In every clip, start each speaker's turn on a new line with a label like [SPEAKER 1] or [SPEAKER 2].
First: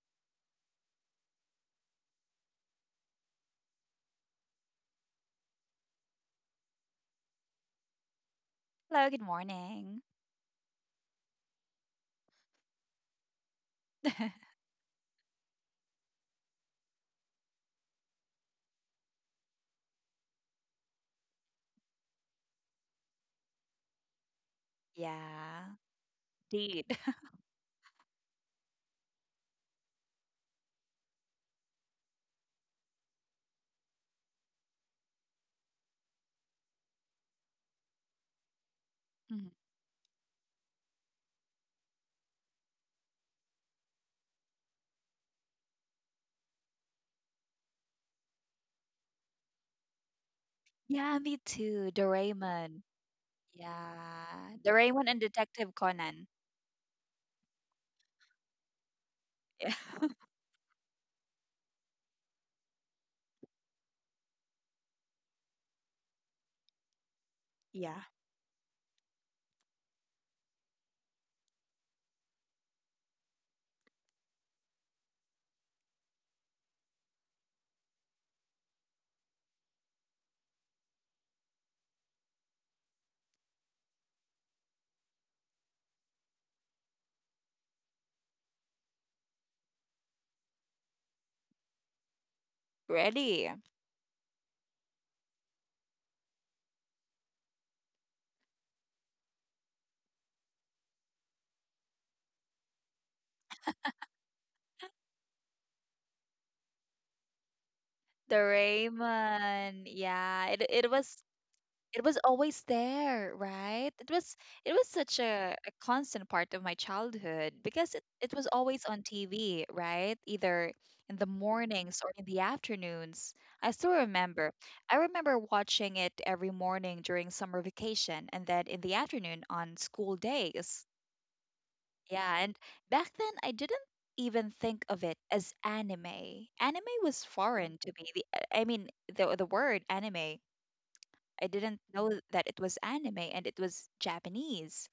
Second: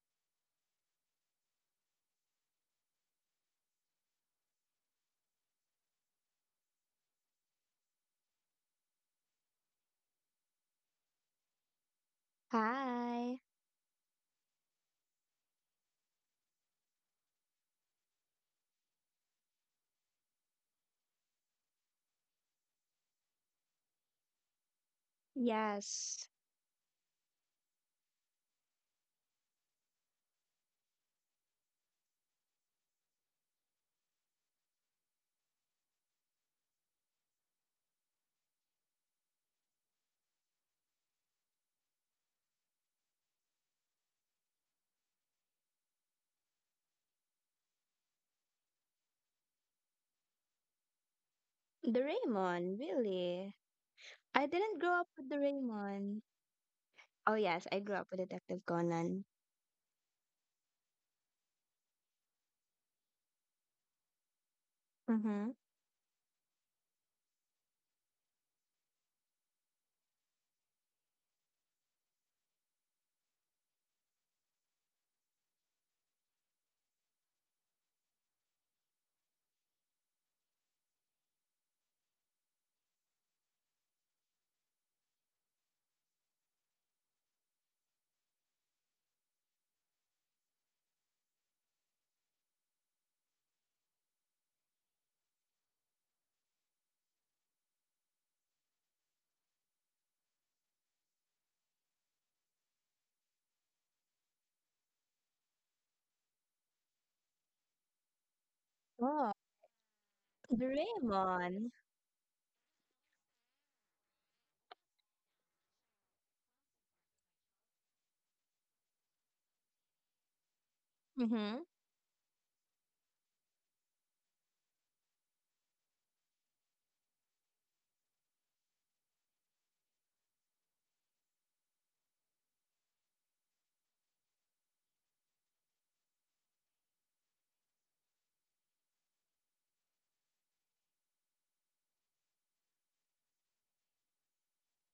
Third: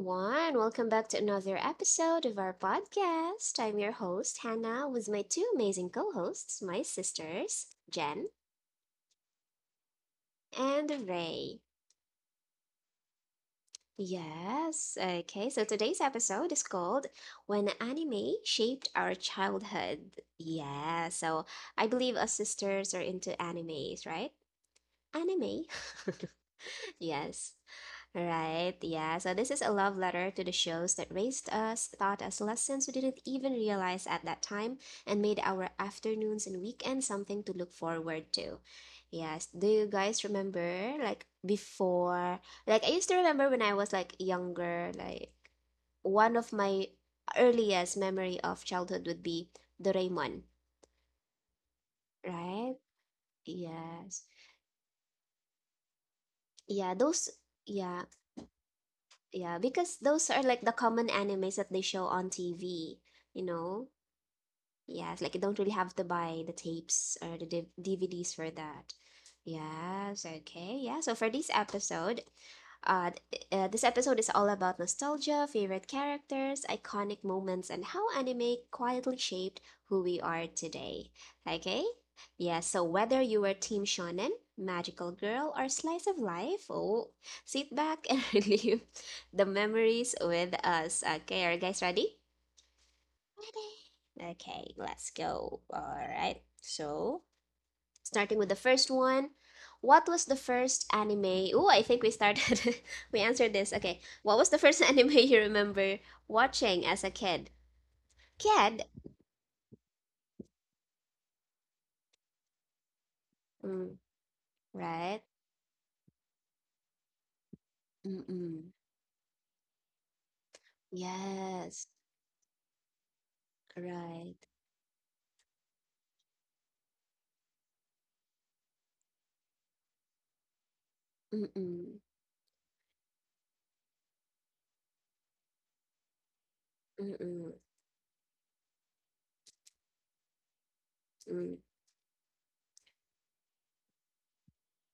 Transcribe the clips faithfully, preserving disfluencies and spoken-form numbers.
[SPEAKER 1] everyone. Welcome back to another episode of our podcast. I'm your host, Hannah, with my two amazing co hosts, my sisters, Jen
[SPEAKER 2] Hello, good morning.
[SPEAKER 1] and Ray.
[SPEAKER 3] Hi.
[SPEAKER 1] Yes, okay, so today's episode is called When Anime Shaped Our Childhood. Yeah, so I believe us sisters are into animes, right?
[SPEAKER 2] Yeah,
[SPEAKER 1] Anime.
[SPEAKER 3] Yes.
[SPEAKER 2] indeed.
[SPEAKER 1] Yes. Right, yeah. So this is a love letter to the shows that raised us, taught us lessons we didn't even realize at that time, and made our afternoons and weekends something to look forward to. Yes.
[SPEAKER 2] Mhm.
[SPEAKER 1] Do you guys remember like before? Like I used to remember when I was like younger, like one of my earliest memory of childhood would be Doraemon,
[SPEAKER 2] Yeah, me too.
[SPEAKER 1] right?
[SPEAKER 3] Doraemon,
[SPEAKER 2] Doraemon.
[SPEAKER 3] really?
[SPEAKER 1] Yes.
[SPEAKER 3] I
[SPEAKER 2] Yeah,
[SPEAKER 3] didn't grow up
[SPEAKER 2] Doraemon and
[SPEAKER 3] with
[SPEAKER 2] Detective
[SPEAKER 3] Doraemon.
[SPEAKER 2] Conan.
[SPEAKER 1] Yeah, those
[SPEAKER 3] Oh, yes, I grew
[SPEAKER 1] yeah.
[SPEAKER 3] up with Detective Conan.
[SPEAKER 1] Yeah,
[SPEAKER 2] Yeah,
[SPEAKER 1] because those are like the common animes that they show on T V, you know? Yes, like you
[SPEAKER 3] Mm-hmm.
[SPEAKER 1] don't really have to buy the tapes or the div-
[SPEAKER 2] yeah.
[SPEAKER 1] D V Ds for that. Yes, okay. Yeah, so for this episode, uh, th- uh, this episode is all about nostalgia, favorite characters, iconic moments, and how anime quietly shaped who we are today. Okay? Yeah, so whether you were Team Shonen, Magical Girl, or Slice of Life, oh, sit back and relive the memories with us. Okay, are you guys ready?
[SPEAKER 2] Ready.
[SPEAKER 1] Okay, let's go. All right. So, starting with the first one. What was the first anime? Oh, I think we started. we answered this. Okay. What was the first anime you remember watching as a kid? Kid?
[SPEAKER 3] Oh,
[SPEAKER 2] Doraemon. Yeah, it it was
[SPEAKER 3] Doraemon.
[SPEAKER 2] It was always there, right?
[SPEAKER 1] Mm,
[SPEAKER 2] It was it was such
[SPEAKER 1] right?
[SPEAKER 2] a, a constant part of my childhood because it, it was
[SPEAKER 1] Mm-mm.
[SPEAKER 2] always on T V, right? Either in the
[SPEAKER 3] Mm-hmm.
[SPEAKER 1] Yes.
[SPEAKER 2] mornings or in the afternoons. I still
[SPEAKER 1] Right.
[SPEAKER 2] remember. I remember watching it every morning during summer vacation and then in the afternoon on school days.
[SPEAKER 1] Mm-mm.
[SPEAKER 2] Yeah, and back then I didn't even think of it as anime. Anime was
[SPEAKER 1] Mm-mm.
[SPEAKER 2] foreign to me. The, I mean, the the word anime, I
[SPEAKER 1] Mm,
[SPEAKER 2] didn't know that it was anime and it was Japanese.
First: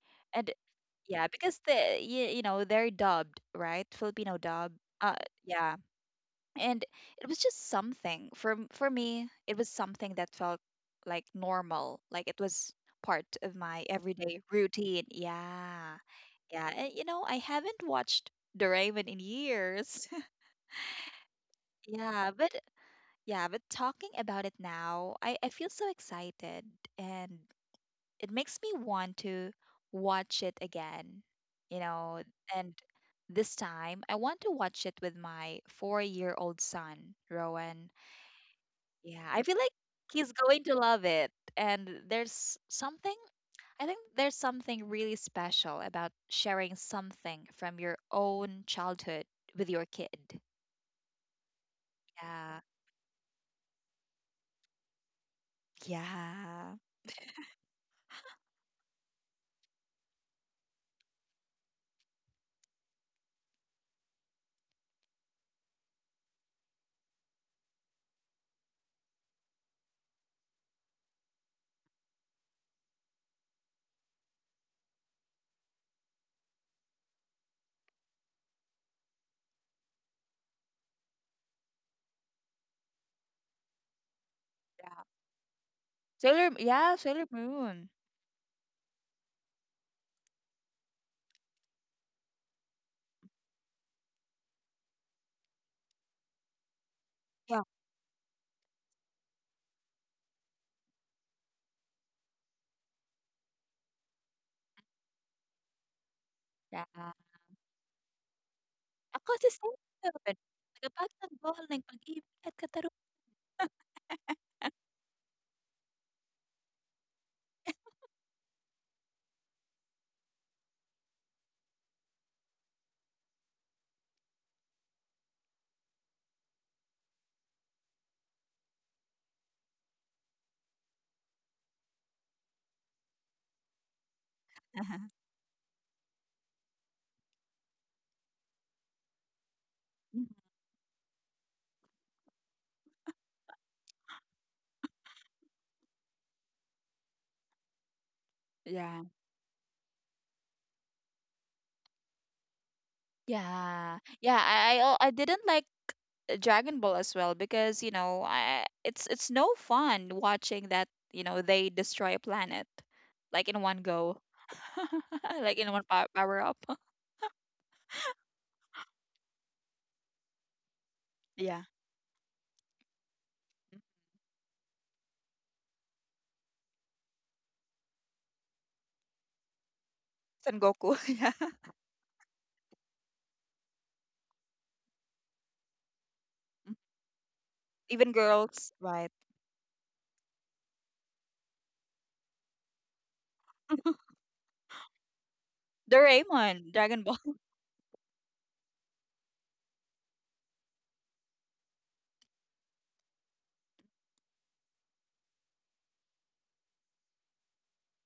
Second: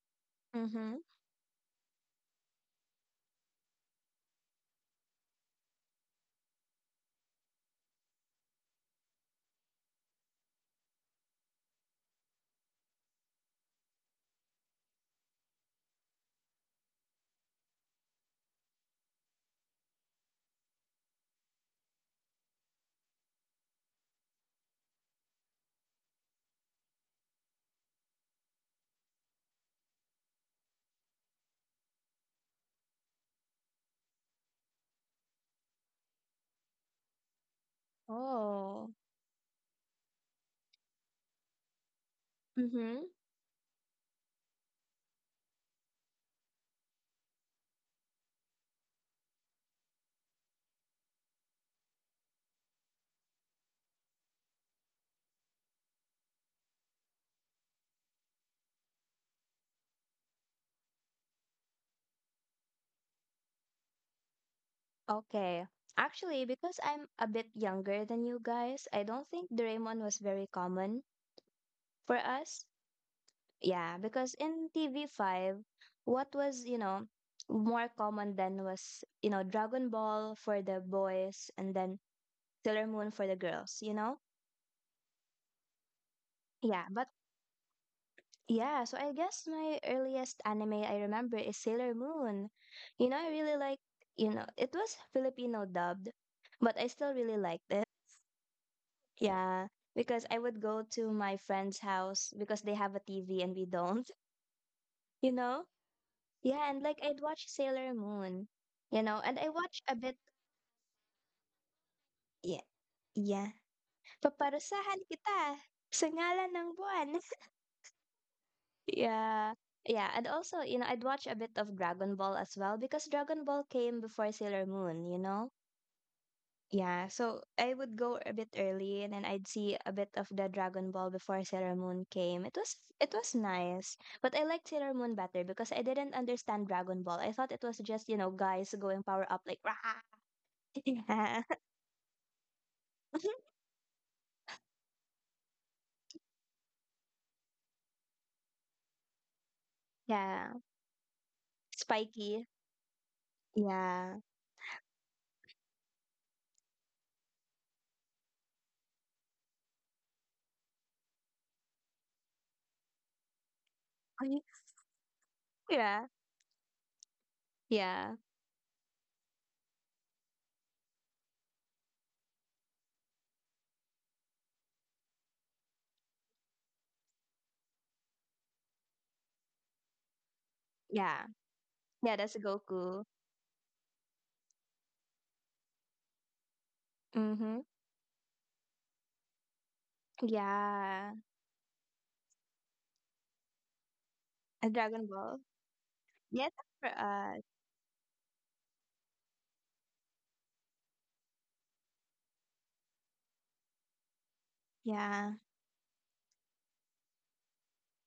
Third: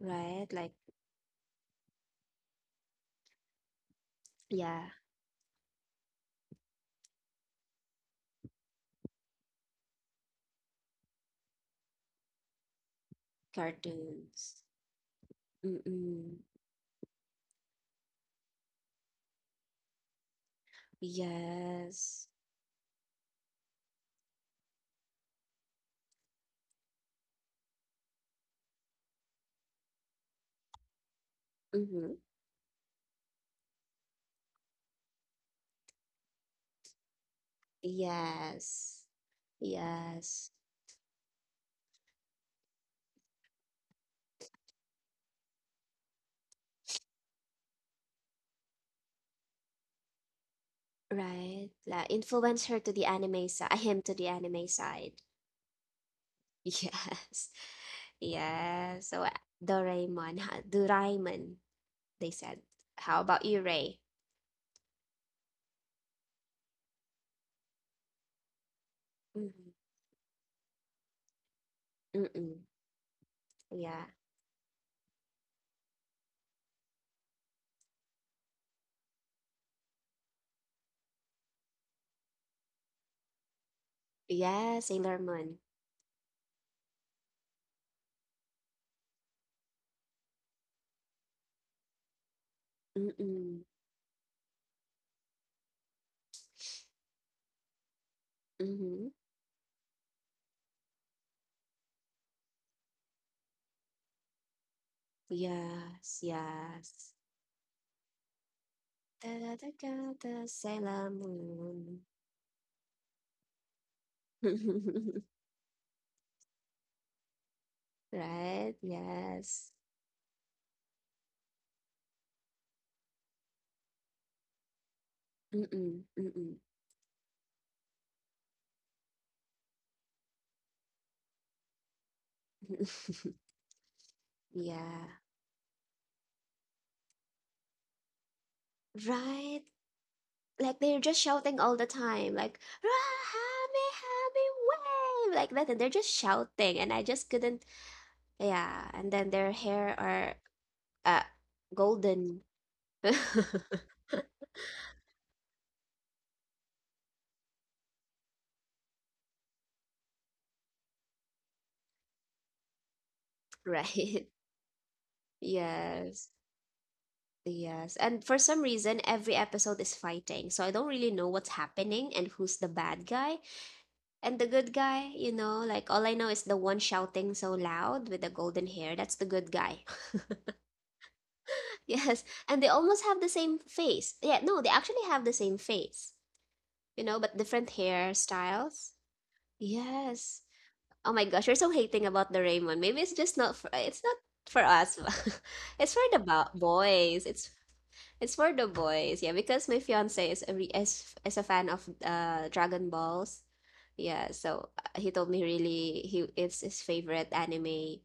[SPEAKER 1] right?
[SPEAKER 2] And
[SPEAKER 1] Like,
[SPEAKER 3] Mm-hmm.
[SPEAKER 2] yeah, because the you, you know, they're dubbed, right? Filipino dub.
[SPEAKER 1] yeah,
[SPEAKER 2] Uh yeah. And it was just something for m- for me, it was something that felt like normal, like it was part of my everyday
[SPEAKER 1] cartoons.
[SPEAKER 2] routine. Yeah.
[SPEAKER 1] Mm-mm.
[SPEAKER 2] Yeah, and you know, I haven't watched Doraemon in years.
[SPEAKER 1] Yes.
[SPEAKER 2] Yeah, but yeah, but talking about it now, I, I feel so excited, and it makes me want to watch it again, you
[SPEAKER 1] Mm-hmm.
[SPEAKER 2] know, and this time I want to watch it with my four year old son, Rowan.
[SPEAKER 3] Oh.
[SPEAKER 1] Yes.
[SPEAKER 2] Yeah, I feel like he's
[SPEAKER 1] Yes.
[SPEAKER 2] going to love it. And there's
[SPEAKER 3] Mm-hmm.
[SPEAKER 2] something, I think there's something really special about sharing something from your own childhood with your kid.
[SPEAKER 1] Right. Like
[SPEAKER 2] Yeah,
[SPEAKER 1] influence her to the anime side, him to the anime side.
[SPEAKER 2] yeah,
[SPEAKER 1] Yes. Yes. So uh, Doraemon, huh? Doraemon, they said. How about you, Ray?
[SPEAKER 3] Okay. Actually, because I'm a bit younger than you guys, I don't think
[SPEAKER 1] Mm-hmm.
[SPEAKER 3] Doraemon was very common for
[SPEAKER 1] Mm-mm.
[SPEAKER 3] us. Yeah,
[SPEAKER 1] Yeah.
[SPEAKER 3] because in T V five, what was, you know, more common then was, you know, Dragon Ball for the boys and then Sailor Moon for the girls, you know?
[SPEAKER 1] Yeah,
[SPEAKER 2] yeah.
[SPEAKER 1] Sailor Moon.
[SPEAKER 2] Sailor,
[SPEAKER 3] Yeah,
[SPEAKER 2] yeah,
[SPEAKER 3] but
[SPEAKER 2] Sailor Moon.
[SPEAKER 3] yeah, so I guess my earliest anime I remember is Sailor Moon. You know, I really
[SPEAKER 1] Mm-mm.
[SPEAKER 3] like, you know, it was Filipino dubbed, but I still really
[SPEAKER 2] Yeah.
[SPEAKER 3] liked it.
[SPEAKER 1] Mm-hmm.
[SPEAKER 3] Yeah, because I would go to my friend's house because they have a T V and we don't, you know?
[SPEAKER 1] Yes,
[SPEAKER 3] Yeah, and like
[SPEAKER 1] yes.
[SPEAKER 2] Yeah.
[SPEAKER 3] I'd watch Sailor Moon, you know,
[SPEAKER 1] Da
[SPEAKER 2] Ako
[SPEAKER 3] and I
[SPEAKER 1] da
[SPEAKER 2] the
[SPEAKER 1] da
[SPEAKER 3] watch
[SPEAKER 2] same
[SPEAKER 3] a
[SPEAKER 1] da
[SPEAKER 3] bit,
[SPEAKER 2] person.
[SPEAKER 1] da Sailor
[SPEAKER 2] Nagapagod bohol ng
[SPEAKER 1] Moon.
[SPEAKER 2] pag-ibig at
[SPEAKER 3] yeah,
[SPEAKER 2] katarungan.
[SPEAKER 3] yeah. Paparusahan kita sa ngalan ng buwan.
[SPEAKER 1] Right?
[SPEAKER 3] Yeah,
[SPEAKER 1] Yes.
[SPEAKER 3] yeah, and also, you know, I'd watch a bit of Dragon Ball as well because Dragon Ball came before Sailor Moon, you know.
[SPEAKER 1] Mm-mm. Mm-mm.
[SPEAKER 3] Yeah, so I would go a bit early and then I'd see a bit of the Dragon Ball before Sailor Moon came. It was it was nice, but I liked Sailor Moon
[SPEAKER 2] Mhm.
[SPEAKER 1] Yeah,
[SPEAKER 3] better because I didn't understand Dragon Ball. I thought it was just, you know, guys going power up like
[SPEAKER 1] right.
[SPEAKER 3] rah.
[SPEAKER 1] Like they're just
[SPEAKER 3] Yeah.
[SPEAKER 1] shouting all the time, like
[SPEAKER 3] Mhm.
[SPEAKER 1] "Rahami, Hami, wave!" like that, and they're just shouting, and I just couldn't. Yeah,
[SPEAKER 2] Yeah.
[SPEAKER 1] and then their hair are
[SPEAKER 3] Yeah.
[SPEAKER 1] uh golden,
[SPEAKER 3] Spiky.
[SPEAKER 2] Yeah.
[SPEAKER 3] Yeah.
[SPEAKER 2] Yeah, I I al- I didn't like Dragon Ball as well because, you know, I, it's it's no fun watching that, you know, they destroy a planet like in one go.
[SPEAKER 1] right?
[SPEAKER 3] Mhm.
[SPEAKER 2] Like in one
[SPEAKER 3] Yeah.
[SPEAKER 2] pow-
[SPEAKER 1] Yes,
[SPEAKER 2] power up.
[SPEAKER 1] yes.
[SPEAKER 3] Yeah.
[SPEAKER 1] And for some reason, every episode is fighting, so I don't really know what's
[SPEAKER 2] Yeah.
[SPEAKER 1] happening and who's the bad guy and the good guy. You know, like all I know is the one shouting so loud with the golden hair. That's the good guy.
[SPEAKER 2] Son Goku.
[SPEAKER 3] Yeah.
[SPEAKER 2] Yeah.
[SPEAKER 3] Yeah,
[SPEAKER 1] Yes,
[SPEAKER 3] that's a
[SPEAKER 1] and they
[SPEAKER 3] Goku.
[SPEAKER 1] almost have the same face. Yeah, no, they actually have the same face, you know, but
[SPEAKER 3] Mm-hmm.
[SPEAKER 1] different
[SPEAKER 2] Even girls,
[SPEAKER 1] hairstyles.
[SPEAKER 2] right?
[SPEAKER 1] Yes.
[SPEAKER 3] Yeah.
[SPEAKER 1] Oh my gosh, you're so hating about the Raymond. Maybe it's just not for it's not for
[SPEAKER 3] A
[SPEAKER 1] us.
[SPEAKER 3] Dragon Ball.
[SPEAKER 1] It's for the
[SPEAKER 3] Yeah,
[SPEAKER 1] bo-
[SPEAKER 2] Doraemon,
[SPEAKER 3] that's for
[SPEAKER 2] Dragon Ball.
[SPEAKER 1] boys.
[SPEAKER 3] us.
[SPEAKER 1] It's it's for the boys, yeah, because my fiance is a re- is, is a fan of uh Dragon Balls. Yeah, so uh, he told
[SPEAKER 3] Yeah.
[SPEAKER 1] me really he it's his favorite anime.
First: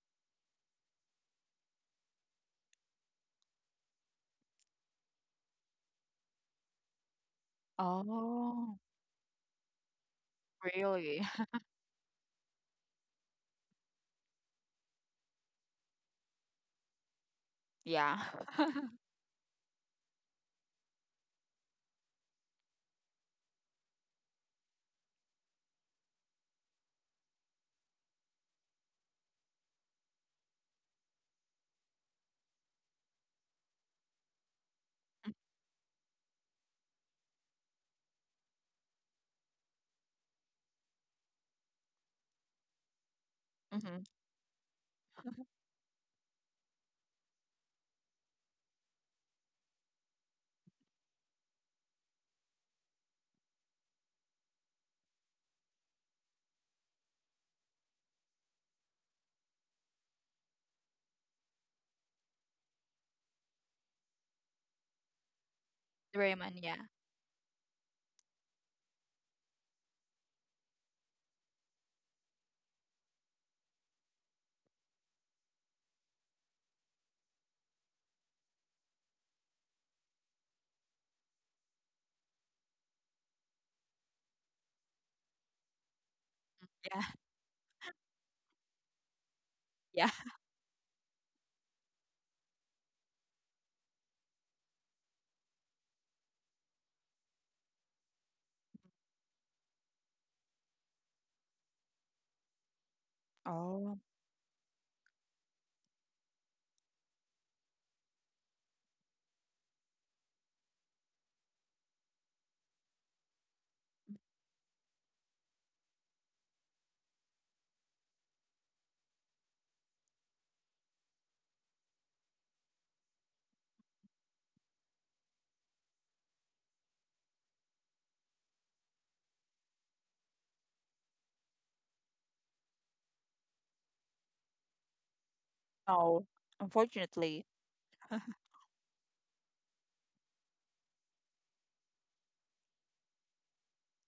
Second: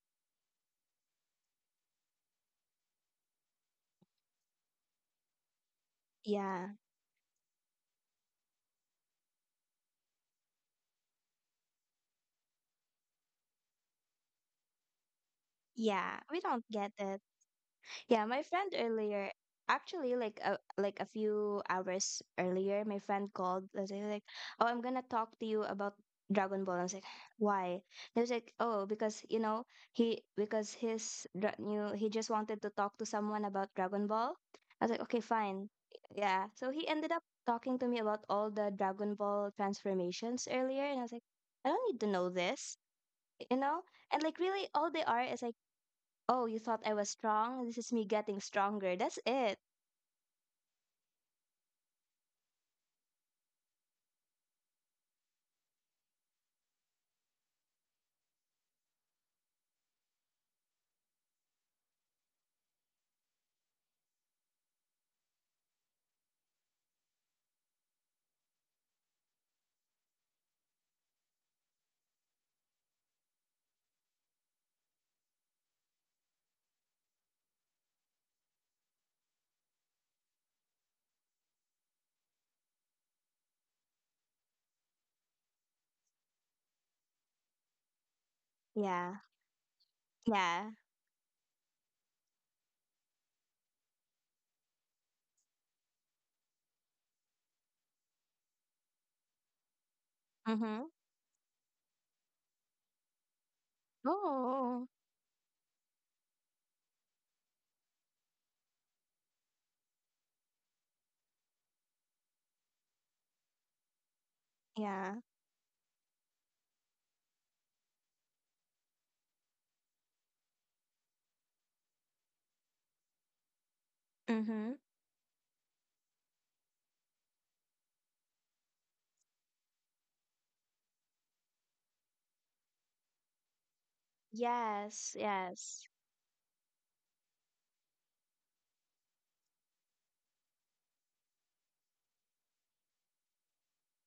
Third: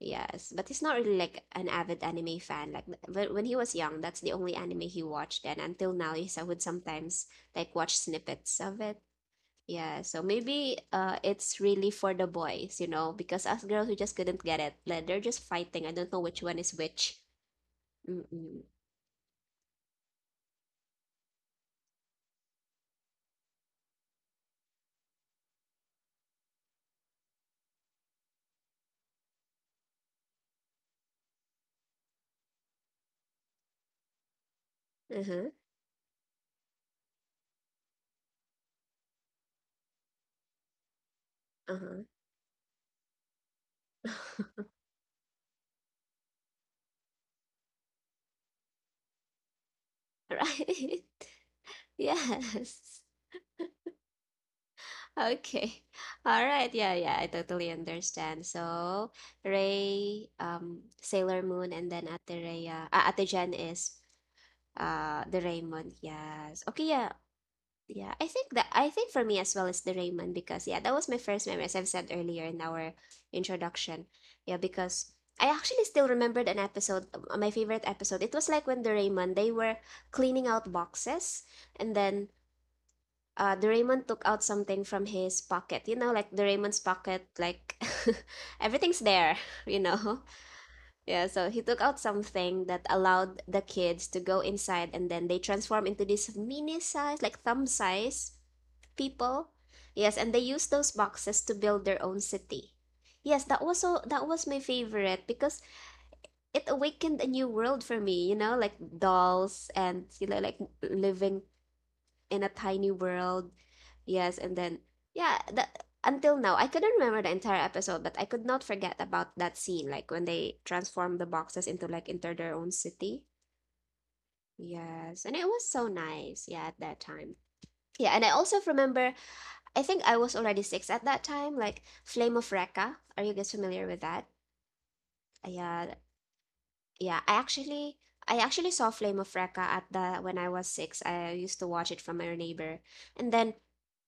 [SPEAKER 1] Yes, but he's not really like an avid anime fan. Like th- when when he was young, that's the only anime he watched, and until now, he's, I would
[SPEAKER 3] Yeah.
[SPEAKER 1] sometimes like watch snippets
[SPEAKER 2] Oh,
[SPEAKER 1] of it. Yeah, so maybe uh,
[SPEAKER 2] really?
[SPEAKER 1] it's really for the boys, you know, because us girls we just couldn't get it. Like they're just fighting. I don't know
[SPEAKER 3] Yeah.
[SPEAKER 1] which
[SPEAKER 3] We
[SPEAKER 1] one
[SPEAKER 3] don't
[SPEAKER 1] is
[SPEAKER 3] get
[SPEAKER 1] which.
[SPEAKER 3] it.
[SPEAKER 2] Yeah.
[SPEAKER 3] Yeah, my
[SPEAKER 1] Mm-mm.
[SPEAKER 3] friend earlier, actually like a like a few hours earlier, my friend called and they like, "Oh, I'm gonna talk to you about Dragon Ball." I was like, "Why?" He was like, "Oh, because you know he because his dra- you know, he just wanted to talk to someone about Dragon Ball." I was like, "Okay,
[SPEAKER 1] Uh-huh.
[SPEAKER 3] fine." Yeah, so he ended up talking to me about all the Dragon Ball transformations earlier, and I was like, "I don't
[SPEAKER 1] Uh-huh.
[SPEAKER 3] need to know this," you know.
[SPEAKER 2] Mm-hmm.
[SPEAKER 3] And like really, all they are is like, oh, you thought I was strong? This is me getting stronger. That's it.
[SPEAKER 1] Right? Yes. Okay. All right. Yeah, yeah, I totally understand. So, Ray, um, Sailor Moon, and then Ate Rhea, uh, Ate Jen is uh the Raymond.
[SPEAKER 2] Doraemon,
[SPEAKER 1] Yes.
[SPEAKER 2] yeah.
[SPEAKER 1] Okay, yeah. Yeah, I think that I think for me as well is the Raymond because yeah, that was my first memory as I've said earlier in our introduction. Yeah, because I actually still remembered an episode, uh, my favorite episode. It was like when the Raymond they were cleaning out boxes and then uh, Doraemon took out something from his pocket. You know, like Doraemon's
[SPEAKER 2] Yeah.
[SPEAKER 1] pocket, like everything's
[SPEAKER 3] Yeah.
[SPEAKER 1] there, you
[SPEAKER 2] Yeah.
[SPEAKER 1] know?
[SPEAKER 3] Yeah.
[SPEAKER 1] Yeah, so he took out something that allowed the kids to go inside and then they transform into this mini size, like thumb size people. Yes, and they use
[SPEAKER 3] Mm-hmm.
[SPEAKER 1] those boxes to build their own city. Yes, that was
[SPEAKER 2] Oh,
[SPEAKER 1] so that was my
[SPEAKER 3] Oh.
[SPEAKER 1] favorite because it awakened a new world for me, you know, like dolls and you know like living in a tiny world. Yes, and then
[SPEAKER 3] Yeah.
[SPEAKER 1] yeah, the until now I couldn't remember the entire episode, but I could not forget about that scene, like when they transform the boxes into like into their own city.
[SPEAKER 3] Mm-hmm.
[SPEAKER 1] Yes, and it was so nice. Yeah, at that time. Yeah, and I also remember. I think I was already six at that time. Like Flame of Recca. Are you guys familiar with that?
[SPEAKER 3] Yes. Yes.
[SPEAKER 1] Yeah,
[SPEAKER 2] no.
[SPEAKER 1] yeah. I
[SPEAKER 2] Unfortunately.
[SPEAKER 1] actually, I actually saw Flame of Recca at the when I was six. I used to watch it from my neighbor, and then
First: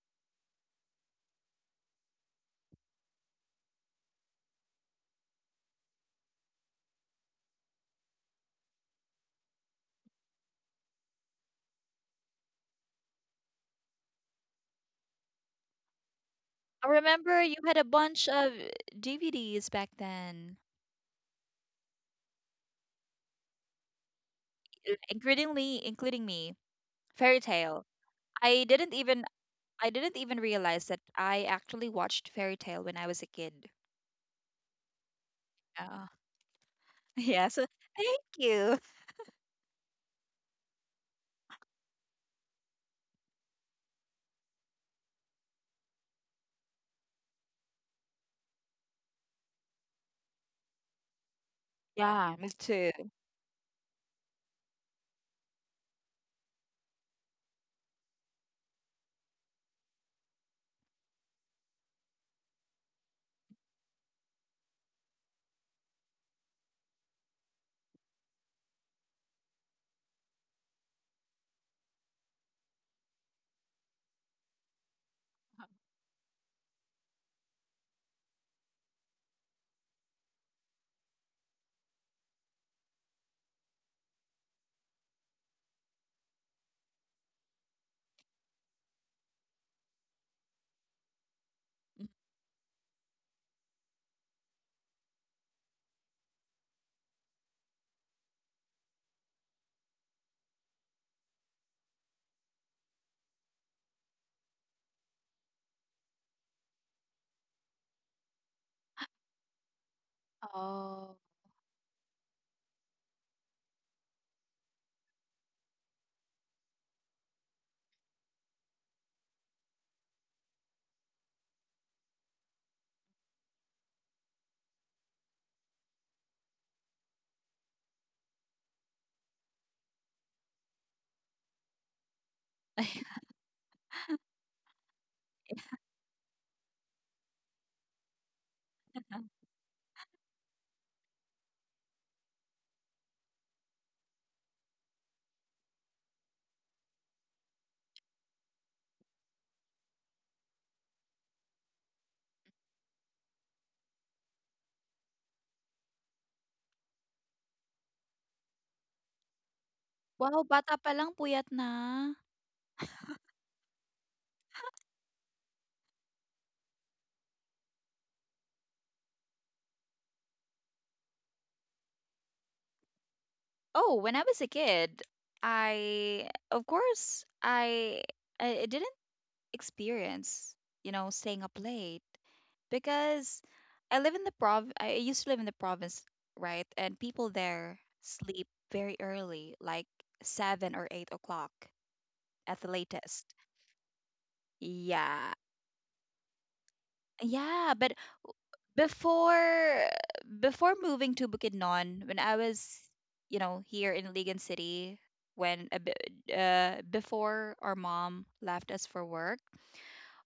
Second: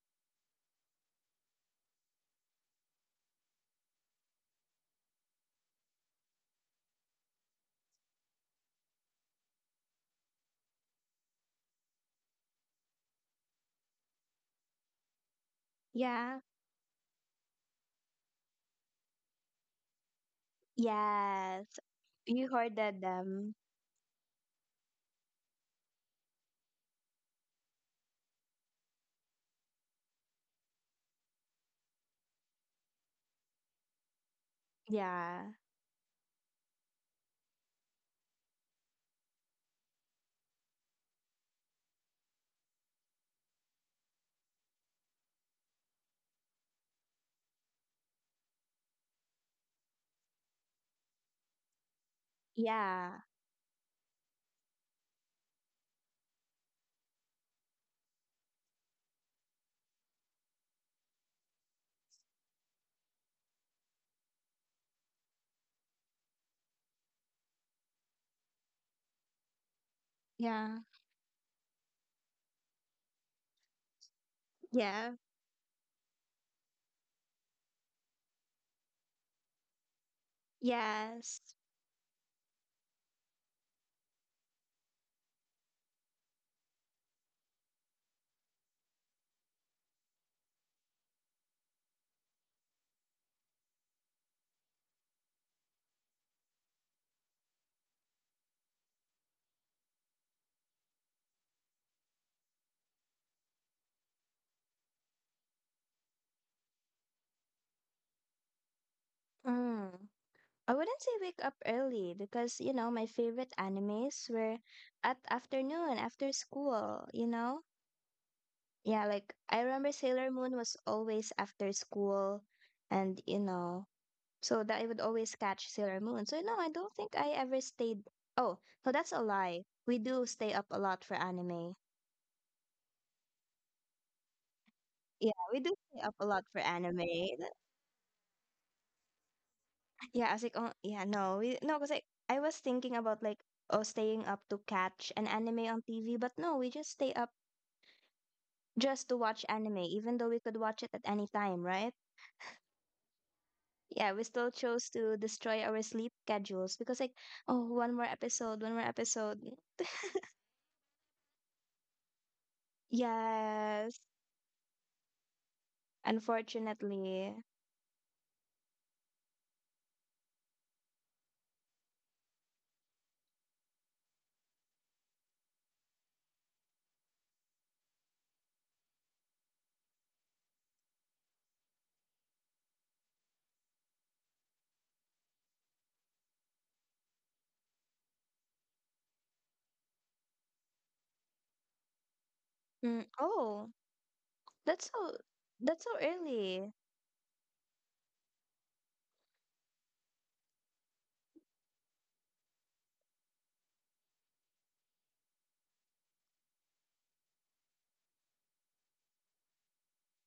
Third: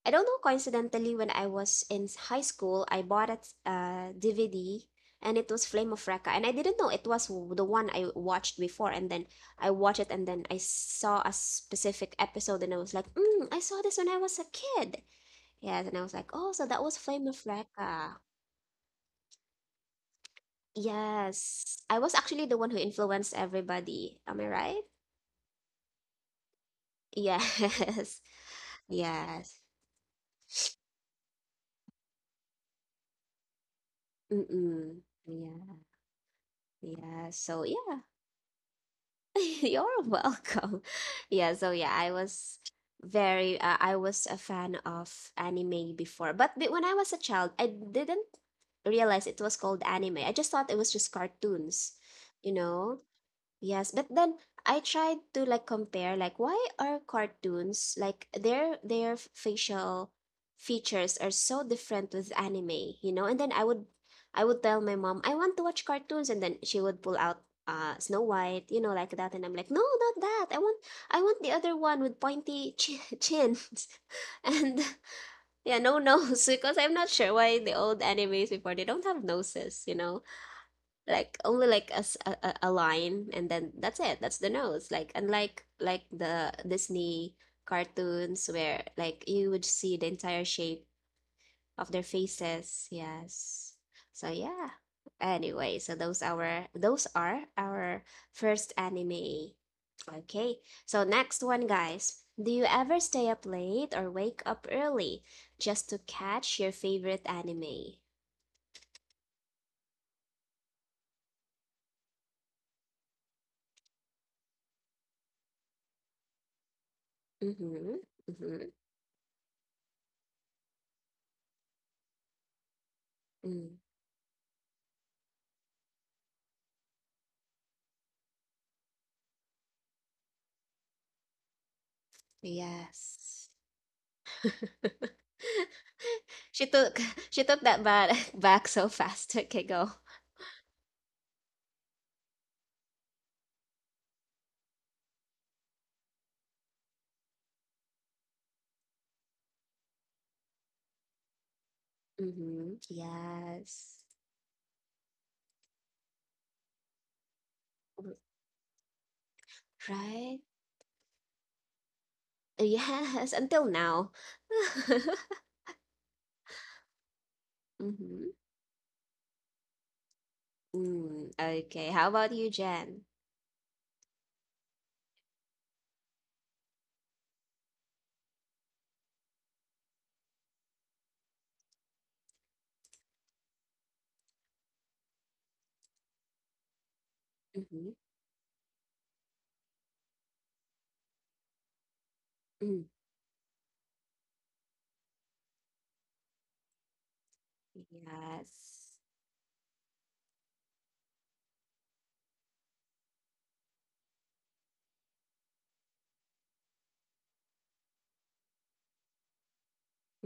[SPEAKER 1] I don't know, coincidentally, when I was in s- high school, I bought a t- uh, D V D and it was Flame of Recca. And I didn't know it was w- the one I watched before. And then I watched it and then I saw a specific episode and I was like, mm, I saw this when I was a kid. Yes. And I was like,
[SPEAKER 3] Yeah.
[SPEAKER 1] oh, so that
[SPEAKER 2] I
[SPEAKER 1] was Flame
[SPEAKER 2] remember
[SPEAKER 1] of
[SPEAKER 2] you had a
[SPEAKER 1] Recca.
[SPEAKER 2] bunch of D V Ds back then,
[SPEAKER 3] Yes.
[SPEAKER 1] Yes. I was actually
[SPEAKER 3] You
[SPEAKER 1] the one who
[SPEAKER 3] hoarded
[SPEAKER 1] influenced
[SPEAKER 3] them.
[SPEAKER 1] everybody. Am I right?
[SPEAKER 2] i- including me, including me, Fairy Tale.
[SPEAKER 1] Yes.
[SPEAKER 2] I didn't even
[SPEAKER 1] Yes.
[SPEAKER 2] I didn't even realize that I actually watched Fairy Tale when I was a kid.
[SPEAKER 1] Mm-mm.
[SPEAKER 3] Yeah.
[SPEAKER 1] Yeah.
[SPEAKER 2] Yeah.
[SPEAKER 1] Yeah.
[SPEAKER 2] Yeah,
[SPEAKER 1] So,
[SPEAKER 2] so
[SPEAKER 1] yeah.
[SPEAKER 2] thank you.
[SPEAKER 1] You're welcome. Yeah, so yeah, I was very uh, I was a fan of anime before, but be- when I was a child, I didn't realize it was called anime. I just thought it was just cartoons,
[SPEAKER 2] Yeah, me
[SPEAKER 1] you
[SPEAKER 2] too.
[SPEAKER 1] know.
[SPEAKER 3] Yeah.
[SPEAKER 1] Yes, but then I tried to like compare like why are cartoons like their their f- facial features are so different with anime, you know? And then I would I would tell my mom, I want to watch cartoons and then she would pull out uh Snow White, you know, like that and I'm like, "No, not that. I
[SPEAKER 3] Yeah.
[SPEAKER 1] want I want the other one with pointy chin chins." And
[SPEAKER 3] Yeah.
[SPEAKER 1] yeah, no nose because I'm not sure why the old animes before they don't have noses, you know? Like
[SPEAKER 3] Yes.
[SPEAKER 1] only like a, s- a a- a line and then that's it, that's the nose, like unlike like the Disney cartoons where like you would see the entire shape of their faces. Yes, so yeah, anyway, so those our those are our first anime. Okay, so next one guys, do you ever stay up late or wake up early just to catch your favorite anime?
[SPEAKER 3] Mm. I wouldn't say
[SPEAKER 2] Oh.
[SPEAKER 3] wake up early because, you know, my favorite animes were at afternoon after school, you know?
[SPEAKER 1] Mm-hmm. Mm-hmm.
[SPEAKER 3] Yeah, like I remember Sailor Moon was always after school and you
[SPEAKER 1] Mm.
[SPEAKER 3] know, so that I would always catch Sailor Moon. So no, I don't think I ever stayed. Oh, no, that's a lie. We do stay up a lot for anime.
[SPEAKER 1] Yes.
[SPEAKER 3] Yeah, we do stay up a lot for
[SPEAKER 1] She
[SPEAKER 3] anime.
[SPEAKER 1] took she took that back back so fast a giggle.
[SPEAKER 3] Yeah, I was like, oh, yeah, no, we no, because I I was thinking about like, oh, staying up to catch an anime on T V, but no, we just stay up just to watch anime, even though we could watch it at any time, right?
[SPEAKER 1] Mhm, yes.
[SPEAKER 3] Yeah, we still chose to destroy our sleep schedules because, like, oh, one more
[SPEAKER 1] Mm,
[SPEAKER 3] episode, one more episode.
[SPEAKER 2] Wow,
[SPEAKER 1] right?
[SPEAKER 2] bata pa lang puyat na.
[SPEAKER 1] Yes, until
[SPEAKER 3] Yes,
[SPEAKER 1] now.
[SPEAKER 3] unfortunately.
[SPEAKER 1] Mhm. Mm, okay, how about you, Jen?
[SPEAKER 2] Oh, when I was a kid, I of course I I didn't experience, you know, staying up late because I live in the prov I used to live in the province, right? And people there
[SPEAKER 1] Mhm.
[SPEAKER 2] sleep very early, like seven or eight o'clock at the
[SPEAKER 1] Mm,
[SPEAKER 3] Mm,
[SPEAKER 2] latest.
[SPEAKER 3] oh, that's so
[SPEAKER 2] Yeah.
[SPEAKER 3] that's so early.
[SPEAKER 2] Yeah, but
[SPEAKER 1] yes.
[SPEAKER 2] before before moving to Bukidnon, when I was, you know, here in Ligan City, when a bit, uh, before our mom left us for work,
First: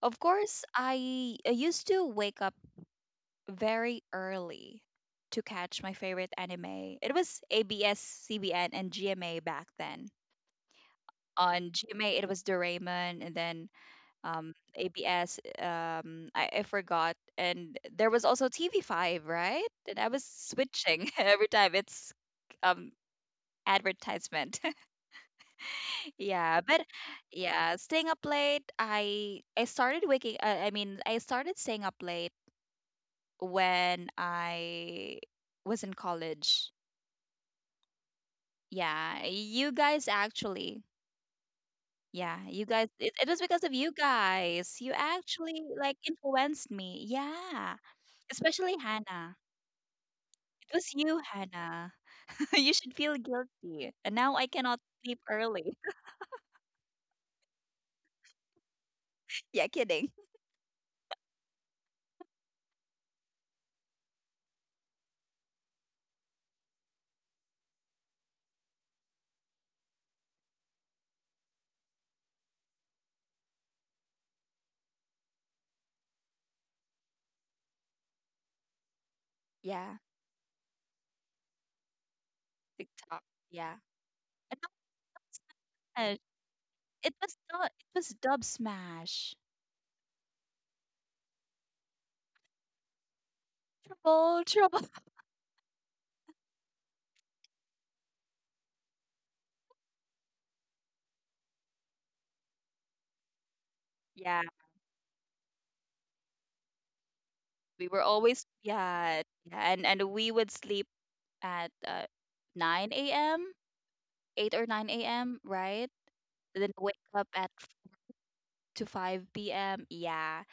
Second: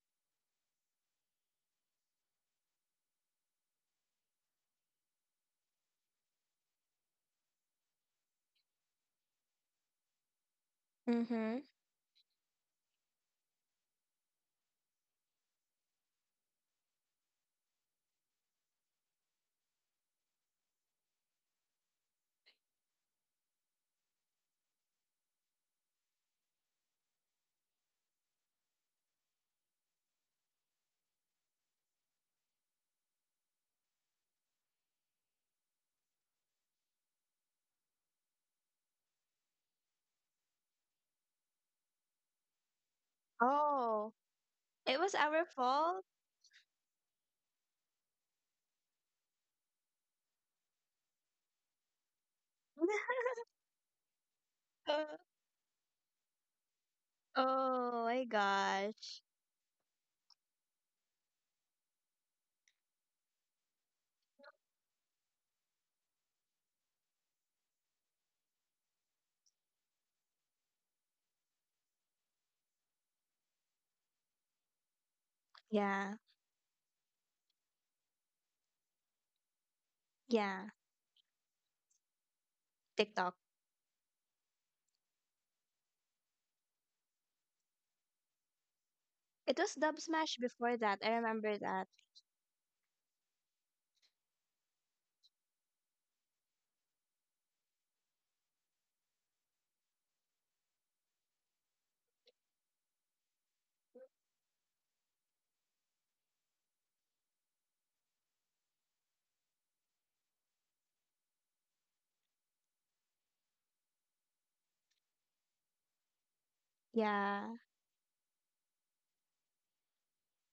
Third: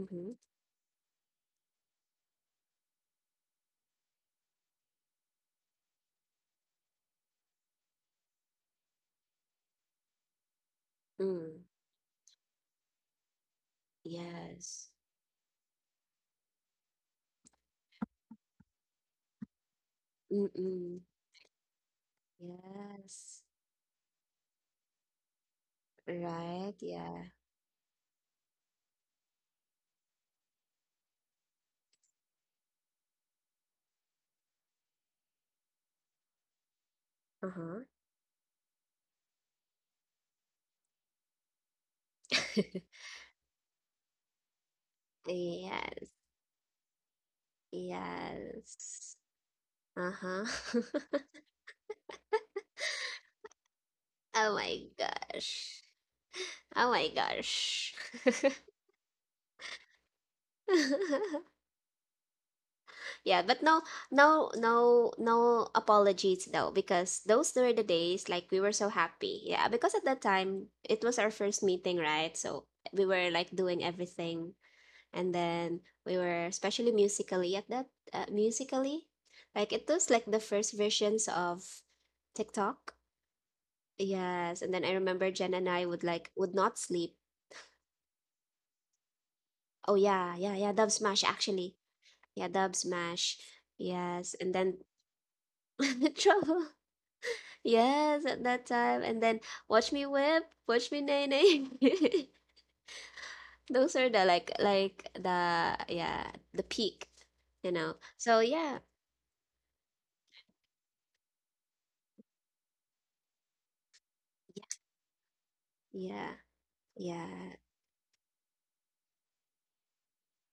[SPEAKER 2] of course I, I used to wake up very early to catch my favorite anime. It was A B S, CBN, and GMA back then.
[SPEAKER 3] Mm-hmm.
[SPEAKER 1] Mm,
[SPEAKER 2] On G M A, it was Doraemon, and then um,
[SPEAKER 1] yes.
[SPEAKER 2] A B S. Um, I, I forgot, and there was also T V five, right? And I was
[SPEAKER 1] Mm-mm.
[SPEAKER 2] switching every time. It's um
[SPEAKER 1] Yes.
[SPEAKER 2] advertisement. Yeah,
[SPEAKER 1] Right,
[SPEAKER 2] but
[SPEAKER 1] yeah.
[SPEAKER 2] yeah, staying up late. I I started waking. Uh, I mean, I started staying up late when I was in college.
[SPEAKER 1] Uh-huh.
[SPEAKER 2] Yeah, you guys actually. Yeah, you guys. It, it was because of you
[SPEAKER 3] Oh,
[SPEAKER 2] guys. You
[SPEAKER 3] it was our
[SPEAKER 2] actually like
[SPEAKER 3] fault.
[SPEAKER 1] Yes.
[SPEAKER 2] influenced me. Yeah, especially
[SPEAKER 1] Yes.
[SPEAKER 2] Hannah.
[SPEAKER 1] Uh-huh.
[SPEAKER 2] It was you, Hannah. You should feel guilty. And now I
[SPEAKER 1] Oh
[SPEAKER 2] cannot
[SPEAKER 1] my
[SPEAKER 3] Uh,
[SPEAKER 2] sleep early.
[SPEAKER 1] gosh. Oh my gosh.
[SPEAKER 3] oh my gosh.
[SPEAKER 2] Yeah, kidding.
[SPEAKER 1] Yeah, but no no no no apologies though because those were the days, like we were so happy. Yeah, because at that time it was our first meeting, right? So we were like doing everything and then
[SPEAKER 3] Yeah,
[SPEAKER 1] we were especially musically at that uh, musically like it
[SPEAKER 2] Yeah,
[SPEAKER 1] was like the
[SPEAKER 3] yeah.
[SPEAKER 1] first versions of TikTok.
[SPEAKER 2] TikTok.
[SPEAKER 3] TikTok.
[SPEAKER 2] Yeah, and
[SPEAKER 1] Yes,
[SPEAKER 2] now
[SPEAKER 1] and then I
[SPEAKER 2] Dub
[SPEAKER 1] remember Jen and I would
[SPEAKER 2] Smash.
[SPEAKER 1] like would not
[SPEAKER 2] It
[SPEAKER 1] sleep.
[SPEAKER 2] was not. It was Dub Smash.
[SPEAKER 3] It was
[SPEAKER 1] Oh
[SPEAKER 3] Dub
[SPEAKER 1] yeah,
[SPEAKER 3] Smash
[SPEAKER 1] yeah, yeah,
[SPEAKER 3] before
[SPEAKER 1] Dove
[SPEAKER 3] that. I
[SPEAKER 1] Smash
[SPEAKER 3] remember
[SPEAKER 1] actually.
[SPEAKER 3] that.
[SPEAKER 1] Yeah, Dub Smash. Yes,
[SPEAKER 2] Trouble,
[SPEAKER 1] and then
[SPEAKER 2] trouble.
[SPEAKER 1] Trouble. Yes, at that time, and then Watch Me Whip, Watch Me Nay Nay. Those are the
[SPEAKER 2] Yeah,
[SPEAKER 1] like like the yeah the peak, you
[SPEAKER 2] we
[SPEAKER 1] know.
[SPEAKER 2] were
[SPEAKER 1] So
[SPEAKER 2] always,
[SPEAKER 1] yeah,
[SPEAKER 2] yeah, yeah, and and we would sleep at uh, nine a m, eight or nine a m, right?
[SPEAKER 1] yeah,
[SPEAKER 2] Then wake up
[SPEAKER 3] Yeah,
[SPEAKER 2] at
[SPEAKER 1] yeah,
[SPEAKER 2] f- to five p m. Yeah.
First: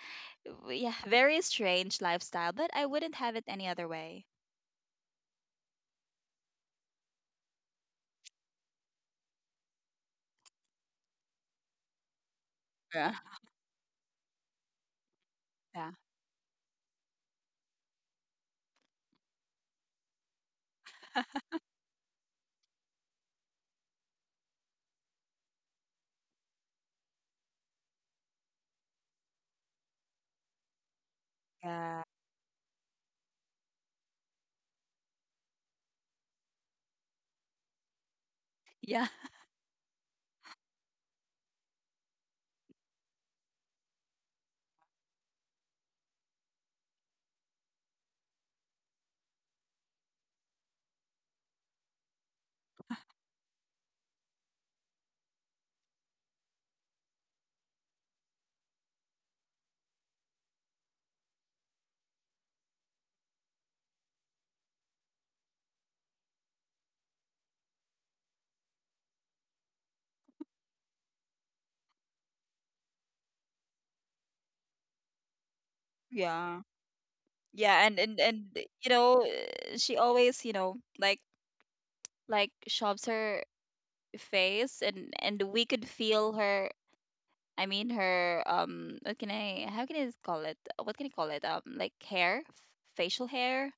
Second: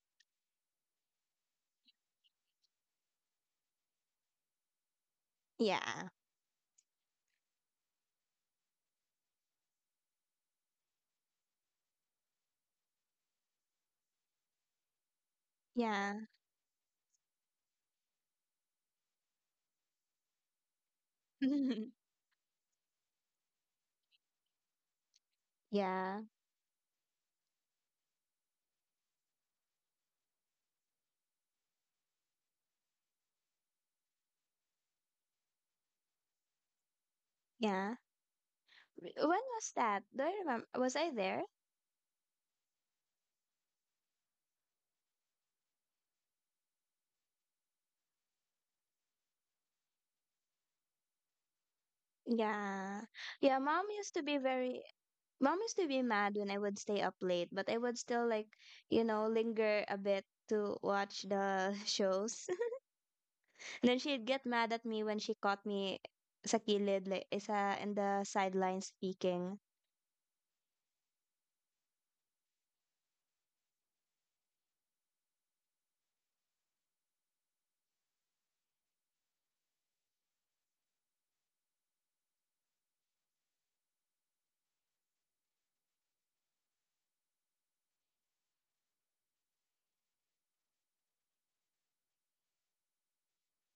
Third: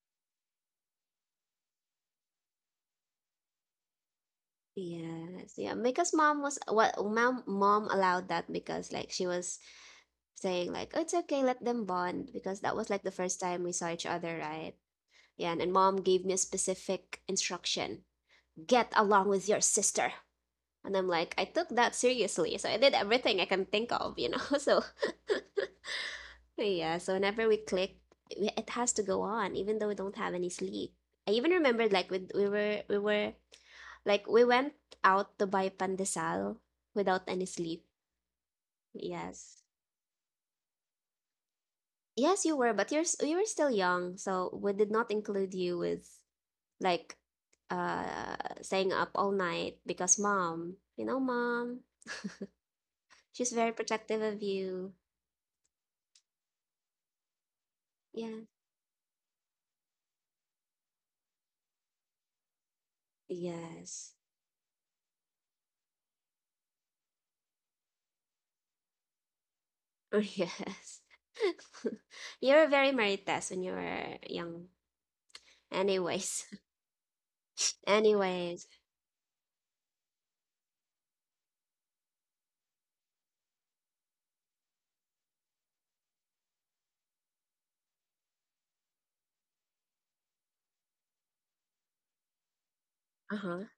[SPEAKER 2] W- Yeah, very strange lifestyle, but I wouldn't have it any other way.
[SPEAKER 1] yes, yeah.
[SPEAKER 3] yeah,
[SPEAKER 1] Because mom was what mom mom allowed that because like she was saying like, oh, it's okay, let them bond because that was like
[SPEAKER 2] Yeah.
[SPEAKER 1] the first time we saw each other, right? Yeah, and, and
[SPEAKER 2] Yeah.
[SPEAKER 1] mom gave
[SPEAKER 3] yeah,
[SPEAKER 1] me a specific instruction: get along with your sister. And I'm like, I took that seriously. So I did everything I can think of, you know? So,
[SPEAKER 3] yeah,
[SPEAKER 1] yeah, so whenever we clicked, it has to go on, even though we don't have any sleep. I even remembered,
[SPEAKER 2] Yeah.
[SPEAKER 1] like, we, we were, we were, like, we went out to buy pandesal without any sleep.
[SPEAKER 3] yeah.
[SPEAKER 2] Yeah.
[SPEAKER 3] When
[SPEAKER 1] Yes.
[SPEAKER 3] was that? Do I remember? Was I there?
[SPEAKER 1] Yes, you were, but you're, s- you were still young. So we did not include you with, like, uh, staying up all night because mom, you know, mom.
[SPEAKER 3] Yeah.
[SPEAKER 1] She's
[SPEAKER 3] Yeah,
[SPEAKER 1] very
[SPEAKER 3] mom used
[SPEAKER 1] protective
[SPEAKER 3] to be
[SPEAKER 1] of
[SPEAKER 3] very
[SPEAKER 1] you.
[SPEAKER 3] mom used to be mad when I would stay up late, but I would still
[SPEAKER 1] Yeah.
[SPEAKER 3] like, you know, linger a bit to watch the shows. And then
[SPEAKER 1] Yes.
[SPEAKER 3] she'd get mad at me when she caught me sa kilid, like isa in the sideline speaking.
[SPEAKER 1] Yes. You were very Marites when you were young. Anyways.
[SPEAKER 2] Yeah. Yeah, and and and
[SPEAKER 1] Anyways.
[SPEAKER 2] you know, uh, she always, you know, like like shoves her face, and and we could feel her, I mean her, um what can I how can I call it? What can I call it? Um like, hair, facial
[SPEAKER 1] Uh-huh.
[SPEAKER 2] hair.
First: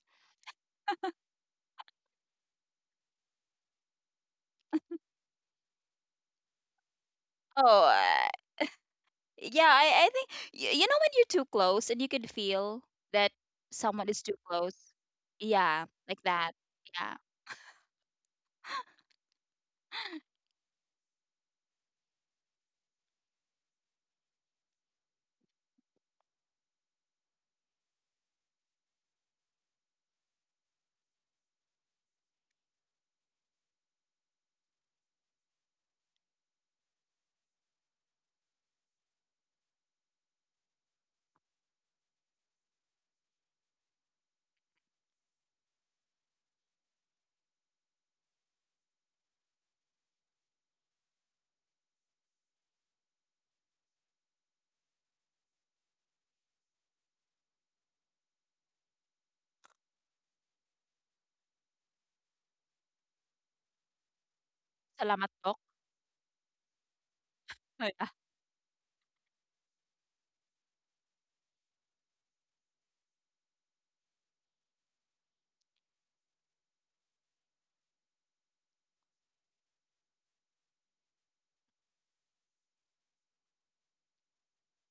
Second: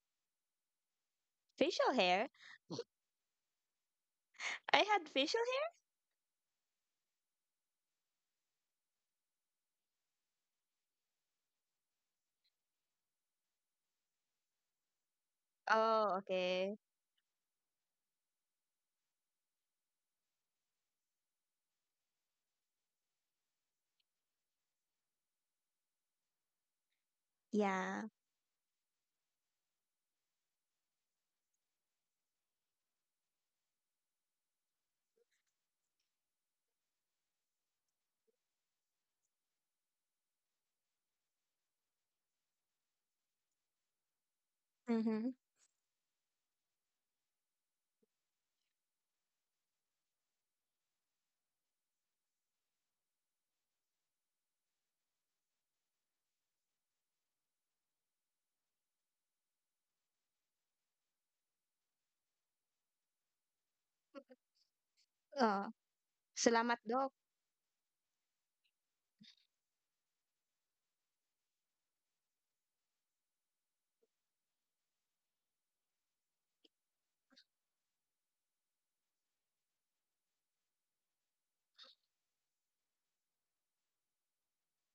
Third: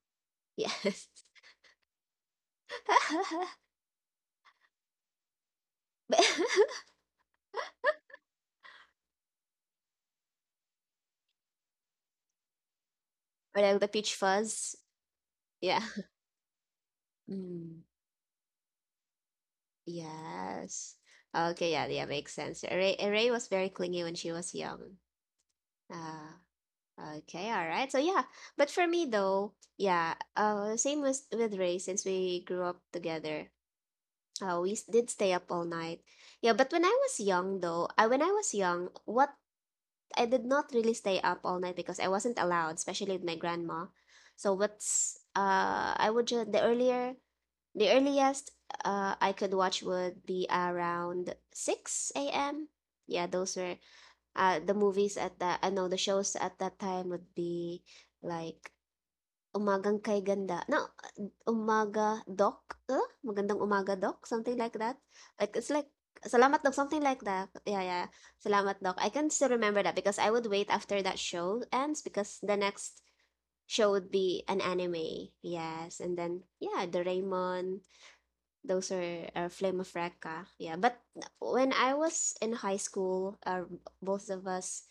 [SPEAKER 1] Yes.
[SPEAKER 3] Facial hair? I had facial hair?
[SPEAKER 1] But-
[SPEAKER 2] Oh, yeah, i i think y- you know when you're too close, and you can feel that
[SPEAKER 1] or like the
[SPEAKER 2] someone
[SPEAKER 1] peach
[SPEAKER 2] is too close.
[SPEAKER 1] fuzz. Yeah.
[SPEAKER 2] Yeah,
[SPEAKER 3] Oh,
[SPEAKER 2] like that.
[SPEAKER 3] okay.
[SPEAKER 2] Yeah.
[SPEAKER 1] Mm, yes. Okay, yeah, yeah, makes sense. Ray, Ray was very clingy when she was young. Uh, okay, all right. So
[SPEAKER 3] Yeah.
[SPEAKER 1] yeah, but for me though, yeah, uh, same with with Ray since we grew up together. Oh, we s- did stay up all night. Yeah, but when I was young though, I when I was young, what I did not really stay up all night because I wasn't allowed, especially with my grandma. So what's
[SPEAKER 3] Mm-hmm.
[SPEAKER 1] uh I would just the earlier the earliest uh I could watch would be around six a m. Yeah, those were uh the movies at that I know the shows at that time would be like Umagang Kay Ganda, no, Umaga Doc, uh, Magandang Umaga Doc, something like that.
[SPEAKER 2] Salamat po.
[SPEAKER 1] Like,
[SPEAKER 3] Oh,
[SPEAKER 1] it's like, "Salamat
[SPEAKER 3] salamat,
[SPEAKER 1] Doc," something
[SPEAKER 3] Doc.
[SPEAKER 1] like that. Yeah, yeah. "Salamat Doc." I can still remember that because I would wait after that show ends because the next show would be an anime. Yes, and then, yeah, Doraemon, those are, uh, Flame of Recca, yeah. But when I was in high school, uh, both of us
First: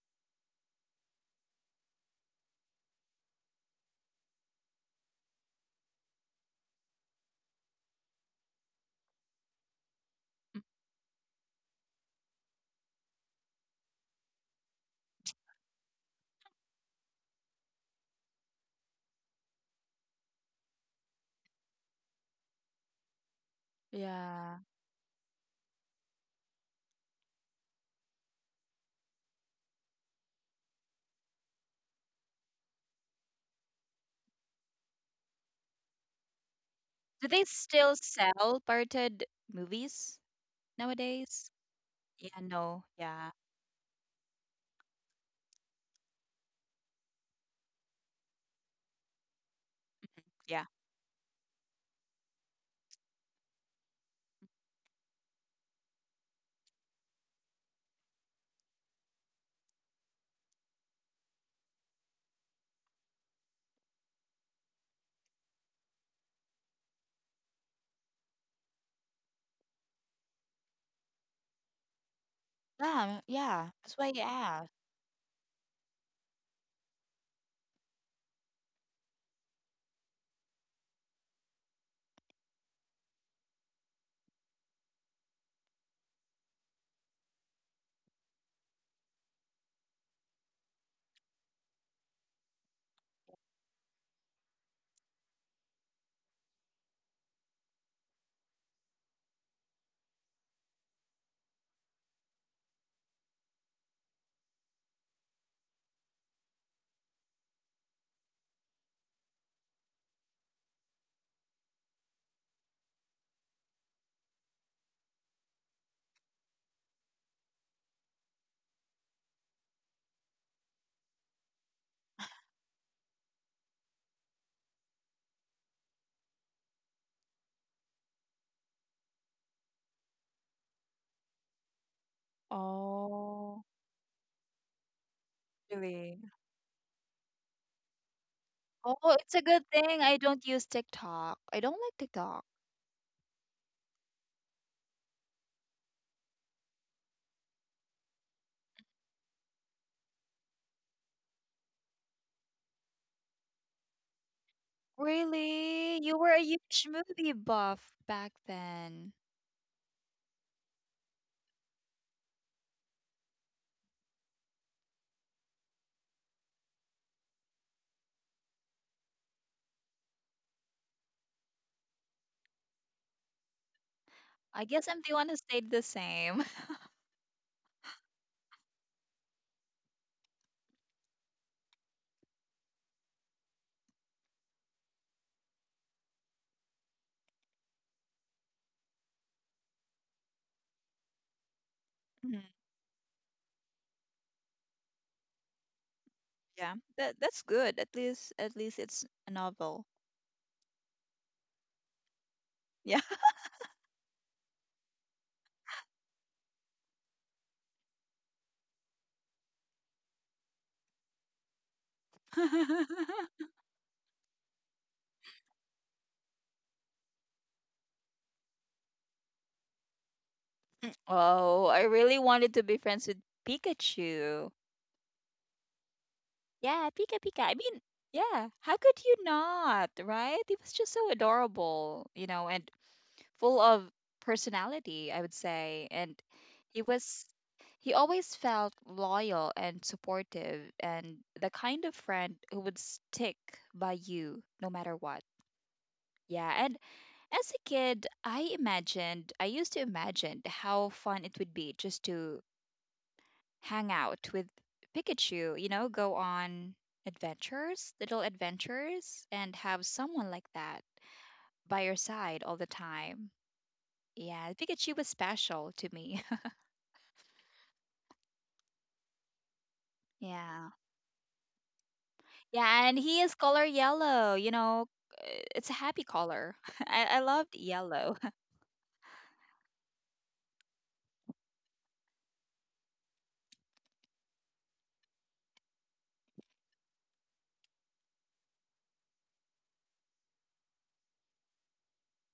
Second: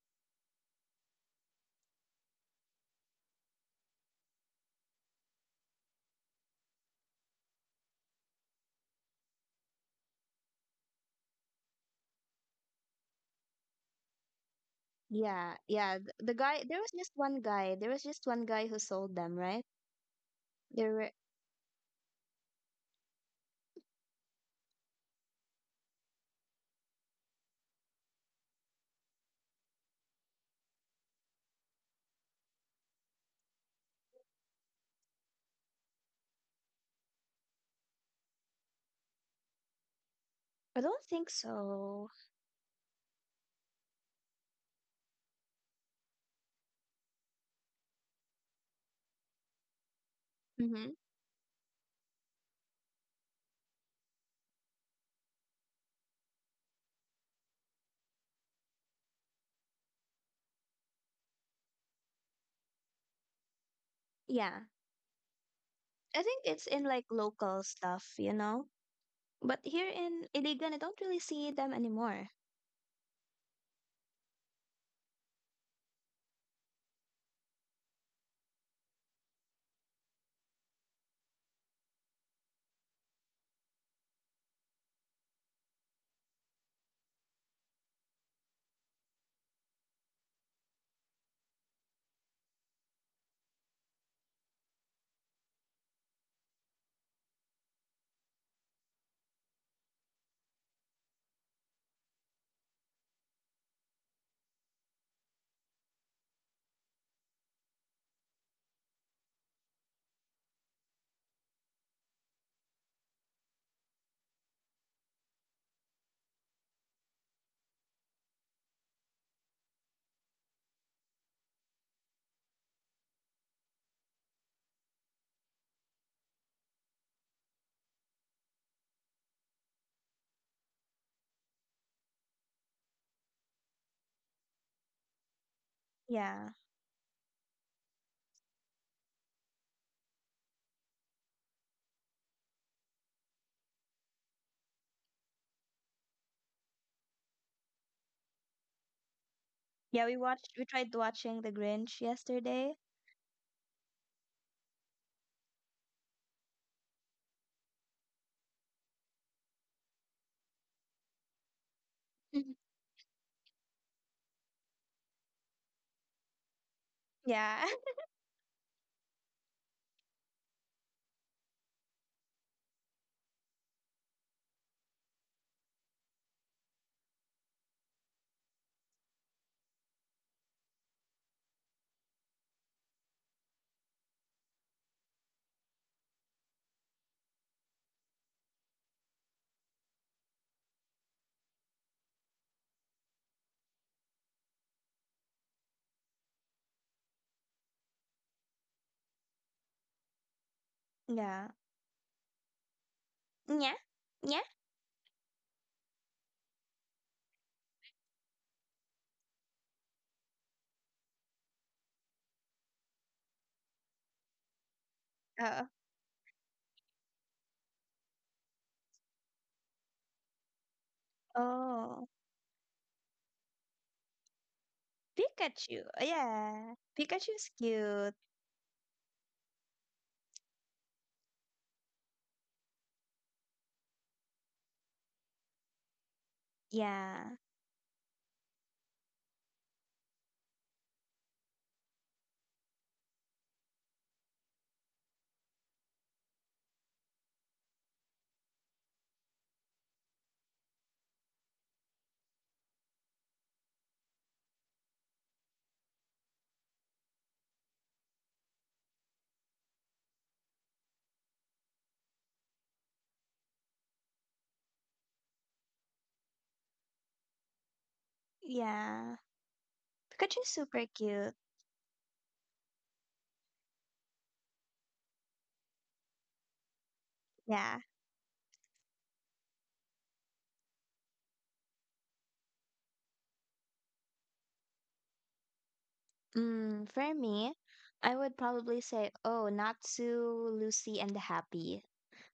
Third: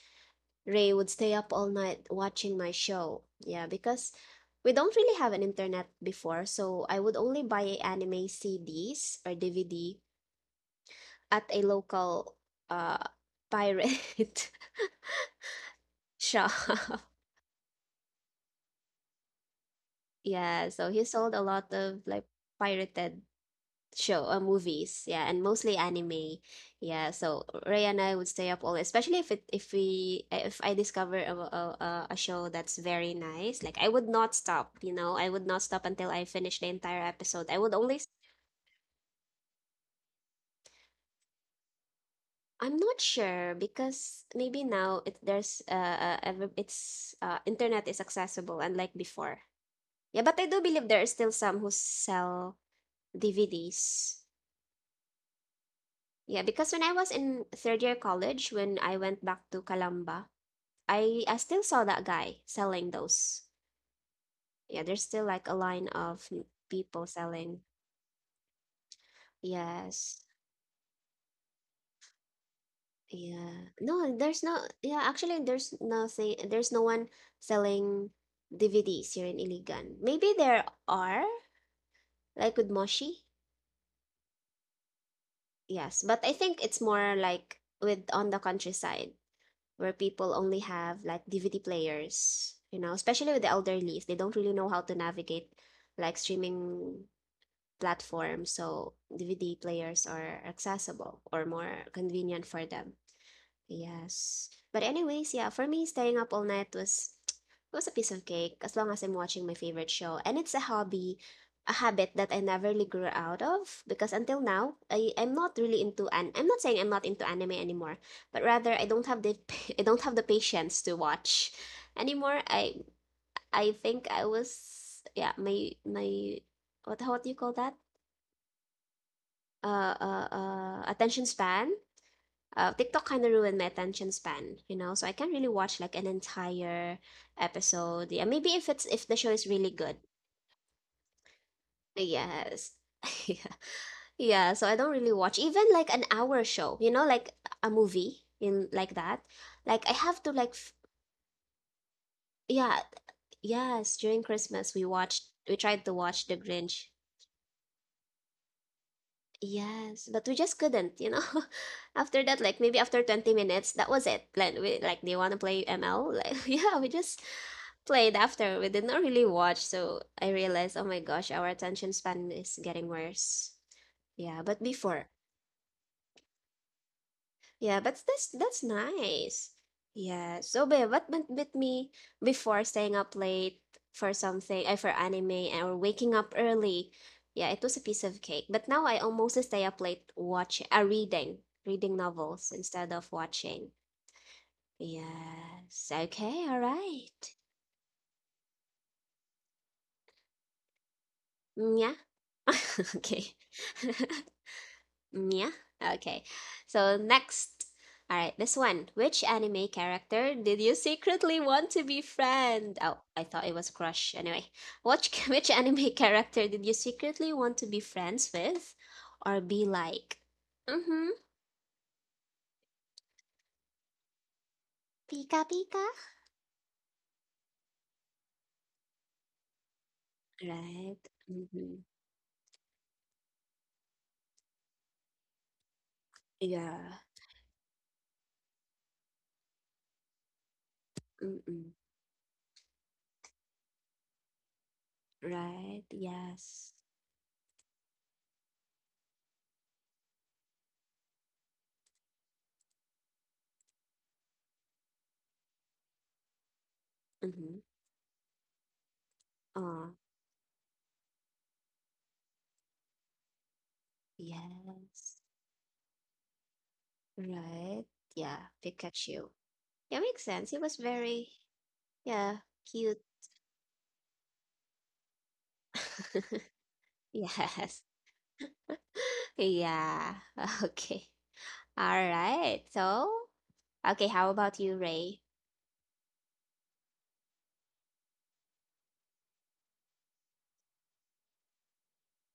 [SPEAKER 1] Ray would stay up all night watching my show. Yeah, because we don't really have an internet before, so I would only buy anime C Ds or D V D at a local uh pirate
[SPEAKER 3] Yeah, yeah. th- The
[SPEAKER 1] shop.
[SPEAKER 3] guy, there was just one guy. There was just one guy who sold them, right?
[SPEAKER 1] Yeah, so
[SPEAKER 3] There
[SPEAKER 1] he
[SPEAKER 3] were,
[SPEAKER 1] sold a lot of like pirated show or
[SPEAKER 2] Yeah,
[SPEAKER 1] movies, yeah, and mostly anime. Yeah, so Ray and I would stay up all, especially if it if we if I discover a, a, a a show that's very nice. Like, I would not stop, you know, I would not stop until I finish the entire
[SPEAKER 2] do they
[SPEAKER 1] episode. i would only
[SPEAKER 2] still
[SPEAKER 1] i
[SPEAKER 2] sell pirated movies
[SPEAKER 3] I don't think
[SPEAKER 2] nowadays?
[SPEAKER 3] so.
[SPEAKER 2] Yeah.
[SPEAKER 1] i'm
[SPEAKER 2] No,
[SPEAKER 1] not
[SPEAKER 2] yeah.
[SPEAKER 1] sure because maybe now it there's uh, uh ever it's uh internet is accessible unlike before. Yeah, but I do
[SPEAKER 2] Yeah,
[SPEAKER 1] believe
[SPEAKER 3] Mm-hmm.
[SPEAKER 1] there are still some who sell DVDs. Yeah, because when I was in third year college, when I went back to Calamba, I I still saw that guy selling those.
[SPEAKER 3] Yeah.
[SPEAKER 1] Yeah, there's still like a line
[SPEAKER 3] I
[SPEAKER 1] of
[SPEAKER 3] think
[SPEAKER 1] n-
[SPEAKER 3] it's in
[SPEAKER 1] people
[SPEAKER 3] like
[SPEAKER 1] selling.
[SPEAKER 3] local stuff, you know? But here
[SPEAKER 1] Yes.
[SPEAKER 3] in Iligan, I don't really see them anymore.
[SPEAKER 2] yeah, yeah,
[SPEAKER 1] Yeah.
[SPEAKER 2] that's why
[SPEAKER 1] No,
[SPEAKER 2] you
[SPEAKER 1] there's no,
[SPEAKER 2] asked.
[SPEAKER 1] yeah, actually there's nothing there's no one selling D V Ds here in Iligan. Maybe there are, like with Moshi. Yes, but I think it's more like with on the countryside where people only have like D V D players, you know, especially with the elderlies. They don't really know how to navigate like streaming platform, so D V D players are accessible or more convenient for them. Yes. But anyways, yeah, for me staying up all night was was a piece of cake as long as I'm watching my favorite show. And it's a hobby, a habit that I never really grew out of, because until now I, I'm not really into an I'm not saying I'm not into anime anymore, but rather I don't have the I don't have the patience to watch anymore. I I think I was yeah, my my what, how do you call that? Uh, uh, uh, attention span. Uh, TikTok kind of ruined
[SPEAKER 2] Oh,
[SPEAKER 1] my attention span, you know, so I can't really watch like an
[SPEAKER 2] really?
[SPEAKER 3] Yeah.
[SPEAKER 1] entire episode. Yeah, maybe if it's
[SPEAKER 2] Oh,
[SPEAKER 1] if the show
[SPEAKER 2] it's a
[SPEAKER 1] is
[SPEAKER 2] good
[SPEAKER 1] really good.
[SPEAKER 2] thing I don't use TikTok. I don't like TikTok.
[SPEAKER 1] Yes. Yeah. Yeah, so I don't really watch even like an hour show, you know, like a movie in like that. Like I
[SPEAKER 3] Yeah, we
[SPEAKER 1] have to like
[SPEAKER 3] watched, we
[SPEAKER 1] f
[SPEAKER 3] tried watching The Grinch yesterday.
[SPEAKER 1] yeah, yes, during Christmas we watched we tried to
[SPEAKER 2] Really, you
[SPEAKER 1] watch
[SPEAKER 2] were
[SPEAKER 1] The
[SPEAKER 2] a huge
[SPEAKER 1] Grinch.
[SPEAKER 2] movie buff back then.
[SPEAKER 1] Yes, but we just couldn't, you know. After that,
[SPEAKER 3] Mhm.
[SPEAKER 1] like maybe after twenty minutes, that was it. Like we like, do you want to play M L? Like yeah, we just
[SPEAKER 3] Yeah.
[SPEAKER 1] played after. We did not really watch, so I realized, oh my gosh, our attention span is getting worse. Yeah, but
[SPEAKER 2] I guess I'm
[SPEAKER 1] before,
[SPEAKER 2] the one who stayed the same.
[SPEAKER 1] yeah, but that's that's nice. Yeah. So babe, what went with me before, staying up late for something, uh, for anime and- or waking up early? Yeah, it was a piece of cake. But now I almost stay up late watching, uh, reading, reading
[SPEAKER 2] Mhm.
[SPEAKER 1] novels instead of watching. Yes. Okay. All
[SPEAKER 2] Yeah, that
[SPEAKER 1] right.
[SPEAKER 2] that's good. At least at least it's a novel.
[SPEAKER 3] Yeah.
[SPEAKER 1] Mm, yeah.
[SPEAKER 2] Yeah.
[SPEAKER 1] Okay.
[SPEAKER 3] Yeah. Yeah.
[SPEAKER 1] Mm, yeah. Okay. So next, all right, this one. Which anime character did you secretly want to be friend? Oh, I thought it was crush. Anyway, which which
[SPEAKER 3] Oh.
[SPEAKER 1] anime character did you secretly want to be friends with, or be like? Mm-hmm.
[SPEAKER 2] Oh, I
[SPEAKER 3] Oh.
[SPEAKER 2] really wanted to be friends with Pikachu.
[SPEAKER 1] Pika Pika.
[SPEAKER 3] Pikachu. Yeah.
[SPEAKER 2] Yeah, Pika Pika.
[SPEAKER 3] Pikachu's
[SPEAKER 2] I mean,
[SPEAKER 3] cute.
[SPEAKER 2] yeah. How could you not, right? He was just
[SPEAKER 1] Right.
[SPEAKER 2] so
[SPEAKER 1] Mm-hmm.
[SPEAKER 2] adorable, you know, and full of personality, I would say. And
[SPEAKER 1] Yeah.
[SPEAKER 2] he was
[SPEAKER 3] Yeah.
[SPEAKER 2] he always felt loyal and supportive, and the
[SPEAKER 1] Mm-mm.
[SPEAKER 2] kind of friend who would stick by you no matter what.
[SPEAKER 1] Right.
[SPEAKER 2] Yeah,
[SPEAKER 1] Yes.
[SPEAKER 2] and as a kid, I imagined, I used to imagine how fun it would be just to hang out with Pikachu, you know, go on
[SPEAKER 1] Mm-hmm.
[SPEAKER 2] adventures, little adventures, and have
[SPEAKER 1] Oh,
[SPEAKER 2] someone like that by your side all the time. Yeah, Pikachu was
[SPEAKER 1] yes.
[SPEAKER 2] special to me.
[SPEAKER 1] Right. Yeah.
[SPEAKER 3] Yeah.
[SPEAKER 1] Pikachu. Yeah, makes
[SPEAKER 3] Pikachu's
[SPEAKER 1] sense. He
[SPEAKER 2] Yeah.
[SPEAKER 1] was
[SPEAKER 3] super
[SPEAKER 1] very,
[SPEAKER 3] cute.
[SPEAKER 1] yeah,
[SPEAKER 2] Yeah, and
[SPEAKER 1] cute.
[SPEAKER 2] he is color yellow, you know, uh, it's a happy color. I, I loved
[SPEAKER 3] Yeah.
[SPEAKER 1] Yes.
[SPEAKER 2] yellow.
[SPEAKER 1] Yeah. Okay. All right. So, okay, how about you, Ray?
[SPEAKER 3] Mm, for me, I would probably say, oh, Natsu, Lucy, and the Happy.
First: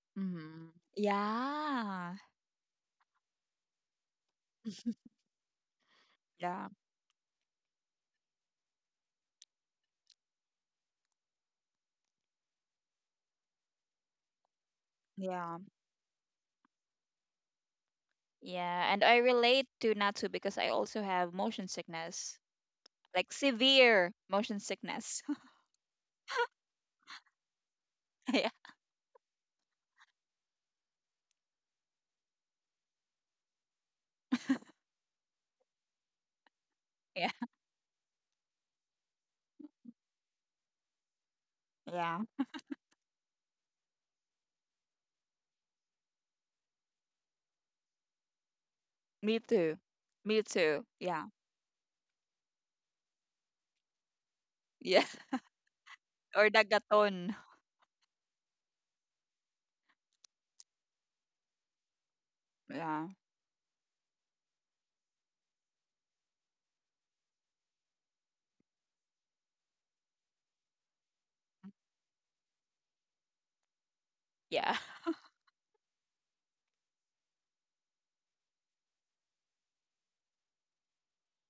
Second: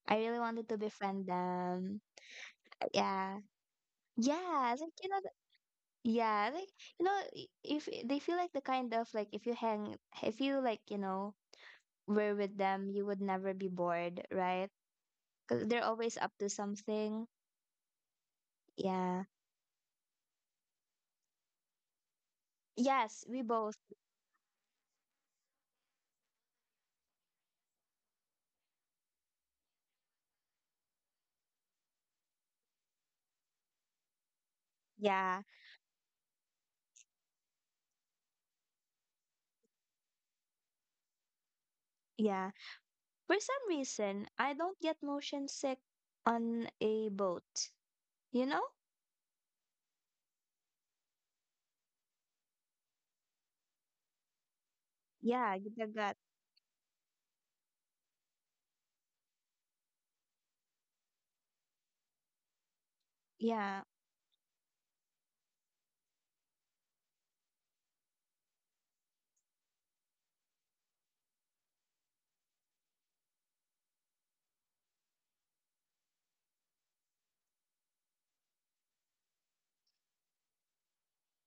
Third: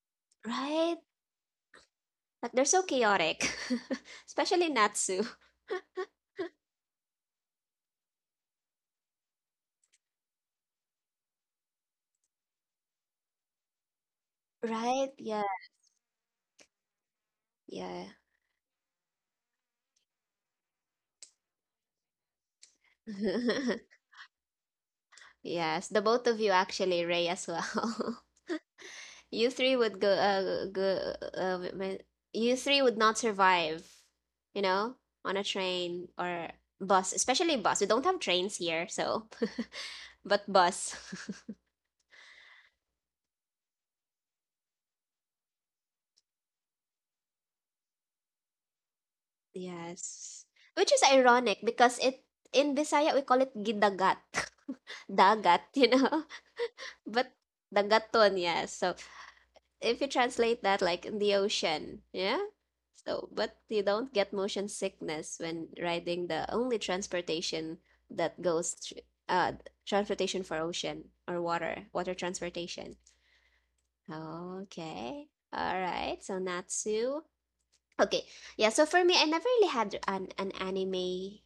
[SPEAKER 3] I really wanted
[SPEAKER 2] Hmm.
[SPEAKER 3] to
[SPEAKER 1] Right?
[SPEAKER 3] befriend them.
[SPEAKER 2] Yeah.
[SPEAKER 1] Like, they're so
[SPEAKER 3] Yeah.
[SPEAKER 1] chaotic. Especially
[SPEAKER 3] Yeah, it's like you know,
[SPEAKER 1] Natsu.
[SPEAKER 3] th- yeah, like
[SPEAKER 2] Yeah.
[SPEAKER 3] you know, I- if I- they feel like the kind of like if you hang, if you like, you know, were with them, you would never be bored, right?
[SPEAKER 1] Right? Yeah.
[SPEAKER 2] Yeah.
[SPEAKER 3] Because they're always up to something.
[SPEAKER 1] Yeah.
[SPEAKER 2] Yeah, and I
[SPEAKER 3] Yeah.
[SPEAKER 2] relate to Natsu because I also have motion sickness,
[SPEAKER 3] Yes,
[SPEAKER 2] like
[SPEAKER 3] we both.
[SPEAKER 2] severe motion sickness.
[SPEAKER 1] Yes, the both of you actually, Ray as well.
[SPEAKER 2] Yeah,
[SPEAKER 1] You three would go uh go uh, w- w- you three would not survive, you know, on
[SPEAKER 3] Yeah.
[SPEAKER 1] a train or bus,
[SPEAKER 2] yeah,
[SPEAKER 1] especially bus. We don't have trains here, so. But bus.
[SPEAKER 2] yeah.
[SPEAKER 3] Yeah. For some reason, I don't get motion sick on a boat. You know?
[SPEAKER 2] Me too.
[SPEAKER 1] Yes.
[SPEAKER 2] Me too.
[SPEAKER 1] Which is
[SPEAKER 2] Yeah,
[SPEAKER 1] ironic because it in Bisaya we call it gidagat.
[SPEAKER 2] yeah.
[SPEAKER 3] Yeah,
[SPEAKER 1] Dagat, you
[SPEAKER 3] ginagat.
[SPEAKER 1] know.
[SPEAKER 2] Or dagaton.
[SPEAKER 1] But dagaton, yes. So if you translate that, like, in the ocean, yeah.
[SPEAKER 2] Yeah,
[SPEAKER 1] So but
[SPEAKER 3] Yeah,
[SPEAKER 1] you don't get motion sickness when riding the only transportation that goes thr- uh transportation for ocean or water, water transportation.
[SPEAKER 2] yeah.
[SPEAKER 1] Okay. All right. So Natsu, okay. Yeah, so for me, I never really had an, an anime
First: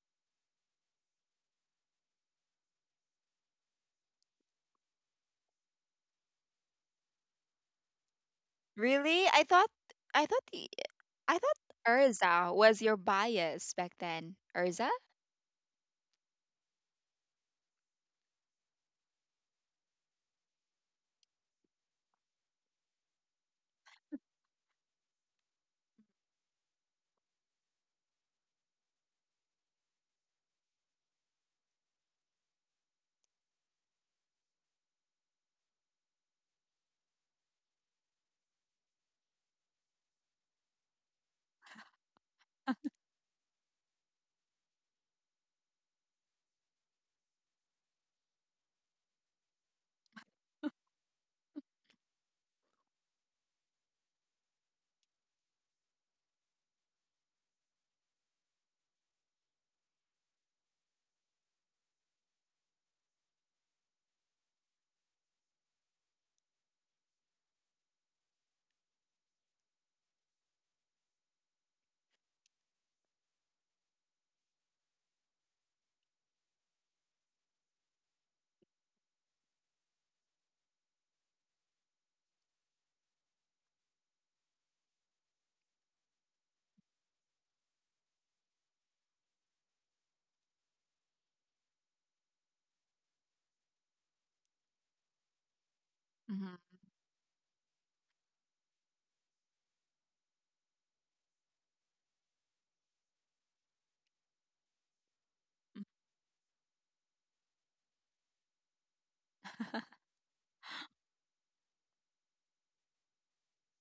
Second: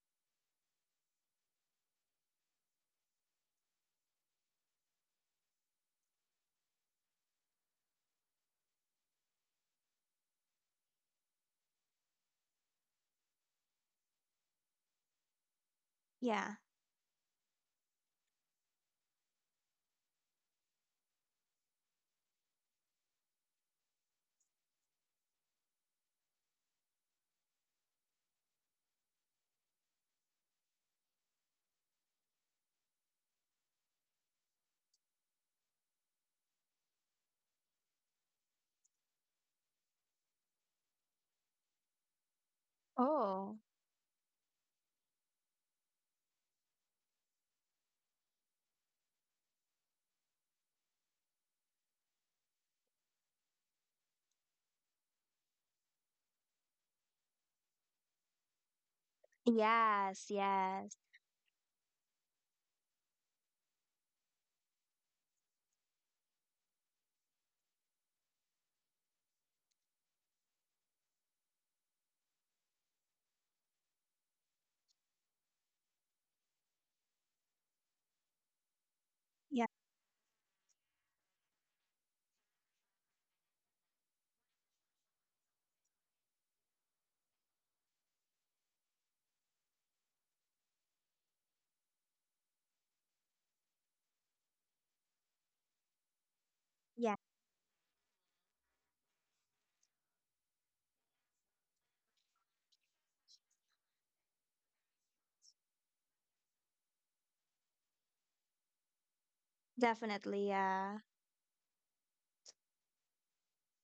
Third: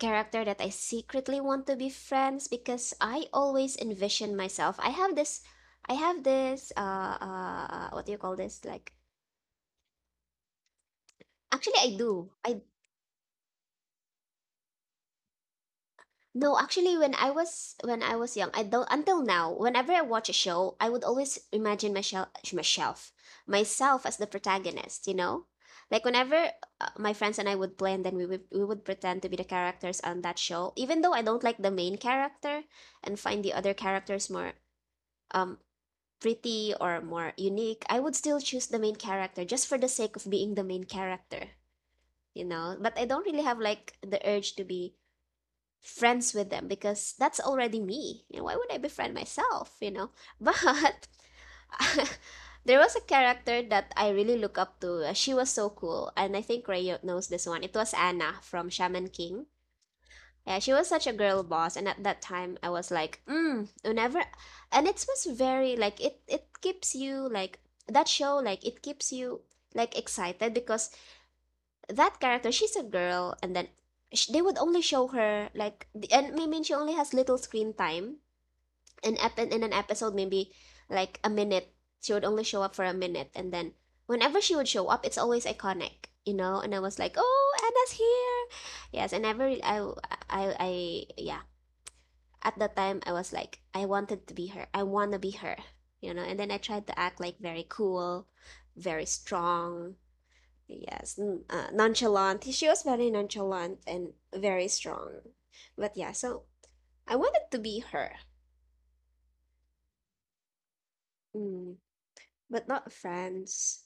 [SPEAKER 1] character that I secretly want to be friends, because I always envision myself. I have this I have this uh uh uh, what do you call this? Like,
[SPEAKER 2] Really? I thought, I thought, y- I thought
[SPEAKER 1] actually I do. I
[SPEAKER 2] Urza was your bias back then. Urza?
[SPEAKER 3] yeah.
[SPEAKER 1] No, actually, when I was when I was young, I don't until now. Whenever I watch a show, I would always imagine myself, myself, myself as the protagonist. You know, like, whenever uh, my friends and I would play, and then we would we would pretend to be the characters on that show. Even though I don't like the main character and find the other characters more um pretty or more unique, I would still choose the main character just for the sake of being the main character. You know, but I don't really
[SPEAKER 3] Oh,
[SPEAKER 1] have like the urge to be friends with them because that's already me. You know, why would I befriend myself? You know, but there was a character that I really look up to. Uh, She was so cool, and I think Ray knows this one. It was Anna from Shaman King.
[SPEAKER 3] yes,
[SPEAKER 1] Yeah, she was
[SPEAKER 3] yes.
[SPEAKER 1] such a girl boss, and at that time I was like, mm, whenever, and it was very like it it keeps you like, that show, like it keeps you like excited because that character, she's a girl, and then sh they would only show her like the, and I mean, she only has little screen time an ep- in
[SPEAKER 3] Yeah,
[SPEAKER 1] an episode, maybe like a minute, she would only show up for a minute, and then whenever she would show up it's always iconic, you know. And I was like, oh, Anna's here. Yes, and I really I I I yeah, at that time I was like, I wanted to be her, I want to be her, you know. And then I
[SPEAKER 2] Mm-hmm.
[SPEAKER 1] tried to
[SPEAKER 3] yeah,
[SPEAKER 1] act like very cool, very strong. Yes, n- uh, nonchalant. She was very nonchalant and very strong. But yeah, so I wanted to be her,
[SPEAKER 3] definitely. Yeah.
[SPEAKER 1] mm, but not friends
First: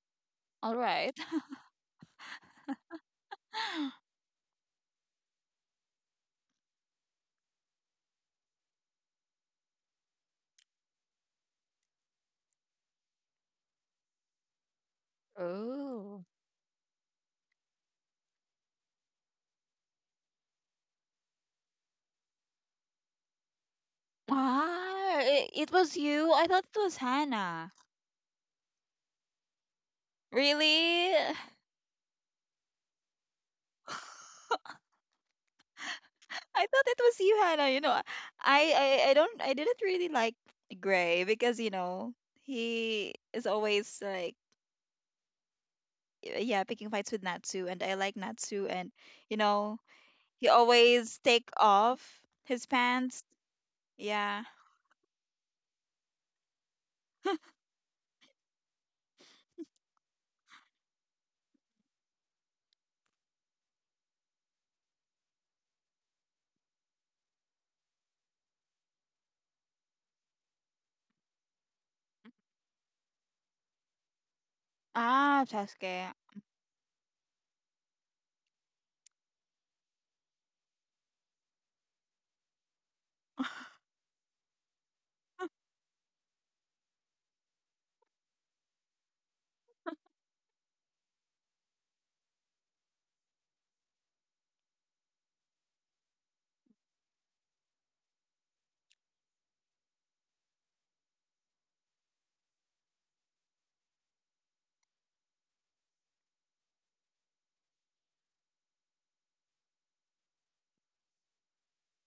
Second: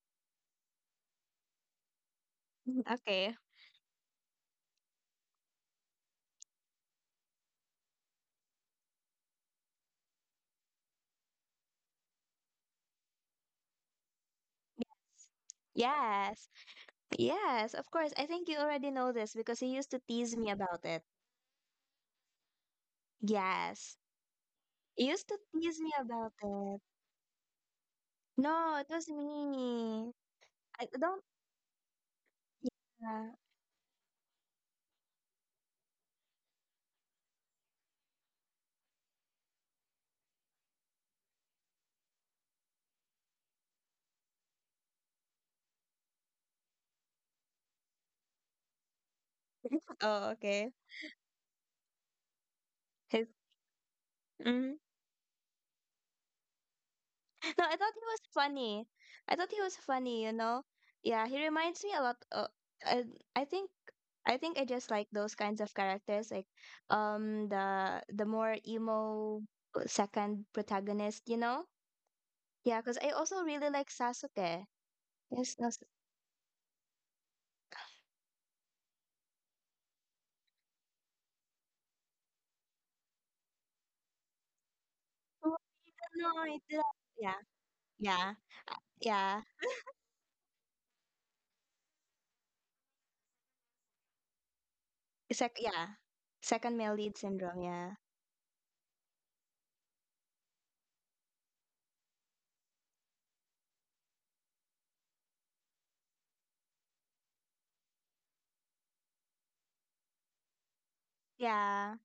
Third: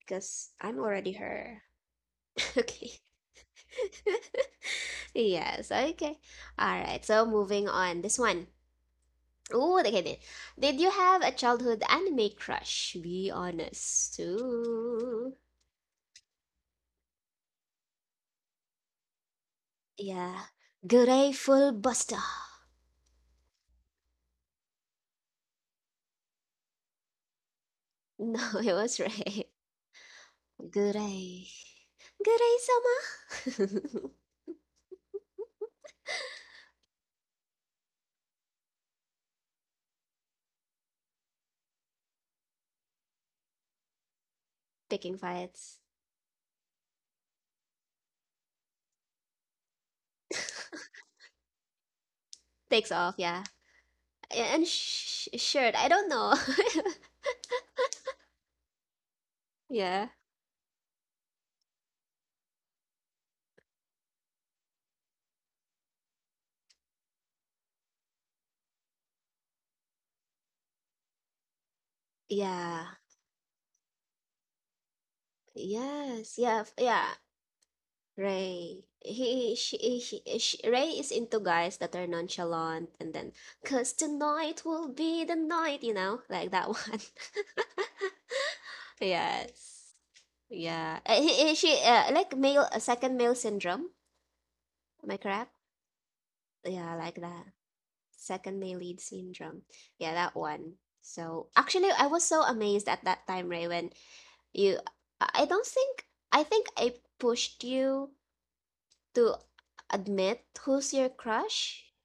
[SPEAKER 1] because
[SPEAKER 2] All
[SPEAKER 1] I'm already
[SPEAKER 2] right.
[SPEAKER 1] her. Okay.
[SPEAKER 3] Okay.
[SPEAKER 1] Yes, okay. All right, so moving on. This one. Ooh, okay then. Did you have a childhood anime crush? Be honest. Ooh.
[SPEAKER 2] Oh.
[SPEAKER 3] Yes, yes, of course. I think you already know this because he used to tease
[SPEAKER 1] Yeah.
[SPEAKER 3] me about it.
[SPEAKER 1] Grateful Buster.
[SPEAKER 3] Yes, you
[SPEAKER 2] Ah,
[SPEAKER 3] used to
[SPEAKER 2] it, it
[SPEAKER 3] tease me
[SPEAKER 2] was you.
[SPEAKER 3] about
[SPEAKER 2] I thought it
[SPEAKER 3] it.
[SPEAKER 2] was Hannah.
[SPEAKER 1] No, it
[SPEAKER 3] No, it
[SPEAKER 1] was
[SPEAKER 3] was
[SPEAKER 1] Ray.
[SPEAKER 3] me. I
[SPEAKER 2] Really?
[SPEAKER 3] don't.
[SPEAKER 1] Guray. Guray sama.
[SPEAKER 3] Yeah.
[SPEAKER 2] I thought it was you, Hannah. You know, I, I, I don't, I didn't really like Gray because you know he is always like,
[SPEAKER 1] Picking fights.
[SPEAKER 2] y- yeah, picking fights with Natsu, and I like Natsu, and you know
[SPEAKER 3] Oh,
[SPEAKER 2] he
[SPEAKER 3] okay.
[SPEAKER 2] always take off his
[SPEAKER 1] Takes off,
[SPEAKER 2] pants.
[SPEAKER 1] yeah. A-
[SPEAKER 2] Yeah.
[SPEAKER 1] And
[SPEAKER 3] His.
[SPEAKER 1] sh- shirt, I don't know.
[SPEAKER 3] No, I thought he was funny. I thought he was
[SPEAKER 1] Yeah.
[SPEAKER 3] funny, you know? Yeah, he reminds me a lot. Uh, I, I think I think I just like those kinds of characters, like um the the more emo, uh, second protagonist, you know? Yeah,
[SPEAKER 1] Yeah.
[SPEAKER 3] because I also really like Sasuke.
[SPEAKER 2] Ah,
[SPEAKER 3] Yes, no, s-
[SPEAKER 2] Sasuke.
[SPEAKER 1] Yes. Yeah. f- Yeah. Ray. He, she, he, she, Ray is into guys that are nonchalant and then, cause tonight will be the
[SPEAKER 3] Oh,
[SPEAKER 1] night, you know,
[SPEAKER 3] no,
[SPEAKER 1] like
[SPEAKER 3] I
[SPEAKER 1] that
[SPEAKER 3] did-
[SPEAKER 1] one.
[SPEAKER 3] yeah, yeah, uh, yeah.
[SPEAKER 1] Yes. Yeah. Uh, he- he- she, uh, like male, uh, second male syndrome. Am I
[SPEAKER 3] Sec,
[SPEAKER 1] correct?
[SPEAKER 3] yeah, second male
[SPEAKER 1] Yeah,
[SPEAKER 3] lead
[SPEAKER 1] like that.
[SPEAKER 3] syndrome. Yeah,
[SPEAKER 1] Second male lead syndrome. Yeah, that one. So actually, I was so amazed at that time, Ray, when you, I I don't think, I think I pushed you to admit who's your crush.
[SPEAKER 3] yeah,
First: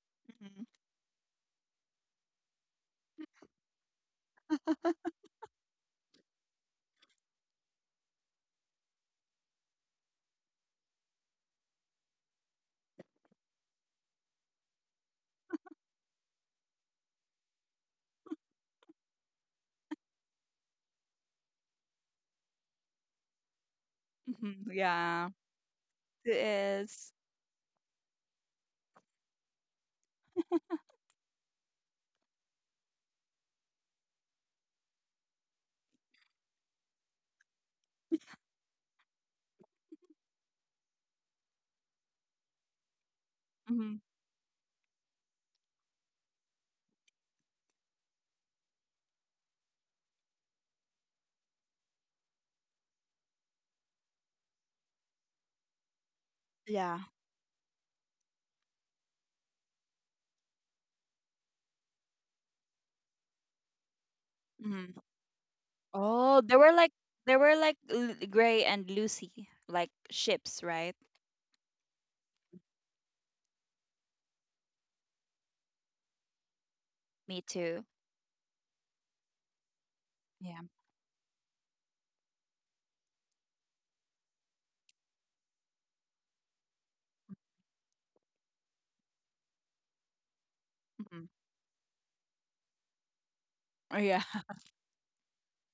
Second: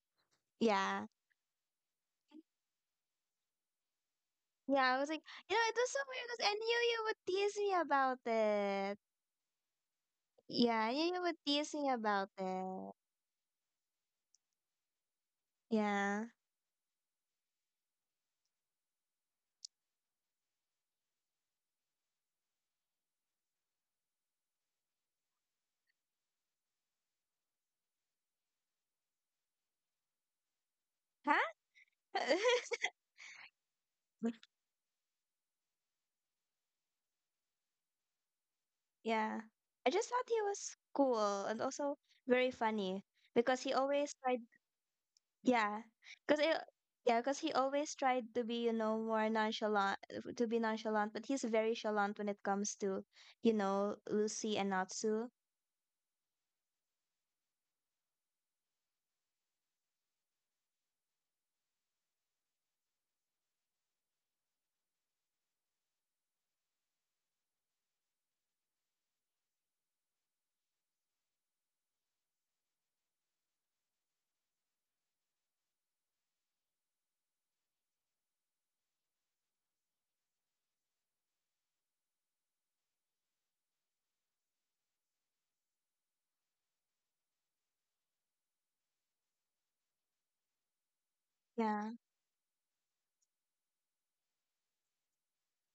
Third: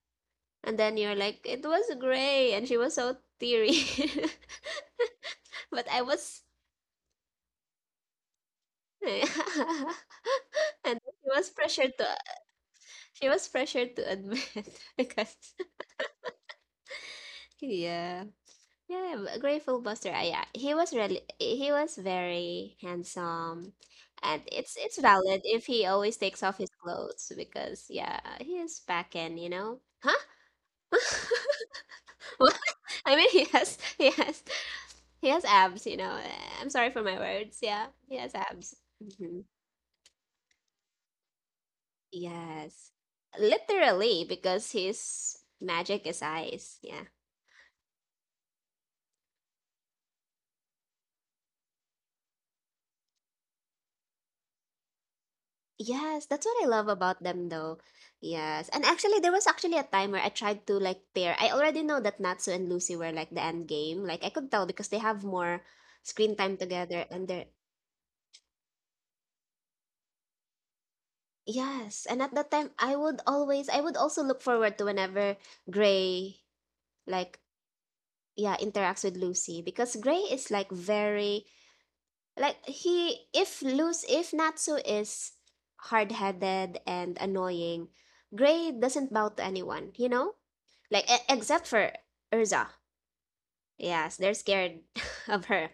[SPEAKER 2] Mm-hmm.
[SPEAKER 1] And then
[SPEAKER 3] yeah.
[SPEAKER 1] you're like, it was Gray. And she was so teary.
[SPEAKER 3] Yeah, I was like, you know, it
[SPEAKER 1] But
[SPEAKER 3] was so
[SPEAKER 1] I
[SPEAKER 3] weird
[SPEAKER 1] was,
[SPEAKER 3] 'cause I knew you would tease me about it.
[SPEAKER 1] and
[SPEAKER 3] Yeah, I
[SPEAKER 1] she
[SPEAKER 3] knew you would
[SPEAKER 1] was
[SPEAKER 3] tease me
[SPEAKER 1] pressured to,
[SPEAKER 3] about it.
[SPEAKER 1] she was pressured to admit because,
[SPEAKER 3] Yeah.
[SPEAKER 1] yeah. Yeah, b- Grateful Buster. uh, Yeah, he was really he was very handsome, and
[SPEAKER 2] Hmm.
[SPEAKER 1] it's it's
[SPEAKER 2] Yeah.
[SPEAKER 1] valid if he always
[SPEAKER 2] It
[SPEAKER 1] takes off his
[SPEAKER 2] is.
[SPEAKER 1] clothes because yeah, he is back in, you know, huh?
[SPEAKER 3] Huh?
[SPEAKER 1] What? I mean, he has he has he has abs, you know. uh, I'm sorry for my words. Yeah, he has abs.
[SPEAKER 3] Yeah.
[SPEAKER 1] Hmm.
[SPEAKER 3] I just thought he was cool and also very
[SPEAKER 1] Yes,
[SPEAKER 3] funny because he
[SPEAKER 2] Mm-hmm.
[SPEAKER 3] always
[SPEAKER 1] literally
[SPEAKER 3] tried,
[SPEAKER 1] because his
[SPEAKER 3] yeah,
[SPEAKER 1] magic is
[SPEAKER 3] because
[SPEAKER 1] eyes. Yeah.
[SPEAKER 3] yeah, because he always tried to be, you know, more nonchalant, to be nonchalant, but he's very chalant when it comes to, you know, Lucy and Natsu.
[SPEAKER 1] Yes, that's what I love
[SPEAKER 2] Yeah.
[SPEAKER 1] about them though. Yes. And actually there was actually a time where I tried to like pair. I already know that Natsu and Lucy were like the end game. Like, I could tell because they
[SPEAKER 2] Hmm.
[SPEAKER 1] have more screen
[SPEAKER 2] Oh,
[SPEAKER 1] time
[SPEAKER 2] there were like
[SPEAKER 1] together and
[SPEAKER 2] there
[SPEAKER 1] they're,
[SPEAKER 2] were like L- Gray and Lucy like ships, right?
[SPEAKER 1] yes. And at that time I would always, I would also look forward to whenever Gray like
[SPEAKER 2] Me too.
[SPEAKER 1] yeah interacts with Lucy, because Gray is
[SPEAKER 2] Yeah.
[SPEAKER 1] like very like, he if Lucy, if Natsu is hard-headed and annoying, Gray doesn't bow to anyone, you know? Like,
[SPEAKER 2] Mm-hmm.
[SPEAKER 1] e- except
[SPEAKER 3] Yeah.
[SPEAKER 1] for Urza. Yes,
[SPEAKER 2] Yeah.
[SPEAKER 1] they're scared of her.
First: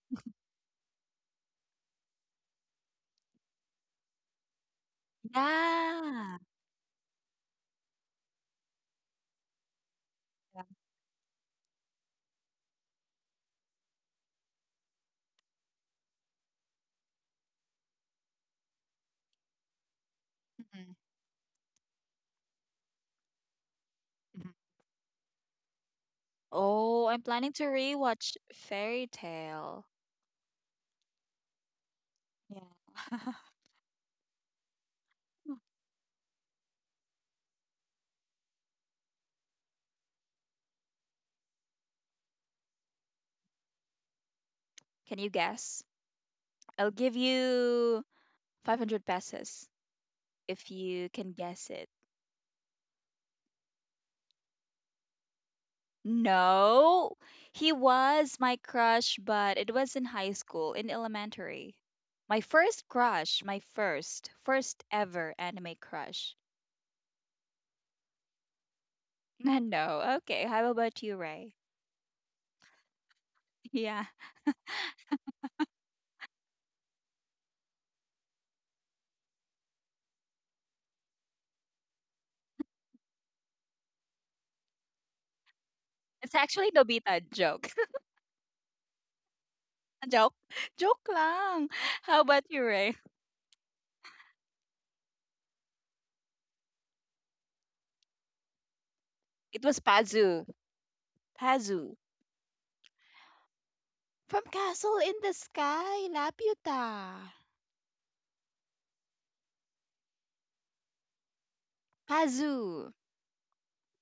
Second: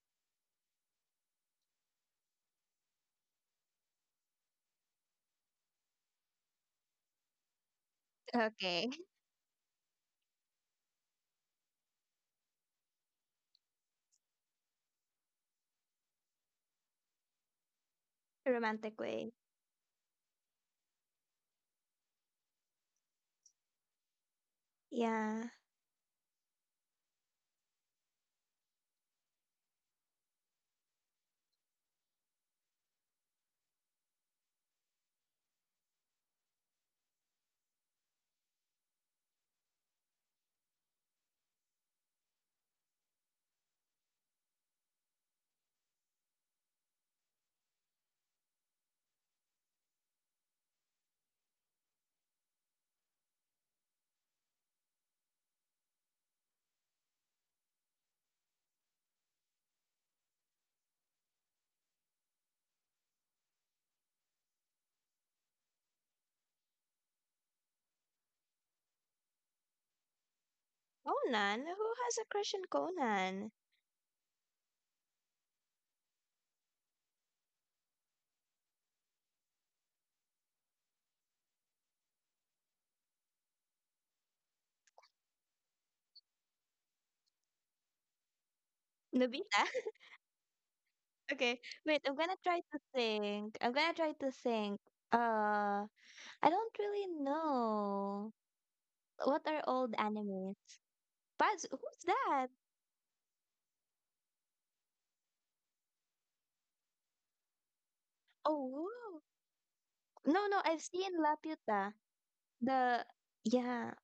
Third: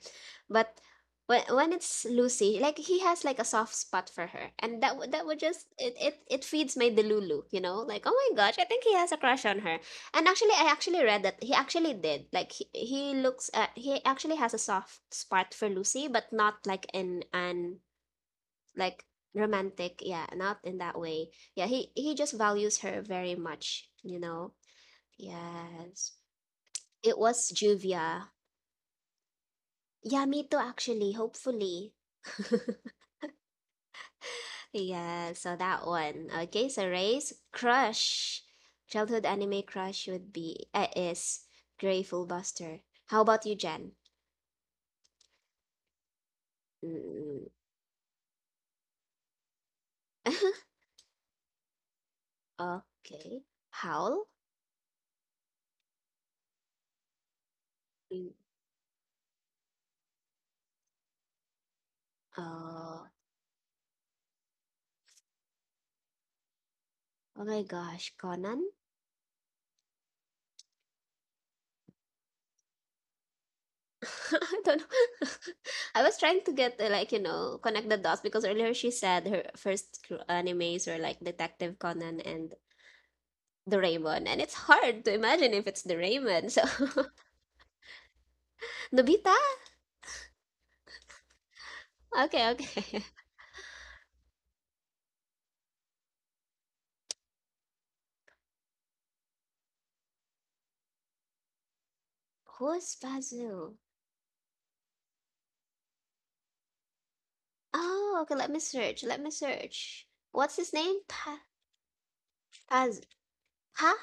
[SPEAKER 1] But when when it's Lucy, like he has like a soft spot for her. And that would, that would just it, it
[SPEAKER 2] Yeah.
[SPEAKER 1] it feeds my delulu, you know? Like, oh my gosh, I think
[SPEAKER 3] Okay.
[SPEAKER 1] he has a crush on her. And actually
[SPEAKER 2] Yeah.
[SPEAKER 1] I actually read that he actually did. Like he, he looks at he actually has a soft spot for Lucy, but not like in an
[SPEAKER 3] Romantic
[SPEAKER 1] like
[SPEAKER 3] way.
[SPEAKER 1] romantic, yeah, not in
[SPEAKER 2] Mhm,
[SPEAKER 1] that way. Yeah, he he just values her very much, you
[SPEAKER 2] mhm.
[SPEAKER 1] know?
[SPEAKER 3] Yeah.
[SPEAKER 1] Yes,
[SPEAKER 2] Oh,
[SPEAKER 1] it
[SPEAKER 2] I'm
[SPEAKER 1] was
[SPEAKER 2] planning to
[SPEAKER 1] Juvia.
[SPEAKER 2] rewatch Fairy Tale.
[SPEAKER 1] Yeah, me too actually, hopefully.
[SPEAKER 2] Yeah.
[SPEAKER 1] Yeah, so that one. Okay, so Ray's crush. Childhood anime crush would be uh, is Grateful Buster. How about you, Jen?
[SPEAKER 2] Can you guess? I'll give
[SPEAKER 1] Mm,
[SPEAKER 2] you five hundred pesos if you can guess it.
[SPEAKER 1] okay. Howl?
[SPEAKER 2] No, he
[SPEAKER 1] Mm,
[SPEAKER 2] was my crush, but it was in high school, in elementary. My first
[SPEAKER 1] Uh,
[SPEAKER 2] crush, my first, first ever anime crush.
[SPEAKER 1] oh my gosh, Conan?
[SPEAKER 2] No, okay. How about you, Ray?
[SPEAKER 3] Conan? Who has a crush on Conan?
[SPEAKER 2] Yeah,
[SPEAKER 1] I don't know. I was trying to get uh, like, you know, connect the dots because earlier she said her first cr- animes were like Detective Conan and Doraemon, and it's hard to imagine if it's
[SPEAKER 2] it's
[SPEAKER 1] Doraemon.
[SPEAKER 2] actually
[SPEAKER 1] So,
[SPEAKER 2] Nobita joke.
[SPEAKER 1] Nobita?
[SPEAKER 3] Nobita?
[SPEAKER 2] Joke. Joke
[SPEAKER 3] Okay,
[SPEAKER 2] lang.
[SPEAKER 3] wait, I'm
[SPEAKER 2] How
[SPEAKER 3] gonna
[SPEAKER 2] about
[SPEAKER 1] Okay,
[SPEAKER 3] try
[SPEAKER 2] you,
[SPEAKER 3] to
[SPEAKER 2] Ray?
[SPEAKER 1] okay.
[SPEAKER 3] think. I'm gonna try to think. Uh, I don't really know. What are
[SPEAKER 2] It was
[SPEAKER 3] old
[SPEAKER 2] Pazu.
[SPEAKER 3] animes? Paz,
[SPEAKER 2] Pazu.
[SPEAKER 3] who's that?
[SPEAKER 1] Who's Pazu?
[SPEAKER 2] From Castle in the Sky, Laputa.
[SPEAKER 1] Oh, okay, let me
[SPEAKER 3] Oh,
[SPEAKER 1] search.
[SPEAKER 3] wow.
[SPEAKER 1] Let me search.
[SPEAKER 3] No,
[SPEAKER 1] What's
[SPEAKER 3] no,
[SPEAKER 1] his
[SPEAKER 3] I've
[SPEAKER 1] name?
[SPEAKER 3] seen
[SPEAKER 1] Pa
[SPEAKER 3] Laputa.
[SPEAKER 2] Pazu.
[SPEAKER 1] Paz
[SPEAKER 3] The, yeah,
[SPEAKER 1] Pa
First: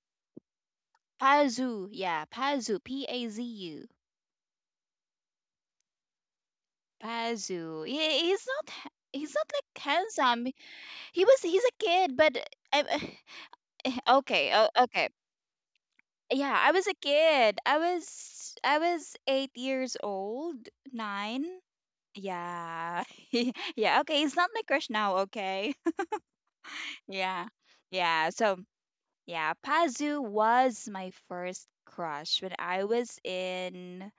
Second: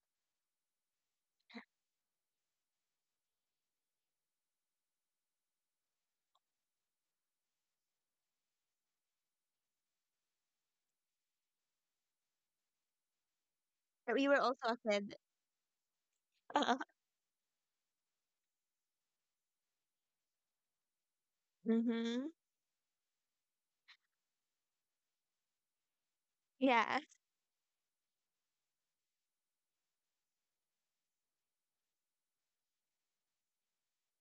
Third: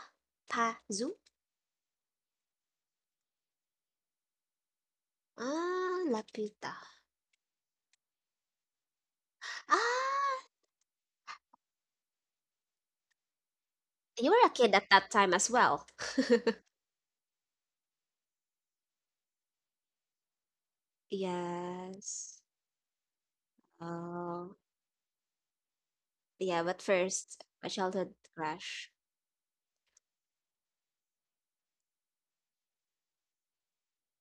[SPEAKER 1] Pazu?
[SPEAKER 2] Pazu. Yeah, Pazu. P A Z U.
[SPEAKER 1] Ah, Lapita.
[SPEAKER 2] Pazu. He, he's not ha- he's not like
[SPEAKER 1] Ah,
[SPEAKER 2] handsome. He was he's a kid, but I,
[SPEAKER 3] we
[SPEAKER 1] you
[SPEAKER 3] were
[SPEAKER 1] were a
[SPEAKER 2] okay,
[SPEAKER 3] also
[SPEAKER 2] oh,
[SPEAKER 1] kid
[SPEAKER 3] a
[SPEAKER 1] at
[SPEAKER 2] okay.
[SPEAKER 1] that
[SPEAKER 3] kid.
[SPEAKER 1] time as well.
[SPEAKER 2] Yeah, I was a kid. I was I was eight years old, nine.
[SPEAKER 3] Mm-hmm.
[SPEAKER 1] Yes.
[SPEAKER 2] Yeah. Yeah, okay. It's not
[SPEAKER 1] Oh,
[SPEAKER 2] my crush now, okay?
[SPEAKER 1] yeah, but
[SPEAKER 3] Yeah.
[SPEAKER 1] first,
[SPEAKER 2] Yeah.
[SPEAKER 1] a childhood
[SPEAKER 2] Yeah. So,
[SPEAKER 1] crush.
[SPEAKER 2] yeah, Pazu was my first crush when I was in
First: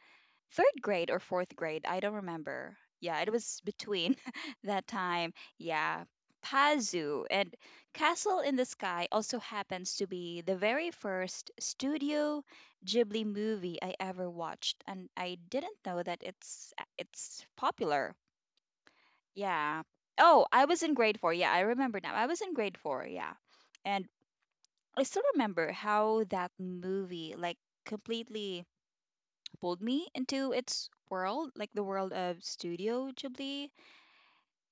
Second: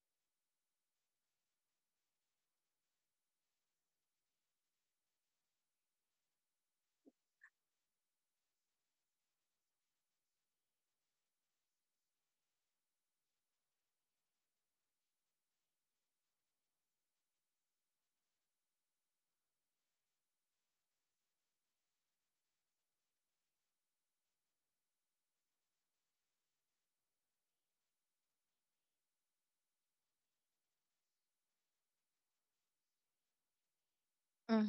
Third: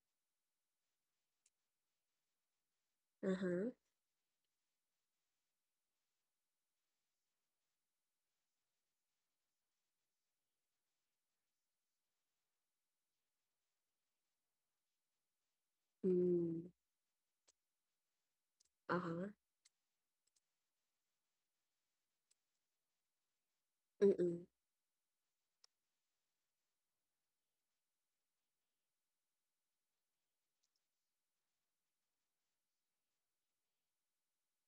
[SPEAKER 2] third grade or fourth grade. I don't remember. Yeah, it was
[SPEAKER 1] Uh-huh.
[SPEAKER 2] between that time. Yeah. Pazu and Castle in the Sky also happens to be the very first Studio Ghibli movie I ever watched, and I didn't know that
[SPEAKER 1] Mm,
[SPEAKER 2] it's it's popular.
[SPEAKER 1] uh-huh.
[SPEAKER 2] Yeah. Oh, I was in grade four. Yeah, I remember now. I was in grade four. Yeah. And
[SPEAKER 1] Mm-mm.
[SPEAKER 2] I still remember how that movie like completely pulled me into its world, like the world of Studio Ghibli.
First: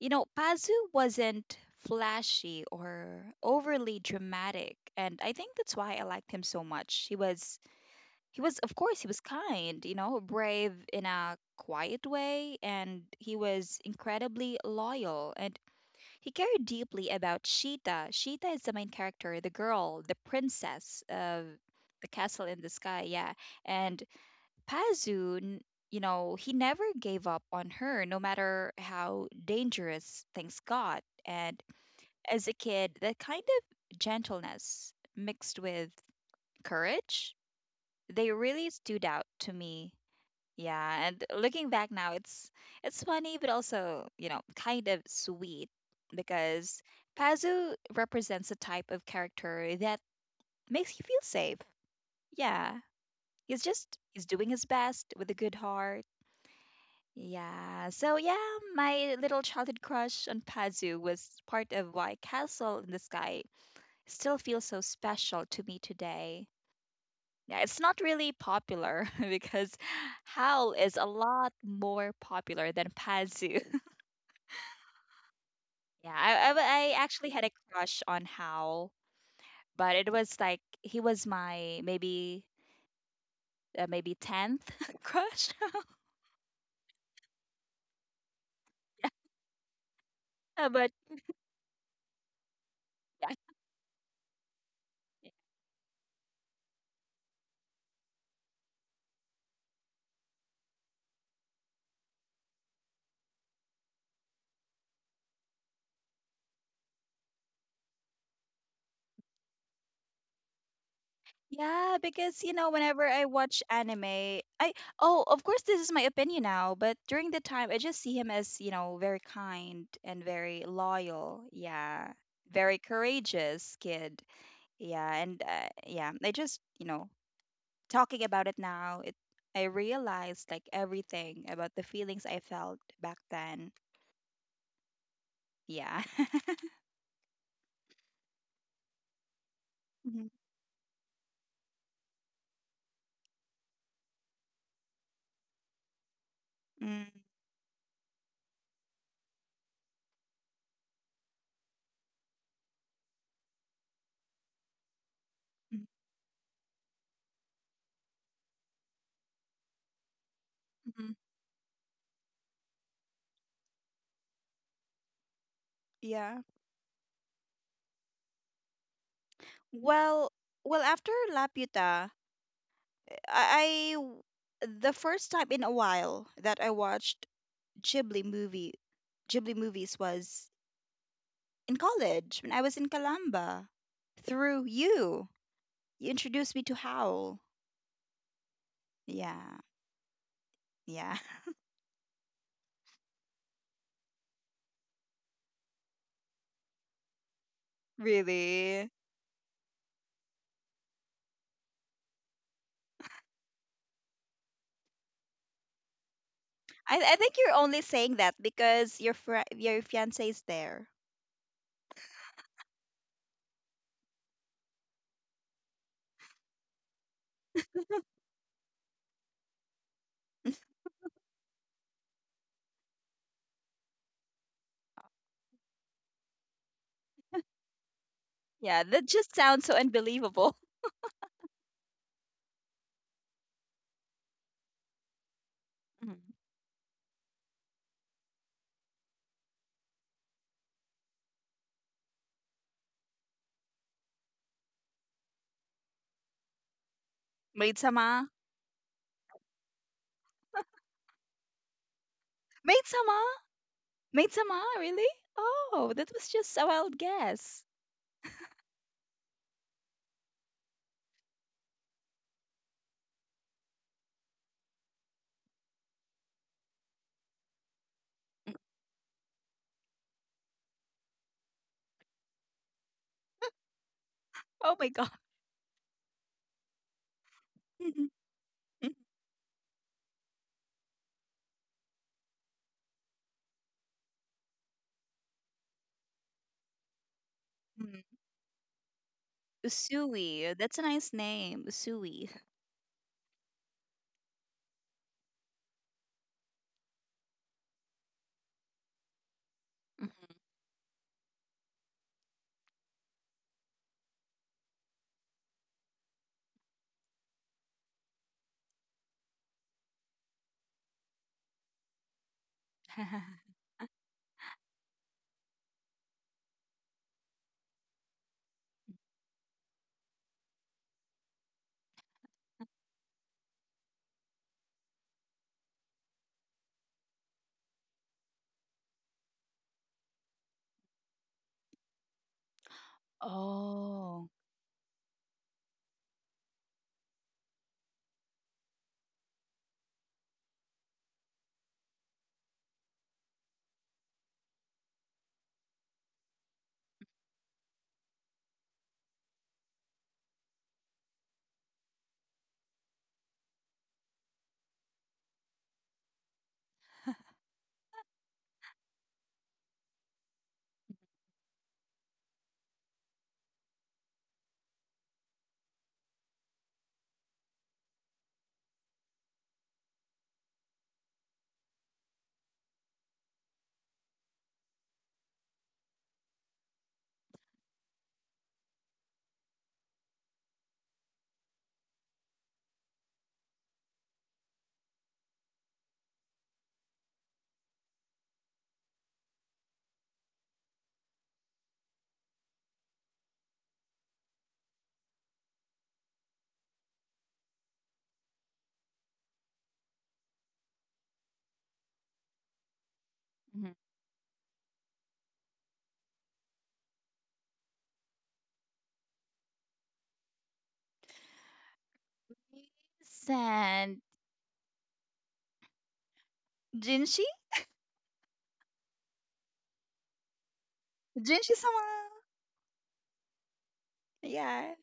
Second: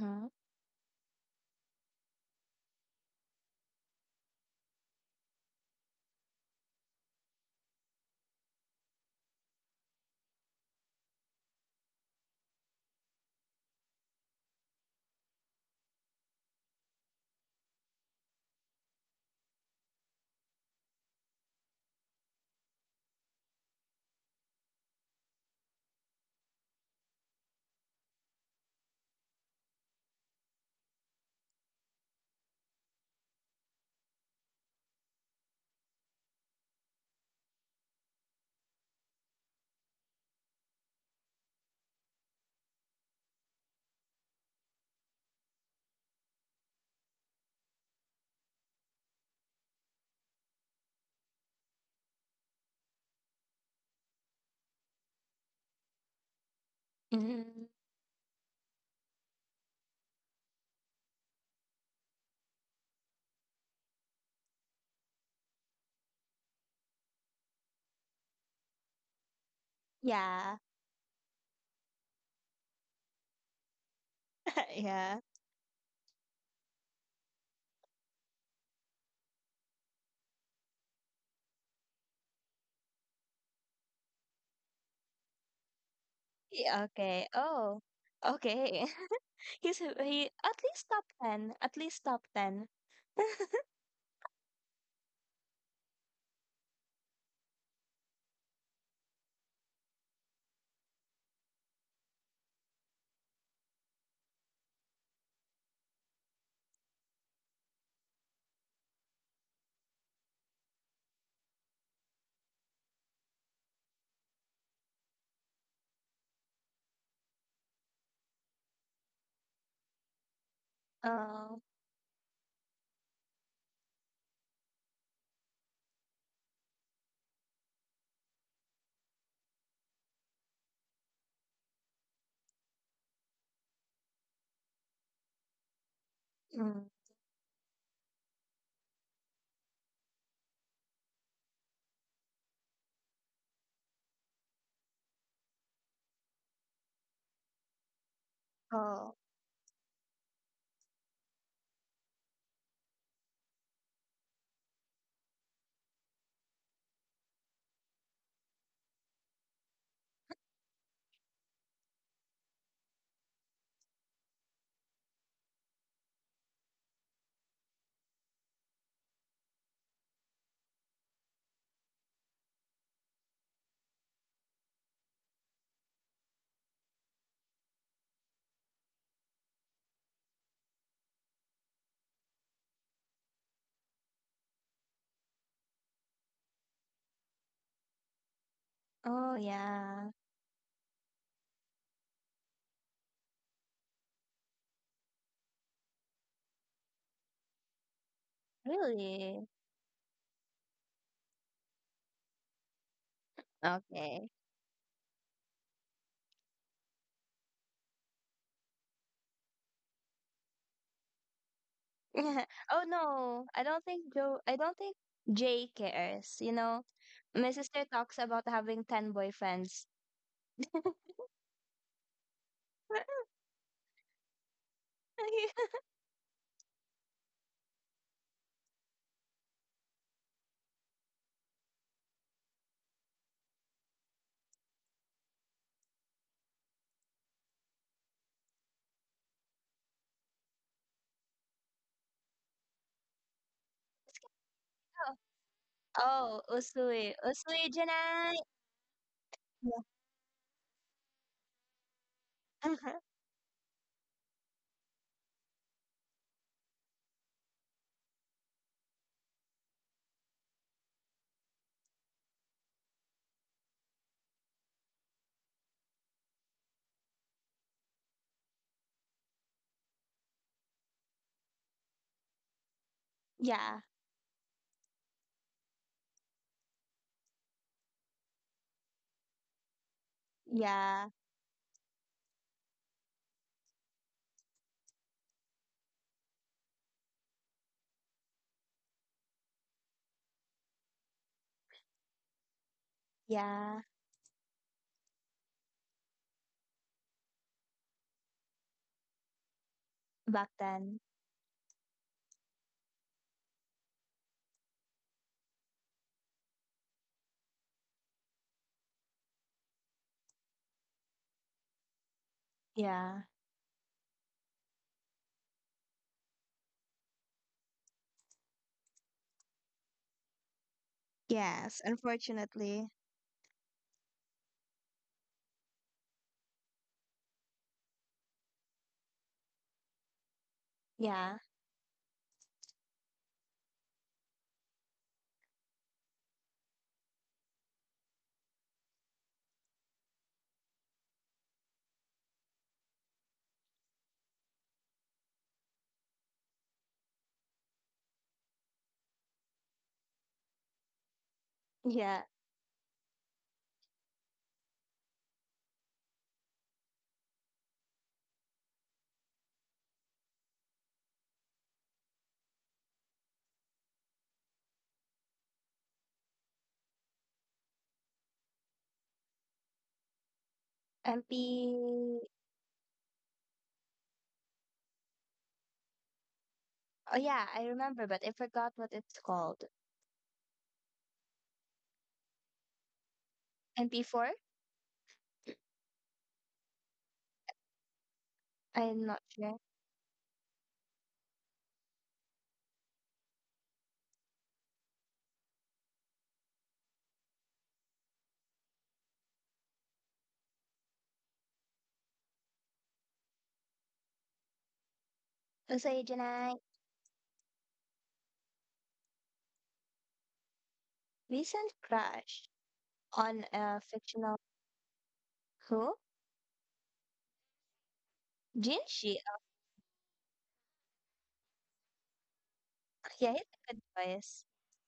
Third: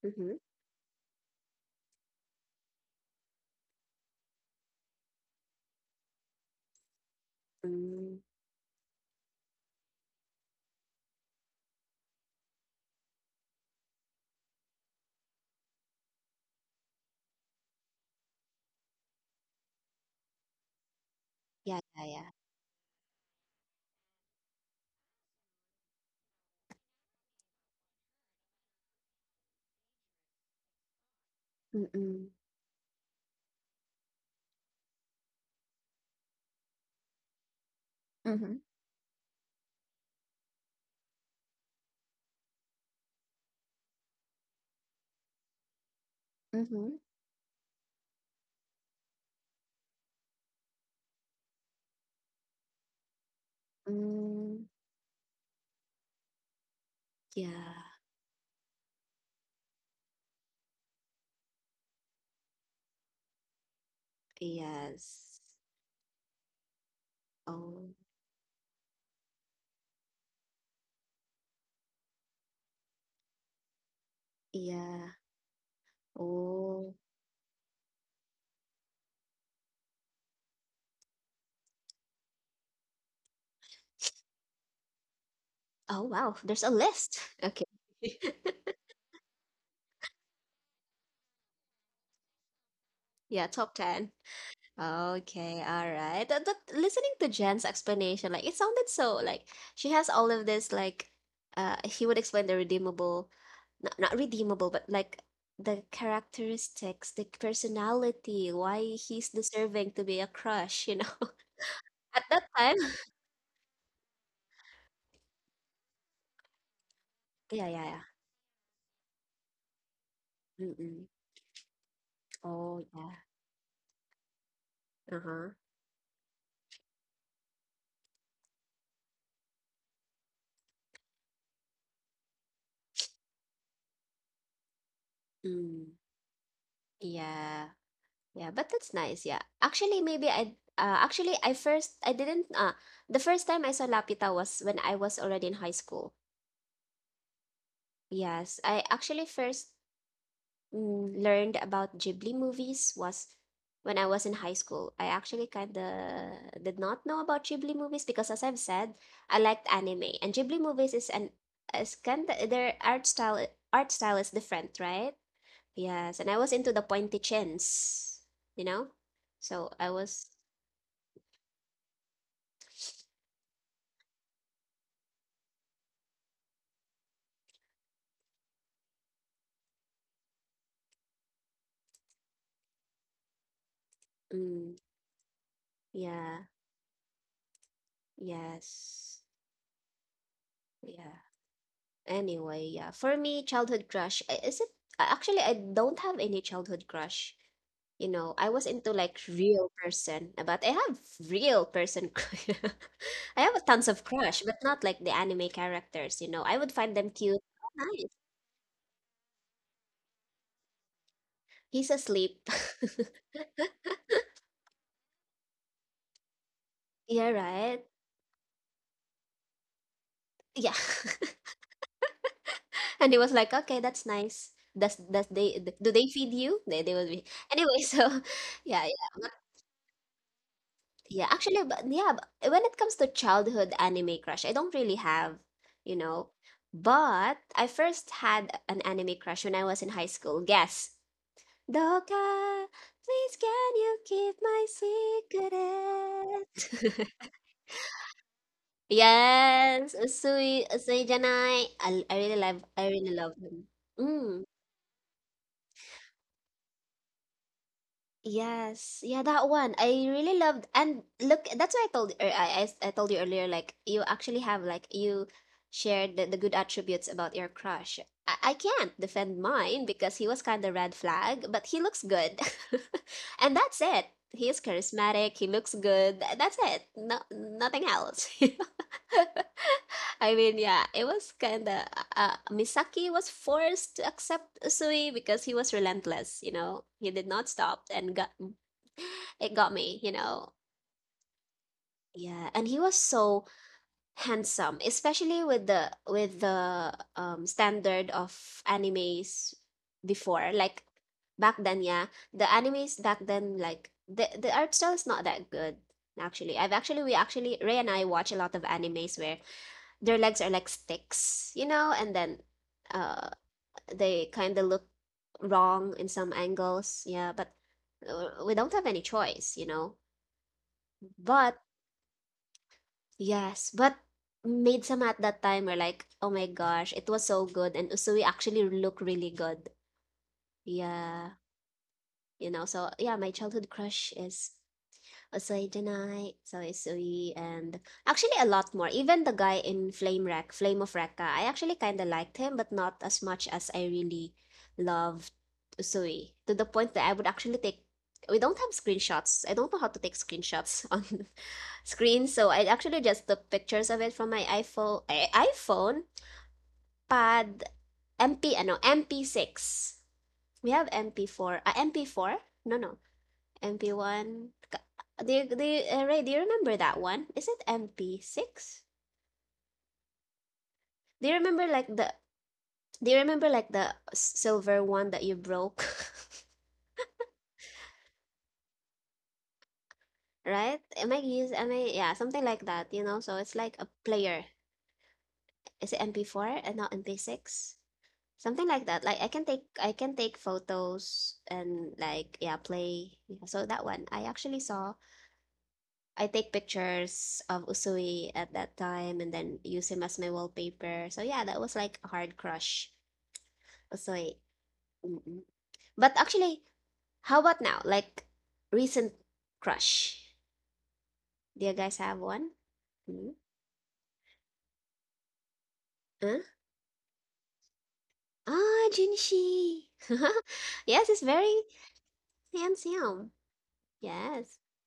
[SPEAKER 2] You
[SPEAKER 1] Mm-hmm. Mm.
[SPEAKER 2] know,
[SPEAKER 1] Mm.
[SPEAKER 2] Pazu wasn't flashy or overly dramatic, and I think that's why I liked him so much. He was
[SPEAKER 1] Hmm. Mm.
[SPEAKER 2] he was of course he was kind, you know, brave in a quiet way, and he was incredibly loyal, and he cared deeply about Sheeta. Sheeta is the main character, the girl, the princess of
[SPEAKER 1] Yeah, yeah,
[SPEAKER 2] the
[SPEAKER 1] yeah.
[SPEAKER 2] castle in the sky, yeah. And Pazu, n- you know, he never gave up on her, no matter how dangerous things got. And
[SPEAKER 1] Mm-mm.
[SPEAKER 2] as a kid, that kind of gentleness mixed with courage, they
[SPEAKER 1] Mhm,
[SPEAKER 2] really stood out to me. Yeah, and looking back now, it's it's funny, but also you know kind of sweet, because
[SPEAKER 1] mhm.
[SPEAKER 2] Pazu represents a type of character that makes you feel safe. Yeah, he's just he's doing his
[SPEAKER 1] Mm,
[SPEAKER 2] best with a good heart.
[SPEAKER 3] Mm-hmm.
[SPEAKER 1] yeah,
[SPEAKER 2] Yeah, so yeah, my little childhood crush on Pazu was part of why Castle in the Sky still feels so
[SPEAKER 1] yes.
[SPEAKER 2] special to me today. Yeah, it's
[SPEAKER 1] Oh,
[SPEAKER 2] not really popular because
[SPEAKER 3] Yeah.
[SPEAKER 2] Howl is a lot more popular than Pazu.
[SPEAKER 1] yeah.
[SPEAKER 3] Yeah.
[SPEAKER 2] Yeah, I I
[SPEAKER 1] Oh,
[SPEAKER 2] I actually had a crush on Howl, but it was like he was my maybe uh, maybe tenth crush.
[SPEAKER 1] oh, wow. There's a
[SPEAKER 3] Yeah,
[SPEAKER 1] list.
[SPEAKER 3] okay.
[SPEAKER 1] Okay.
[SPEAKER 3] Oh, okay. He's he at
[SPEAKER 2] Uh,
[SPEAKER 3] least
[SPEAKER 2] but
[SPEAKER 3] top ten, at least top ten.
[SPEAKER 2] yeah,
[SPEAKER 1] Yeah, top ten. Okay, all right. That, that, listening to Jen's explanation, like it sounded so like she has all of this like uh he would explain the redeemable, not not redeemable, but like the characteristics, the personality, why he's deserving to be a crush, you know.
[SPEAKER 2] yeah,
[SPEAKER 1] At
[SPEAKER 2] because
[SPEAKER 1] that
[SPEAKER 2] you know
[SPEAKER 1] time,
[SPEAKER 2] whenever I watch anime, I oh, of course this is my opinion now, but during the
[SPEAKER 1] yeah,
[SPEAKER 2] time I just
[SPEAKER 1] yeah.
[SPEAKER 2] see him as you know very kind and very
[SPEAKER 1] Mm.
[SPEAKER 2] loyal.
[SPEAKER 3] Oh,
[SPEAKER 2] Yeah, very
[SPEAKER 1] Oh, yeah.
[SPEAKER 2] courageous kid. Yeah, and
[SPEAKER 1] Uh-huh.
[SPEAKER 2] uh, yeah, I just, you know, talking about it now, it I realized like everything about the feelings I felt back then.
[SPEAKER 1] Mm.
[SPEAKER 2] Yeah.
[SPEAKER 3] mm,
[SPEAKER 1] Yeah. Yeah, but that's nice. Yeah. Actually,
[SPEAKER 2] Mhm.
[SPEAKER 1] maybe I uh actually I first I didn't uh the first time I saw Lapita was when I was already in high school.
[SPEAKER 2] Mm,
[SPEAKER 1] Yes. I
[SPEAKER 3] oh,
[SPEAKER 1] actually first, mm, learned about Ghibli movies was when I was in high school. I actually kind
[SPEAKER 2] mm,
[SPEAKER 1] of did not know about Ghibli movies because, as I've said, I liked anime and Ghibli movies is
[SPEAKER 2] mhm.
[SPEAKER 1] an is kind of their art style. Art style is different, right? Yes, and
[SPEAKER 2] Yeah.
[SPEAKER 1] I was into the pointy chins, you know? So I
[SPEAKER 2] Well,
[SPEAKER 1] was,
[SPEAKER 2] well, after Laputa, I, I w- the first time in a while that I watched Ghibli movie, Ghibli movies was in college when I was in Calamba through
[SPEAKER 1] mm,
[SPEAKER 2] you. You
[SPEAKER 1] yeah,
[SPEAKER 2] introduced me to Howl.
[SPEAKER 1] yes,
[SPEAKER 3] oh
[SPEAKER 2] Yeah.
[SPEAKER 3] yeah.
[SPEAKER 2] Yeah.
[SPEAKER 1] yeah. Anyway, yeah. For me, childhood crush, I- is it? I- Actually, I don't have any childhood crush. You know, I was
[SPEAKER 2] Really?
[SPEAKER 1] into like
[SPEAKER 3] Really?
[SPEAKER 1] real person, but I have real person. cr- I have tons of
[SPEAKER 3] Okay.
[SPEAKER 1] crush, but not like the anime characters, you know. I would
[SPEAKER 2] I
[SPEAKER 1] find them
[SPEAKER 2] I think
[SPEAKER 1] cute.
[SPEAKER 2] you're
[SPEAKER 1] Oh,
[SPEAKER 2] only
[SPEAKER 1] nice.
[SPEAKER 2] saying that because your fr- your fiance is there.
[SPEAKER 1] He's asleep.
[SPEAKER 3] Oh no, I don't think Joe, I don't think Jay cares. You know,
[SPEAKER 1] Yeah,
[SPEAKER 3] my sister
[SPEAKER 1] right?
[SPEAKER 3] talks about having ten boyfriends.
[SPEAKER 1] Yeah. And he was like, okay, that's nice. Does does they d- do they feed you? They they will be anyway. So
[SPEAKER 2] Yeah,
[SPEAKER 1] yeah,
[SPEAKER 2] that
[SPEAKER 1] yeah, but,
[SPEAKER 2] just sounds so unbelievable.
[SPEAKER 1] yeah. Actually, but yeah, but when it comes to childhood anime crush, I don't really have, you know.
[SPEAKER 2] Mhm.
[SPEAKER 1] But I first had an anime crush when I was in high school. Guess, Doka, please can you keep my secret?
[SPEAKER 3] Oh, Usui, Usui
[SPEAKER 2] Maid-sama?
[SPEAKER 3] Janai. Yeah,
[SPEAKER 1] Yes, Usui, Usui Janai. I, I really love I really
[SPEAKER 2] Maid-sama?
[SPEAKER 1] love him. Mm.
[SPEAKER 2] Maid-sama? Really? Oh, that was just a wild guess.
[SPEAKER 1] Yes, yeah, that one I really loved, and look, that's why I told er, I, I s- I told you earlier, like you actually have like you shared the, the good attributes about your crush. I, I can't defend mine because he was kind of red flag, but he looks good, and that's
[SPEAKER 3] yeah,
[SPEAKER 1] it. He is
[SPEAKER 2] Oh my god.
[SPEAKER 1] charismatic. He looks good. tha- That's it. No, nothing else. I mean, yeah, it
[SPEAKER 3] yeah.
[SPEAKER 1] was kind of uh, Misaki was forced to accept Usui because he was relentless, you know. He did not stop
[SPEAKER 2] Mm.
[SPEAKER 1] and got it got me, you know.
[SPEAKER 2] Usui. That's a nice name. Usui.
[SPEAKER 1] Yeah, and he was so
[SPEAKER 3] Yeah.
[SPEAKER 1] handsome, especially with the with the um standard of animes
[SPEAKER 2] Mhm.
[SPEAKER 1] before.
[SPEAKER 3] Back
[SPEAKER 1] Like
[SPEAKER 3] then.
[SPEAKER 1] back then, yeah, the animes back then like the the art style is not that good actually. I've actually we actually Ray and I watch a lot of animes where their legs are like sticks, you know, and then
[SPEAKER 3] Yeah.
[SPEAKER 1] uh they kind of look wrong in some angles. Yeah, but uh, we don't have any choice, you know. But
[SPEAKER 3] Yes, unfortunately.
[SPEAKER 1] yes, but made some at that time were like, oh my gosh, it was so good, and Usui actually looked really good. Yeah,
[SPEAKER 3] Yeah,
[SPEAKER 1] you know. So yeah, my childhood crush
[SPEAKER 2] Oh.
[SPEAKER 1] is Osoy Janai, Soy Sui, and actually a lot more. Even the guy in Flame Wreck, Flame of Recca, I actually kind of liked him, but not as much as I really loved Usui. To the point that I would actually take. We don't have screenshots. I don't know how to take screenshots on
[SPEAKER 3] yeah.
[SPEAKER 1] screen, so I actually just took pictures of it from my iPhone, eh, iPhone pad M P, ano, M P six. We have M P four, uh, M P four? No, no. M P one. Do you, do you, uh, Ray, do you remember that one? Is it M P six? Do
[SPEAKER 3] M P,
[SPEAKER 1] you remember like the do you remember like the silver one that you broke?
[SPEAKER 3] oh, yeah, I remember, but I forgot what it's called.
[SPEAKER 1] Right? Am I use am I yeah, something like that, you know? So it's like a
[SPEAKER 3] M P four?
[SPEAKER 1] player. Is it M P four and not M P six? Something like that.
[SPEAKER 3] I'm
[SPEAKER 1] Like
[SPEAKER 3] not
[SPEAKER 1] I can
[SPEAKER 3] sure.
[SPEAKER 1] take I can take photos and like yeah, play. Yeah, so that one I actually saw I take pictures of Usui at that time and then use him as my wallpaper. So yeah, that was like a hard crush.
[SPEAKER 2] Mhm.
[SPEAKER 1] Usui. Mm-mm.
[SPEAKER 3] Usay
[SPEAKER 1] But
[SPEAKER 3] Janai,
[SPEAKER 1] actually, how about now? Like recent crush. Do
[SPEAKER 3] recent
[SPEAKER 1] you guys have
[SPEAKER 3] crush
[SPEAKER 1] one?
[SPEAKER 2] Mhm.
[SPEAKER 1] Hmm?
[SPEAKER 3] on a
[SPEAKER 2] Sand.
[SPEAKER 3] fictional, who?
[SPEAKER 1] Huh?
[SPEAKER 2] Jinshi?
[SPEAKER 1] Ah,
[SPEAKER 3] Jinshi.
[SPEAKER 1] Jinshi. Yes, it's very
[SPEAKER 2] Jinshi-sama.
[SPEAKER 3] Oh,
[SPEAKER 1] handsome.
[SPEAKER 3] yeah, he's a good choice.
[SPEAKER 1] Yes.
[SPEAKER 2] Yeah.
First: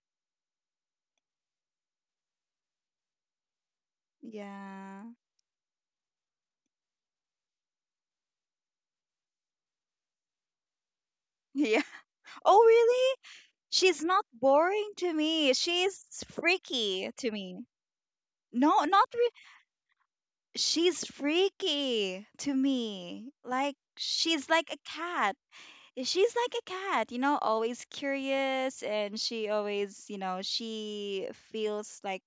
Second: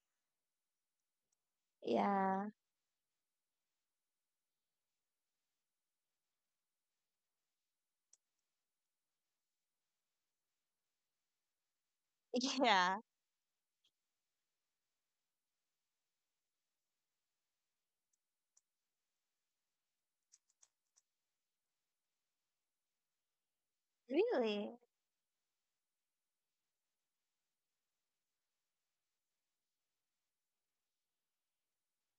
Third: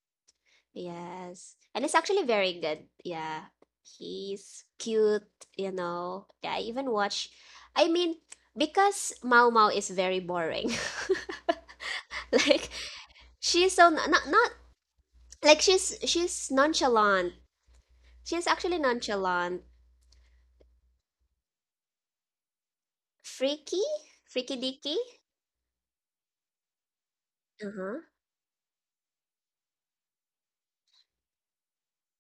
[SPEAKER 1] Yes. And it's actually
[SPEAKER 3] Yeah.
[SPEAKER 1] very good. Yeah. He's
[SPEAKER 2] Yeah.
[SPEAKER 1] cute, you know. Yeah, I even watch I mean, because Mao Mao is very boring.
[SPEAKER 2] Yeah. Oh,
[SPEAKER 1] Like
[SPEAKER 3] Yeah.
[SPEAKER 2] really?
[SPEAKER 1] she's so
[SPEAKER 2] She's
[SPEAKER 1] not,
[SPEAKER 2] not
[SPEAKER 1] not not
[SPEAKER 2] boring to me.
[SPEAKER 1] like she's
[SPEAKER 2] She's
[SPEAKER 1] she's
[SPEAKER 2] freaky to
[SPEAKER 1] nonchalant.
[SPEAKER 2] me.
[SPEAKER 1] She's actually
[SPEAKER 2] No, not re-
[SPEAKER 1] nonchalant.
[SPEAKER 2] she's freaky to me. Like
[SPEAKER 1] Freaky?
[SPEAKER 2] she's
[SPEAKER 1] Freaky
[SPEAKER 2] like
[SPEAKER 3] Really?
[SPEAKER 2] a
[SPEAKER 1] dicky.
[SPEAKER 2] cat. Eh, She's like a cat, you know, always
[SPEAKER 1] Uh-huh.
[SPEAKER 2] curious, and she always, you know, she feels like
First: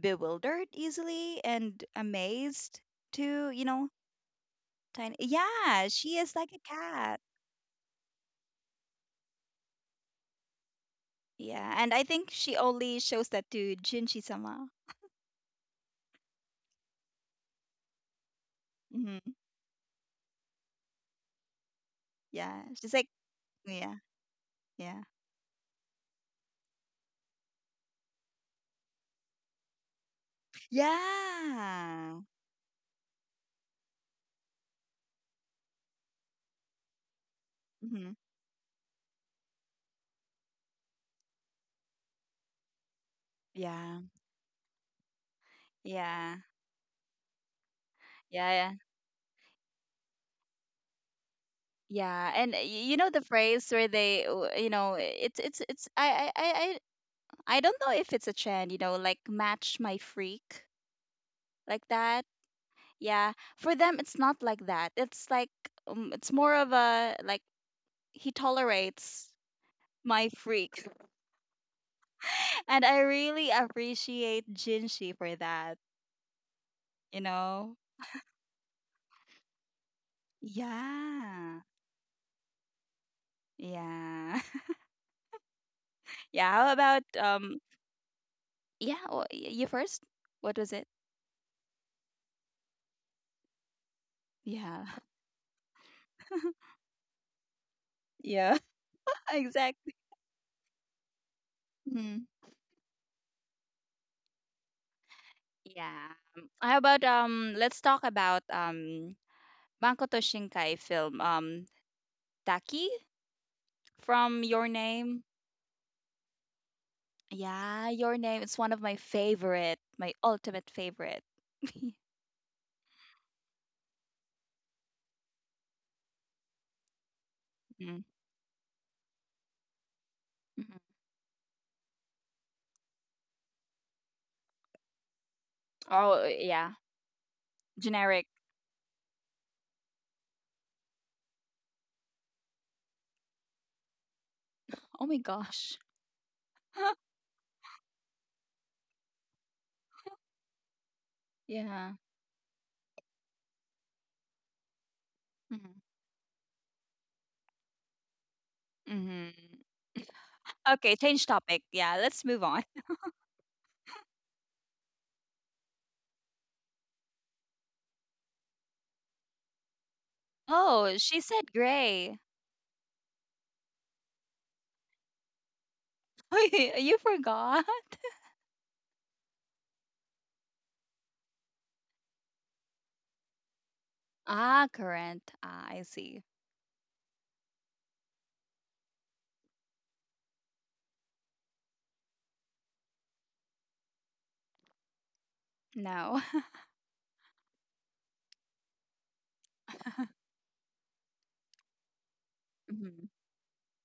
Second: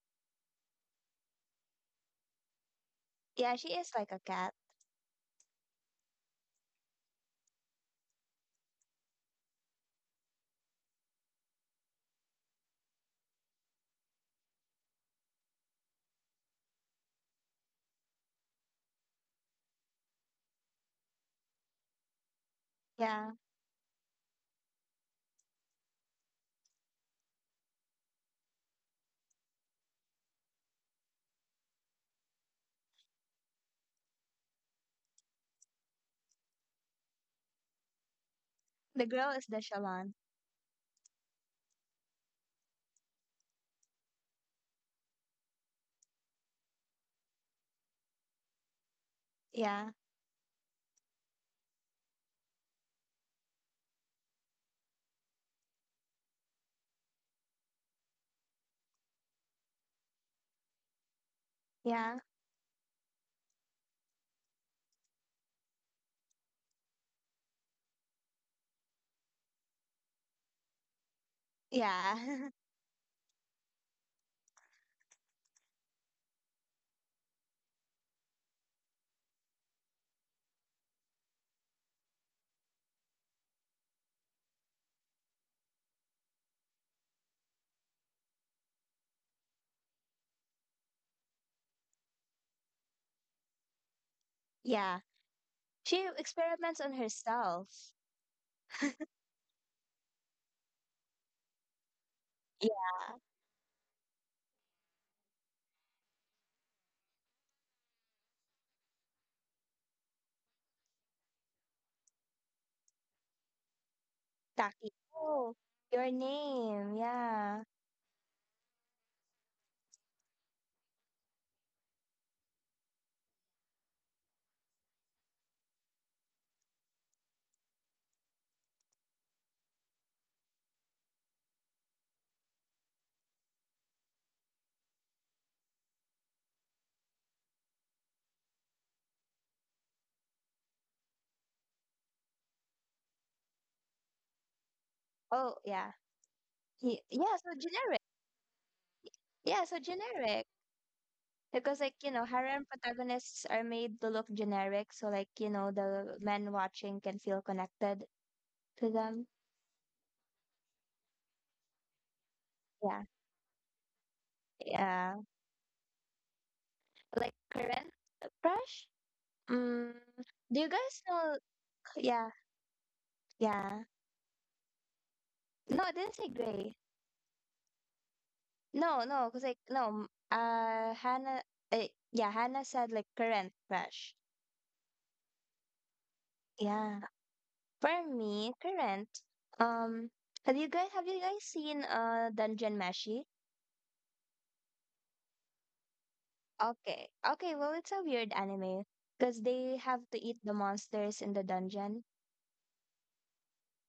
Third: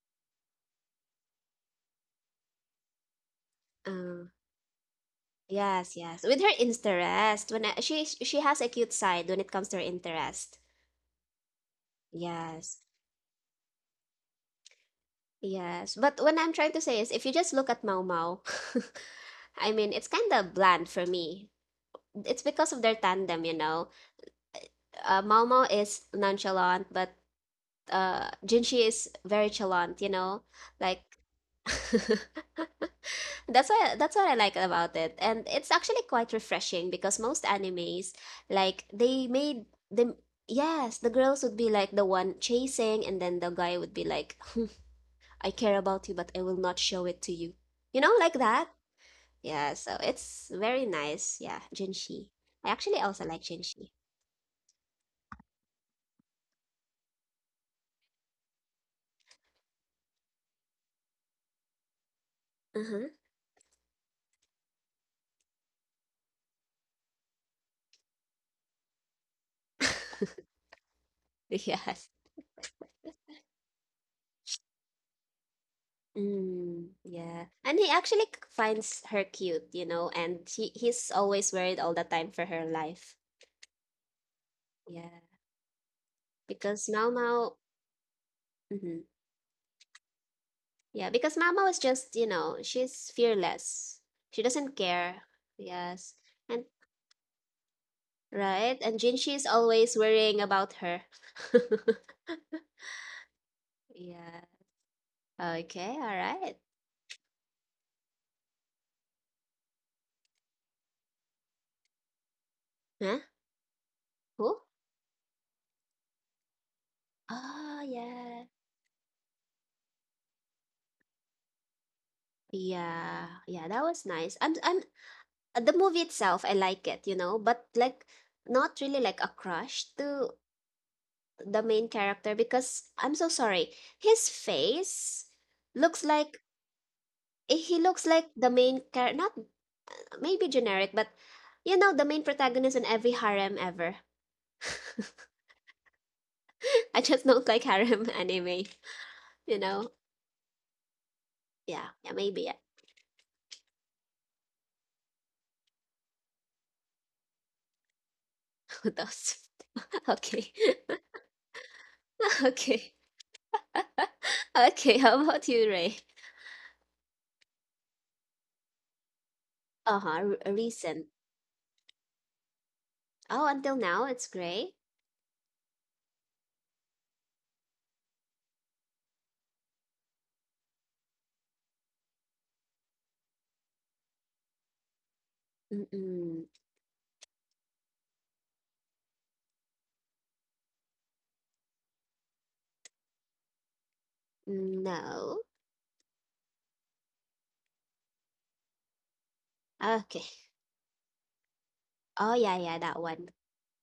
[SPEAKER 2] bewildered easily and amazed too,
[SPEAKER 3] Yeah,
[SPEAKER 2] you
[SPEAKER 3] she
[SPEAKER 2] know,
[SPEAKER 3] is like a
[SPEAKER 1] Uh,
[SPEAKER 3] cat.
[SPEAKER 2] tiny. Yeah,
[SPEAKER 1] yes,
[SPEAKER 2] she
[SPEAKER 1] yes.
[SPEAKER 2] is
[SPEAKER 1] With
[SPEAKER 2] like
[SPEAKER 1] her
[SPEAKER 2] a cat.
[SPEAKER 1] interest. When I, she she has a cute side when it comes to her interest.
[SPEAKER 2] Yeah, and I think she
[SPEAKER 1] Yes.
[SPEAKER 2] only shows that to Jinchi-sama.
[SPEAKER 1] Yes, but what I'm trying to say is if you just look at Mau Mau,
[SPEAKER 2] Hmm.
[SPEAKER 1] I mean, it's kind of bland for me. It's
[SPEAKER 2] Yeah,
[SPEAKER 1] because of
[SPEAKER 2] she's
[SPEAKER 1] their
[SPEAKER 2] like
[SPEAKER 3] Yeah.
[SPEAKER 1] tandem, you know.
[SPEAKER 2] yeah. Yeah.
[SPEAKER 1] Uh, Mau Mau is nonchalant, but uh, Jinshi is very chalant, you know. Like
[SPEAKER 2] Yeah.
[SPEAKER 1] that's why that's what I like about it. And it's actually quite refreshing because most
[SPEAKER 2] Hmm.
[SPEAKER 1] animes, like
[SPEAKER 3] The
[SPEAKER 1] they
[SPEAKER 3] girl is the
[SPEAKER 1] made
[SPEAKER 3] Shalon.
[SPEAKER 1] them, yes, the girls would be like the one chasing and then the guy would
[SPEAKER 2] Yeah.
[SPEAKER 1] be like, hmm, I care about you, but
[SPEAKER 2] Yeah.
[SPEAKER 1] I will not show it to you. You know, like
[SPEAKER 2] Yeah.
[SPEAKER 1] that.
[SPEAKER 2] Yeah.
[SPEAKER 1] Yeah,
[SPEAKER 3] Yeah.
[SPEAKER 1] so it's very nice. Yeah, Jinshi.
[SPEAKER 2] Yeah. And y-
[SPEAKER 1] I
[SPEAKER 2] you
[SPEAKER 1] actually
[SPEAKER 2] know the
[SPEAKER 1] also like
[SPEAKER 2] phrase where
[SPEAKER 1] Jinshi.
[SPEAKER 2] they, w- you know, it's it's it's I I I I I don't know if it's a trend, you know, like match my freak like
[SPEAKER 3] Yeah.
[SPEAKER 2] that.
[SPEAKER 1] Uh-huh.
[SPEAKER 2] Yeah. For them, it's not like that. It's like um, it's more of a like he tolerates my freak,
[SPEAKER 1] Yes.
[SPEAKER 3] Yeah.
[SPEAKER 2] and I really appreciate Jinshi for that.
[SPEAKER 1] Mm,
[SPEAKER 2] You
[SPEAKER 1] yeah.
[SPEAKER 2] know.
[SPEAKER 1] And he actually c- finds her cute, you know, and he, he's always
[SPEAKER 2] Yeah.
[SPEAKER 1] worried all the time for her life.
[SPEAKER 2] Yeah.
[SPEAKER 1] Yeah.
[SPEAKER 2] Yeah, how
[SPEAKER 1] Because Mao
[SPEAKER 2] about
[SPEAKER 1] Mao,
[SPEAKER 2] um
[SPEAKER 1] mhm.
[SPEAKER 2] yeah, well, y- you first. What was it?
[SPEAKER 1] Yeah, because Mao Mao is just, you know, she's fearless. She doesn't
[SPEAKER 2] Yeah.
[SPEAKER 3] Yeah.
[SPEAKER 1] care.
[SPEAKER 3] She
[SPEAKER 1] Yes. And
[SPEAKER 3] experiments on herself.
[SPEAKER 2] Yeah,
[SPEAKER 1] right? And Jinshi is always
[SPEAKER 2] exactly.
[SPEAKER 1] worrying about her.
[SPEAKER 2] Mhm.
[SPEAKER 3] Yeah.
[SPEAKER 1] Yeah. Okay. All
[SPEAKER 2] Yeah. Um,
[SPEAKER 1] right.
[SPEAKER 2] how about um let's talk about um Makoto Shinkai film um Taki
[SPEAKER 1] Huh?
[SPEAKER 2] from
[SPEAKER 1] Who?
[SPEAKER 2] Your
[SPEAKER 3] Taki.
[SPEAKER 2] Name.
[SPEAKER 3] Oh, your name. Yeah.
[SPEAKER 1] Oh,
[SPEAKER 2] Yeah, Your Name.
[SPEAKER 1] yeah.
[SPEAKER 2] It's one of my favorite, my ultimate favorite.
[SPEAKER 1] Yeah. Yeah. That was nice. I'm. I'm. Uh, The movie itself, I like it. You know, but
[SPEAKER 2] Mm,
[SPEAKER 1] like, not really like a crush to
[SPEAKER 2] mhm.
[SPEAKER 1] the main character because I'm so sorry. His face looks
[SPEAKER 2] Oh,
[SPEAKER 1] like
[SPEAKER 2] yeah.
[SPEAKER 1] eh, he looks
[SPEAKER 2] Generic.
[SPEAKER 1] like the main character. Not maybe generic, but you know, the main protagonist in every harem ever.
[SPEAKER 2] Oh my
[SPEAKER 3] Oh,
[SPEAKER 2] gosh.
[SPEAKER 3] yeah. Ye-
[SPEAKER 1] I just
[SPEAKER 3] Yeah,
[SPEAKER 1] don't
[SPEAKER 3] so
[SPEAKER 1] like
[SPEAKER 3] generic.
[SPEAKER 1] harem anime, you
[SPEAKER 3] Yeah, so
[SPEAKER 1] know?
[SPEAKER 3] generic. Because
[SPEAKER 1] Yeah,
[SPEAKER 2] Yeah.
[SPEAKER 3] like, you
[SPEAKER 1] yeah,
[SPEAKER 3] know,
[SPEAKER 1] maybe yeah.
[SPEAKER 3] harem protagonists are made to look generic, so like, you know,
[SPEAKER 2] Hmm.
[SPEAKER 3] the men watching can feel connected to
[SPEAKER 1] Who
[SPEAKER 3] them.
[SPEAKER 2] Hmm.
[SPEAKER 1] knows? Okay,
[SPEAKER 2] Okay, change topic. Yeah, let's move on.
[SPEAKER 1] okay,
[SPEAKER 3] Yeah.
[SPEAKER 1] okay.
[SPEAKER 3] Yeah.
[SPEAKER 1] How about you, Ray?
[SPEAKER 3] Like current crush? Mm,
[SPEAKER 1] Uh huh. Re-
[SPEAKER 3] do you guys
[SPEAKER 2] Oh,
[SPEAKER 1] Recent.
[SPEAKER 2] she
[SPEAKER 3] know,
[SPEAKER 2] said gray.
[SPEAKER 3] yeah,
[SPEAKER 1] Oh, until
[SPEAKER 3] yeah.
[SPEAKER 1] now it's gray.
[SPEAKER 3] No, I didn't say Gray.
[SPEAKER 2] Wait, you forgot?
[SPEAKER 3] No, no, because like no, m- uh Hannah, uh, yeah, Hannah said like current crush.
[SPEAKER 2] Ah, current. Ah, I see.
[SPEAKER 1] Mm-mm.
[SPEAKER 3] Yeah. For me, current. Um, have you guys have you guys seen uh Dungeon Meshi?
[SPEAKER 1] No.
[SPEAKER 2] No.
[SPEAKER 3] Okay, okay. Well, it's a weird anime because they have to
[SPEAKER 1] Okay.
[SPEAKER 3] eat the monsters in the dungeon.
[SPEAKER 1] Oh yeah, yeah, that
[SPEAKER 2] Mhm.
[SPEAKER 1] one.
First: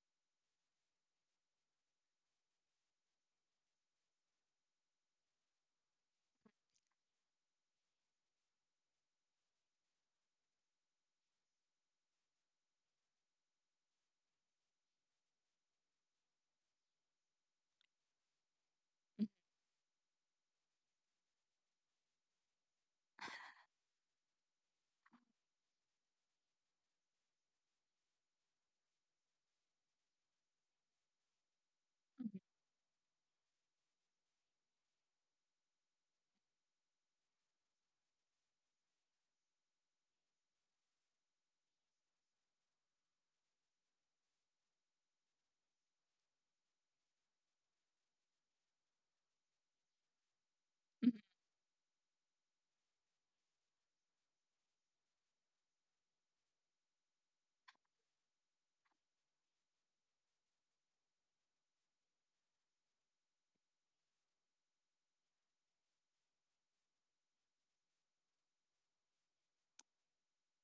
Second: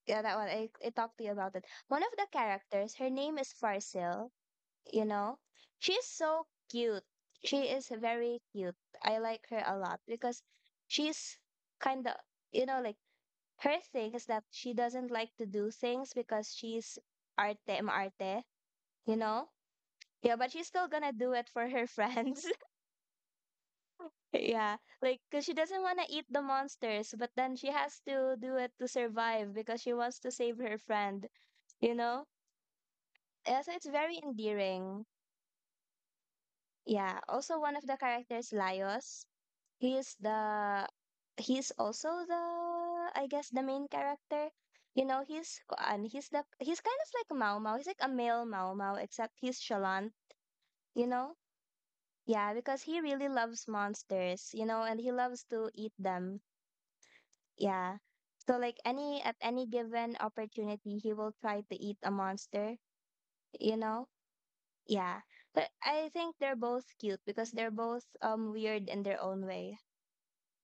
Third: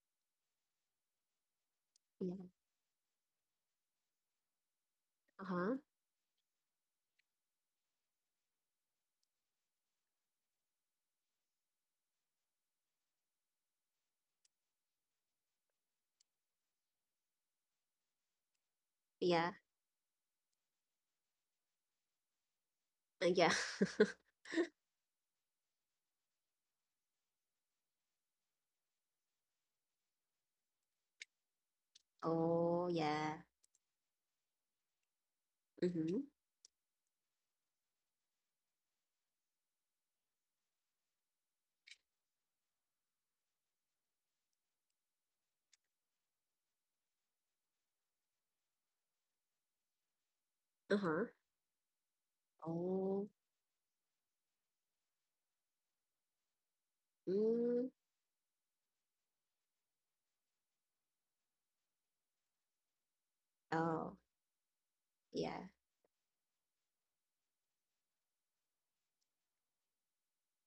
[SPEAKER 3] Yeah, that one. I, I talked to you about it. One of the
[SPEAKER 1] Yeah.
[SPEAKER 3] characters, her name is Farsil. You know,
[SPEAKER 1] Uh huh.
[SPEAKER 3] she's so cute. She is very cute. I like her a lot because she's kind of, you know, like her thing is that she doesn't like to do things because she's arte maarte, you know?
[SPEAKER 1] Yeah.
[SPEAKER 3] Yeah, but she's still gonna do it for her friends.
[SPEAKER 1] Uh, yeah.
[SPEAKER 3] Yeah, like, because she doesn't want to eat the monsters, but then she has to do it to survive because she wants to save her friend, you know?
[SPEAKER 2] Mhm.
[SPEAKER 1] Oh yeah.
[SPEAKER 3] Yeah, so it's very endearing.
[SPEAKER 1] Mm-hmm.
[SPEAKER 3] Yeah, also one of the characters, Laios, he is the, he's also the, I guess, the main character. You know, he's, and he's the, he's kind of like Mau Mau. He's like a male Mau Mau, except he's chalant, you
[SPEAKER 2] Mhm.
[SPEAKER 1] Uh-huh.
[SPEAKER 3] know? Yeah, because he
[SPEAKER 1] Oh.
[SPEAKER 3] really loves monsters, you know, and he loves to eat them.
[SPEAKER 1] Mm.
[SPEAKER 3] Yeah. So like any at any given opportunity, he will try to eat a monster, you know?
[SPEAKER 1] Oh.
[SPEAKER 3] Yeah.
[SPEAKER 1] Yeah.
[SPEAKER 3] But I think they're both cute because they're both um weird in their own way.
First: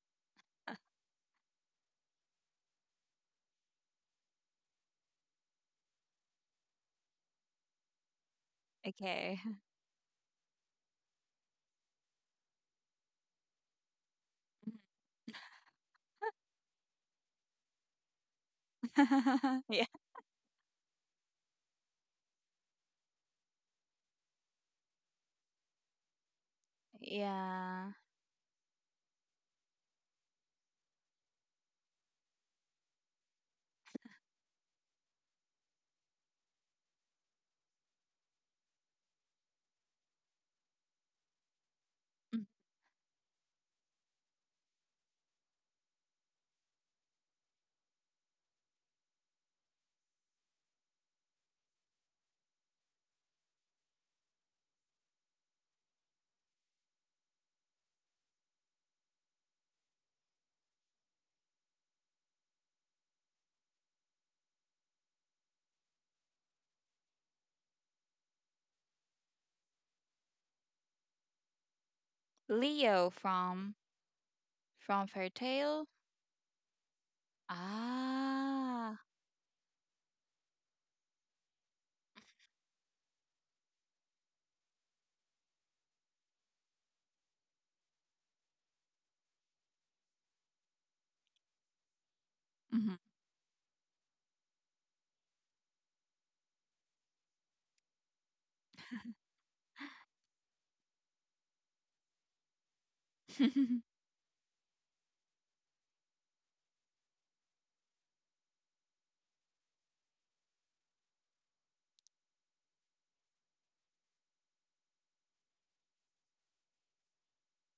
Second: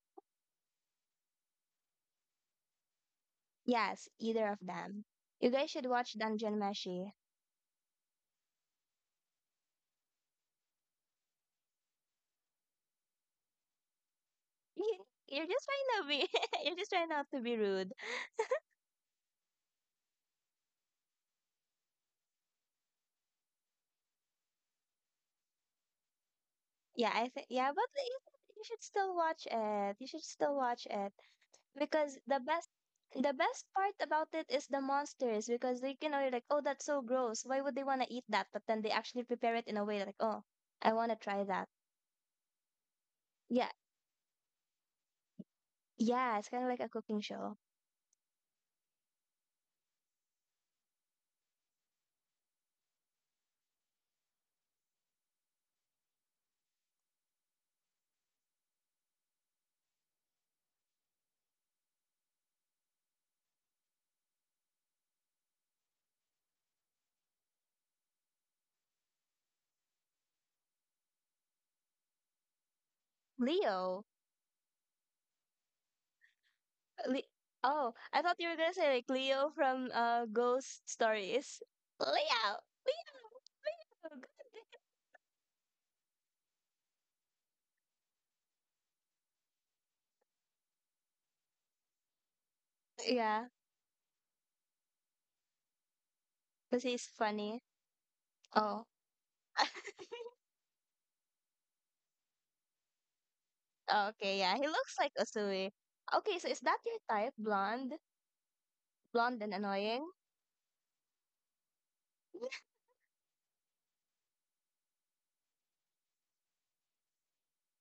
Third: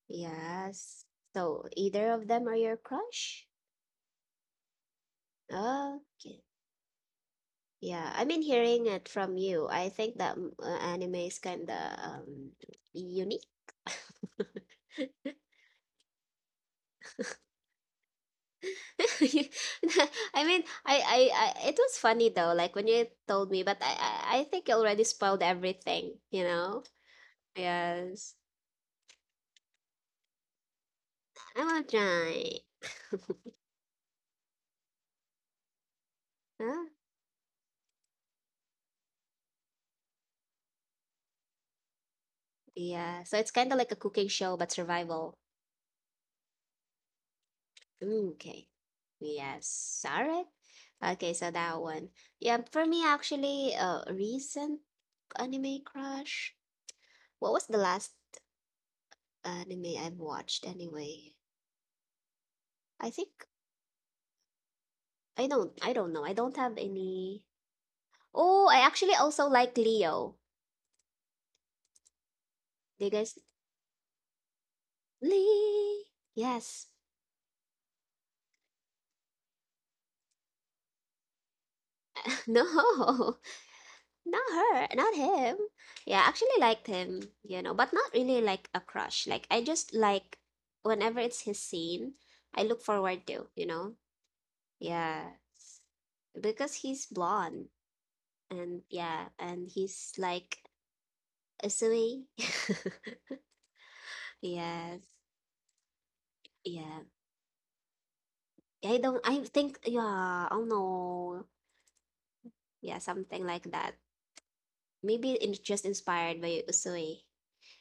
[SPEAKER 1] Yes. So either of them are your crush?
[SPEAKER 3] Yes, either of them. You guys should watch
[SPEAKER 1] Okay.
[SPEAKER 3] Dungeon Meshi.
[SPEAKER 1] Yeah, I've been hearing it from
[SPEAKER 2] Okay.
[SPEAKER 1] you. I think that mm, uh, anime is kind of um, unique.
[SPEAKER 3] You're just trying to be, you're just trying not to be rude.
[SPEAKER 2] Yeah.
[SPEAKER 1] I mean, I, I, I, it was funny though, like when you told me, but I, I, I think you already spoiled everything, you know?
[SPEAKER 3] Yeah, I think yeah, but
[SPEAKER 2] Yeah.
[SPEAKER 3] you
[SPEAKER 1] Yes.
[SPEAKER 3] you should still watch it. You should still watch it.
[SPEAKER 1] I will
[SPEAKER 3] Because the best, the
[SPEAKER 1] try.
[SPEAKER 3] best part about it is the monsters, because they, you know, you're like, oh,
[SPEAKER 1] Huh?
[SPEAKER 3] that's so gross, why would they want to eat that? But then they actually prepare it in a way that, like, oh, I want to try that.
[SPEAKER 2] Mm.
[SPEAKER 1] Yeah, so it's
[SPEAKER 3] Yeah,
[SPEAKER 1] kind of like a cooking show, but survival.
[SPEAKER 3] yeah, it's kind of like a cooking show.
[SPEAKER 1] Mm, okay. Yes. All right. Okay, so that one. Yeah, for me, actually, a recent anime crush. What was the last anime I've watched anyway? I think I don't I don't know. I don't have any. Oh, I actually also like Leo. Do
[SPEAKER 2] Leo
[SPEAKER 1] you guys
[SPEAKER 2] from
[SPEAKER 3] Leo.
[SPEAKER 2] from Fairytale.
[SPEAKER 1] Lee? Yes.
[SPEAKER 3] Le- oh, I thought you were gonna say
[SPEAKER 2] Ah.
[SPEAKER 3] like Leo from uh Ghost Stories. Leo.
[SPEAKER 1] No.
[SPEAKER 3] Leo. God
[SPEAKER 1] Not
[SPEAKER 3] damn.
[SPEAKER 1] her, not him. Yeah, I actually liked him, you know, but not really like a crush. Like I just like whenever it's his scene, I look
[SPEAKER 2] Mm-hmm.
[SPEAKER 1] forward
[SPEAKER 3] Yeah,
[SPEAKER 1] to, you know? Yeah. Because
[SPEAKER 3] because
[SPEAKER 1] he's
[SPEAKER 3] he's funny.
[SPEAKER 1] blonde and
[SPEAKER 3] Oh.
[SPEAKER 1] yeah, and he's like a silly.
[SPEAKER 3] Okay, yeah, he looks like
[SPEAKER 1] Yes,
[SPEAKER 3] Usui. Okay, so is that your
[SPEAKER 1] yeah.
[SPEAKER 3] type, blonde?
[SPEAKER 1] Yeah, I don't
[SPEAKER 3] Blonde
[SPEAKER 1] I
[SPEAKER 3] and
[SPEAKER 1] think
[SPEAKER 3] annoying.
[SPEAKER 1] yeah, oh no. Yeah, something like that. Maybe it's just inspired by Usui.